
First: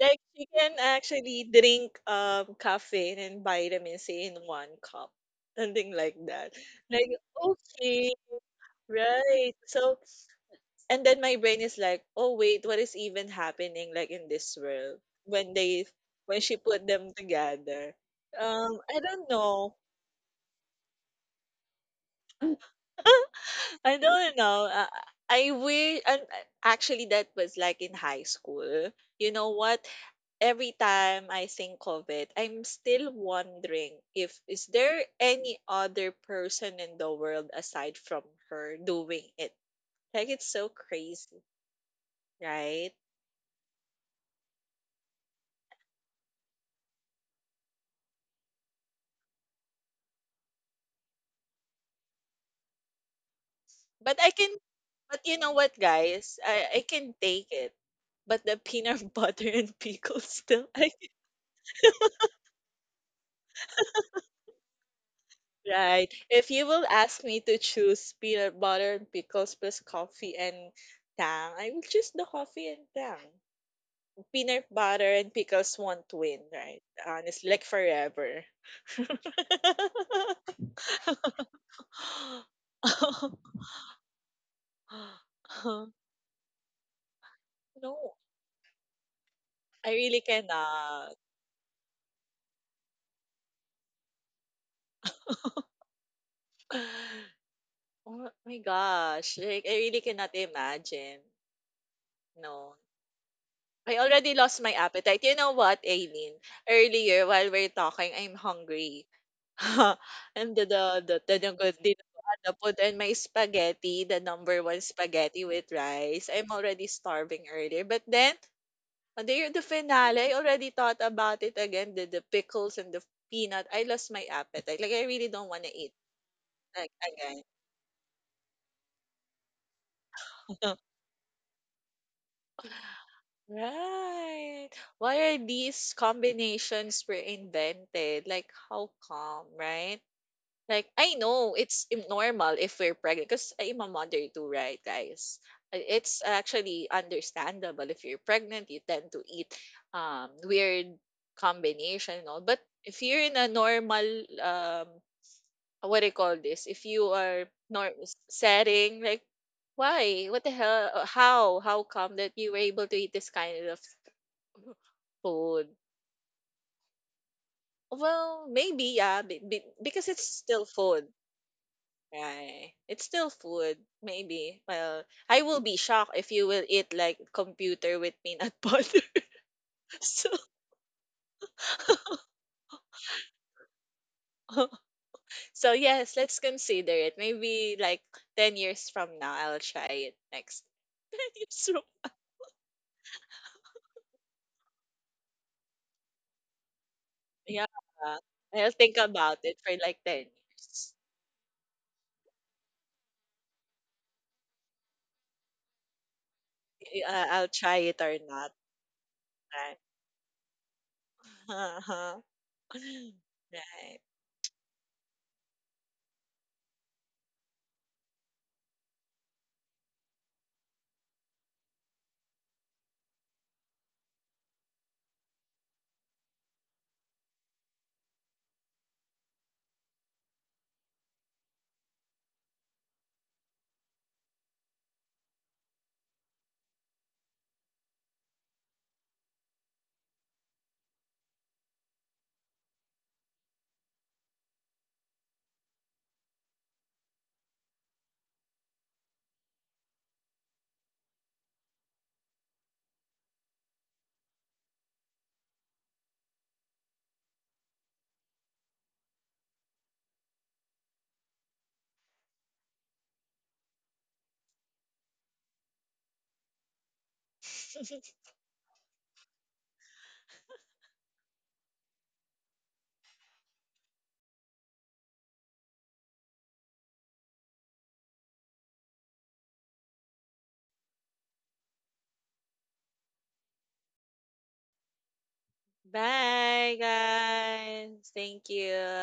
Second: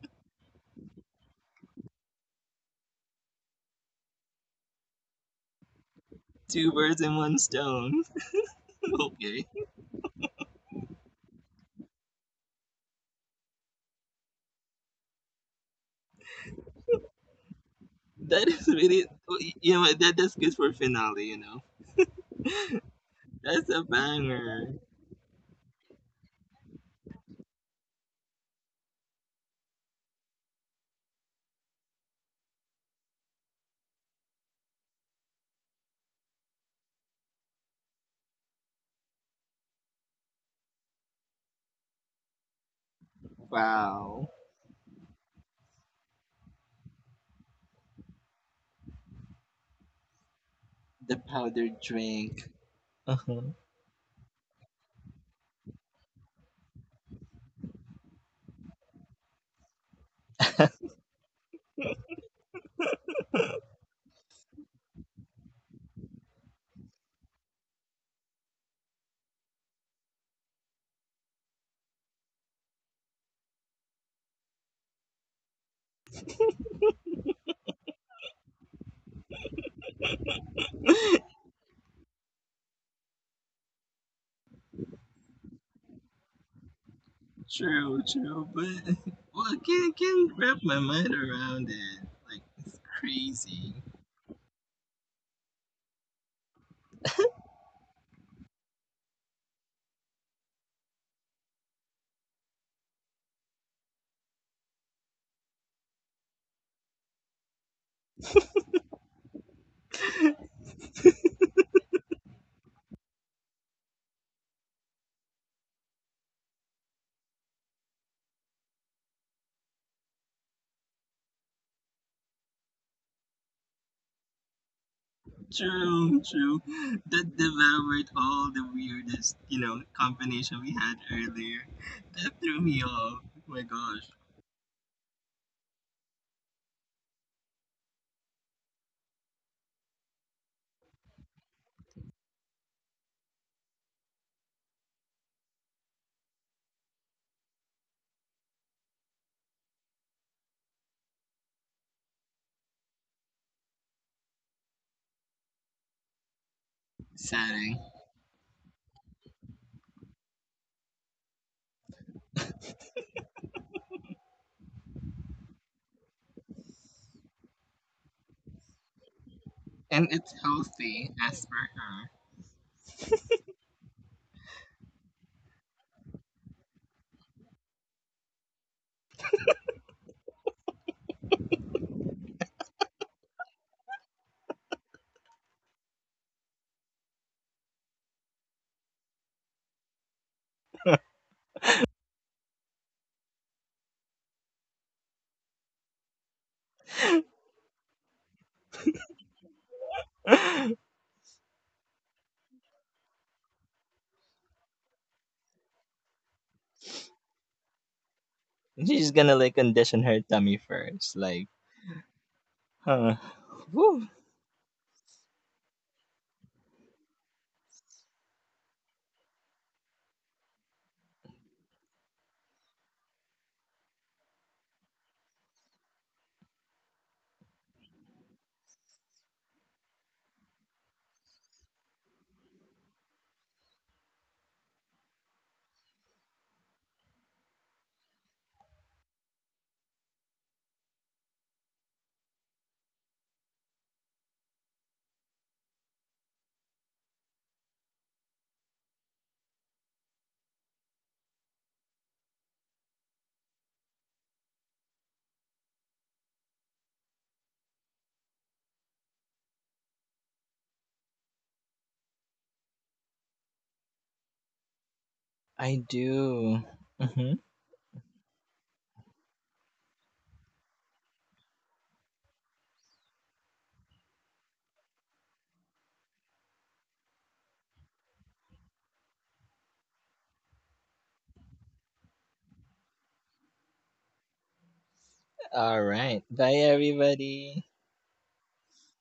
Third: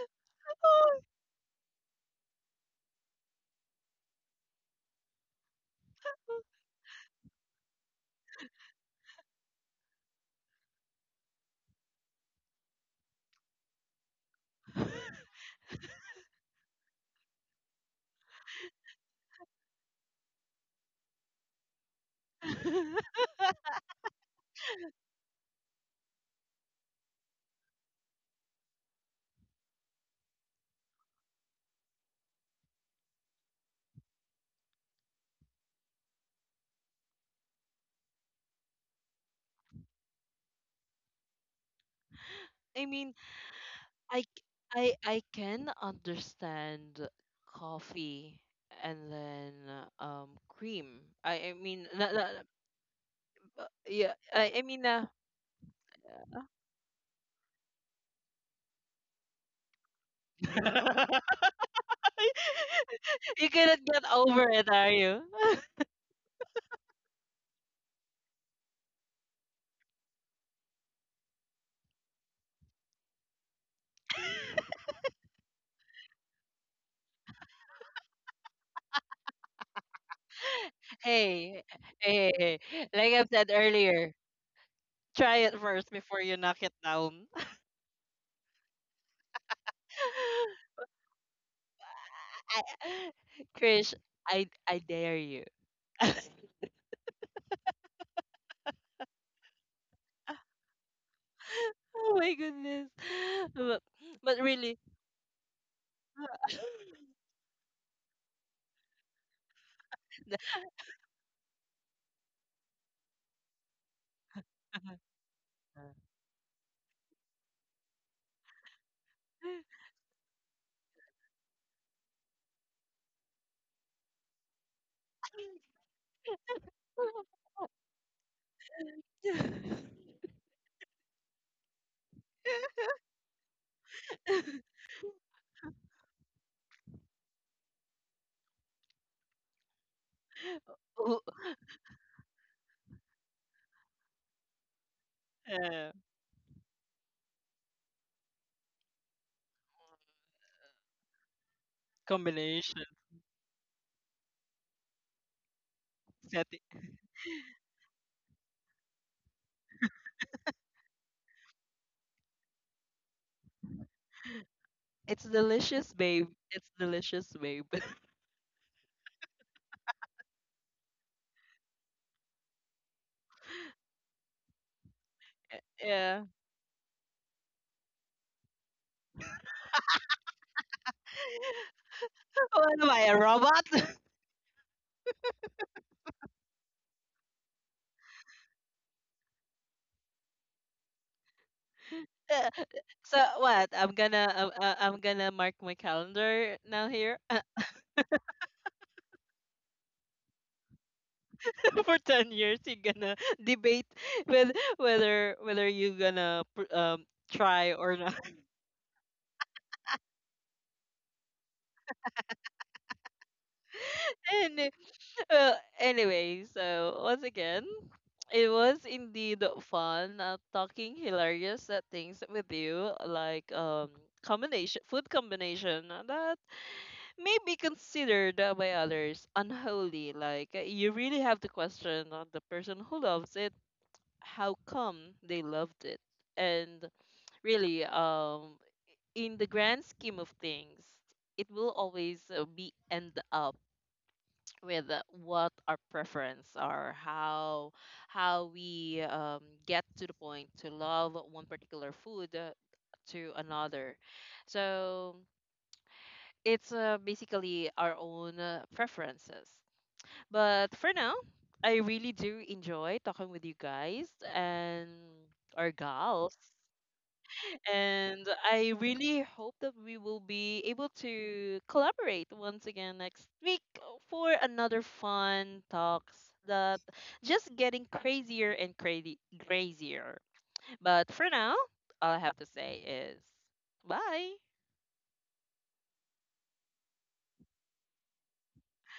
C: Like you can
A: oh.
C: actually drink caffeine and vitamin C in one cup. Something like that.
B: Two birds
C: Like,
B: in one stone.
C: okay,
B: *laughs* Okay.
C: right. So and then my brain is like, "Oh wait, what is even happening like in this world?" When they when she put them together.
B: That is
C: I
B: really,
C: don't
B: you
C: know.
B: know, what, that that's good for finale. You know,
A: *laughs*
B: that's
C: *laughs*
B: a
C: I don't know.
B: banger.
C: I wish. And actually that was like in high school. You know what? Every time I think of it, I'm still wondering if is there any other person in the world aside from her doing it. Like it's so crazy,
A: I
C: right?
A: mean, I
B: Wow,
A: c- I can understand coffee and then cream.
B: the
A: I
B: powdered
A: mean,
B: drink. Uh-huh.
A: yeah.
C: But I can
A: I mean,
C: But you know what, guys? I can take it. But the peanut *laughs* butter and pickles still, I can.
A: *laughs* you cannot get over it, are you? *laughs*
C: Right. If you will ask me to choose peanut butter and pickles plus coffee and tang, I will choose the coffee and tang. Peanut butter and pickles won't win, right? Honestly, like forever. *laughs*
B: *laughs*
A: hey, hey, hey, hey, like I've said earlier, try it first before you knock it down.
B: True,
C: No,
B: true, but well, I
C: I
B: can't
C: really
B: wrap
A: *laughs*
B: my
C: cannot.
B: mind
C: *gasps*
B: around it. Like it's crazy.
A: Krish, I dare you.
C: *sighs* Oh my gosh, like I really cannot imagine.
A: Oh my
C: No.
A: goodness. *laughs* But,
C: I already
A: but
C: lost my
A: really.
C: appetite. You know what, Aileen?
A: *laughs*
C: Earlier, while we're talking, I'm hungry. *laughs* And the put in my spaghetti, the number one spaghetti with rice. I'm already starving earlier. But then, on the finale, I already thought about it again. The pickles and the peanut. I lost my appetite. Like, I really don't want to eat
B: True, true.
C: like
B: That
C: again.
B: devoured all the weirdest, you know, combination we
C: *laughs*
B: had earlier. That threw me off. Oh my gosh,
C: Right. Why are these combinations were invented? Like, how come, right? Like, I
A: Oh,
C: know it's normal if we're pregnant, because I'm a mother too, right, guys?
A: yeah.
C: It's actually understandable if you're pregnant, you tend to eat weird combination and all. But
A: Combination
C: if you're in a normal, um, what do you call
A: setting.
C: this? If you are
B: upsetting.
C: nor setting, like, why? What the hell? How? How come that you were able to eat this kind of
A: It's
C: food?
A: delicious, babe. It's delicious, babe. *laughs*
C: Well, maybe, yeah, because
B: And
C: it's
B: it's
C: still food,
B: healthy as
C: right? It's still food, maybe. Well, I will be shocked
A: Yeah.
C: if you will eat like computer with peanut butter. *laughs* so,
A: What am I, a robot?
C: *laughs* so yes, let's consider it. Maybe like 10 years from now, I'll try it next. *laughs* 10 years from.
A: *laughs* so what? I'm gonna mark my calendar now
B: per
A: here
C: Yeah. I'll think about it for like 10
B: her. *laughs*
C: years.
A: *laughs* for 10 years. You're gonna *laughs* debate with whether you gonna
C: I'll try
A: try
C: it
A: or
C: or
A: not.
C: not.
B: She's gonna like
C: Right. *laughs*
B: condition her tummy first. Like,
C: Uh-huh.
B: huh.
C: Right.
B: Woo.
A: *laughs* And well, anyway, so once again, it was indeed fun talking hilarious things with you, like combination food combination that may be considered by others unholy. Like you really have to question the person who loves it, how come they loved it, and really in the grand scheme of things, it will always be end up with what our preference are, how we get to the point to love one particular food to another. So it's basically our own preferences. But for now, I really do enjoy talking with you guys and our
B: I
A: gals.
B: do. Mhm.
C: *laughs*
A: And I really hope that we will be able to collaborate once again next week for another fun talks that just getting crazier and crazy crazier. But for now, all I have to say is bye.
B: All right. Bye,
C: Bye,
B: everybody.
C: guys. Thank you.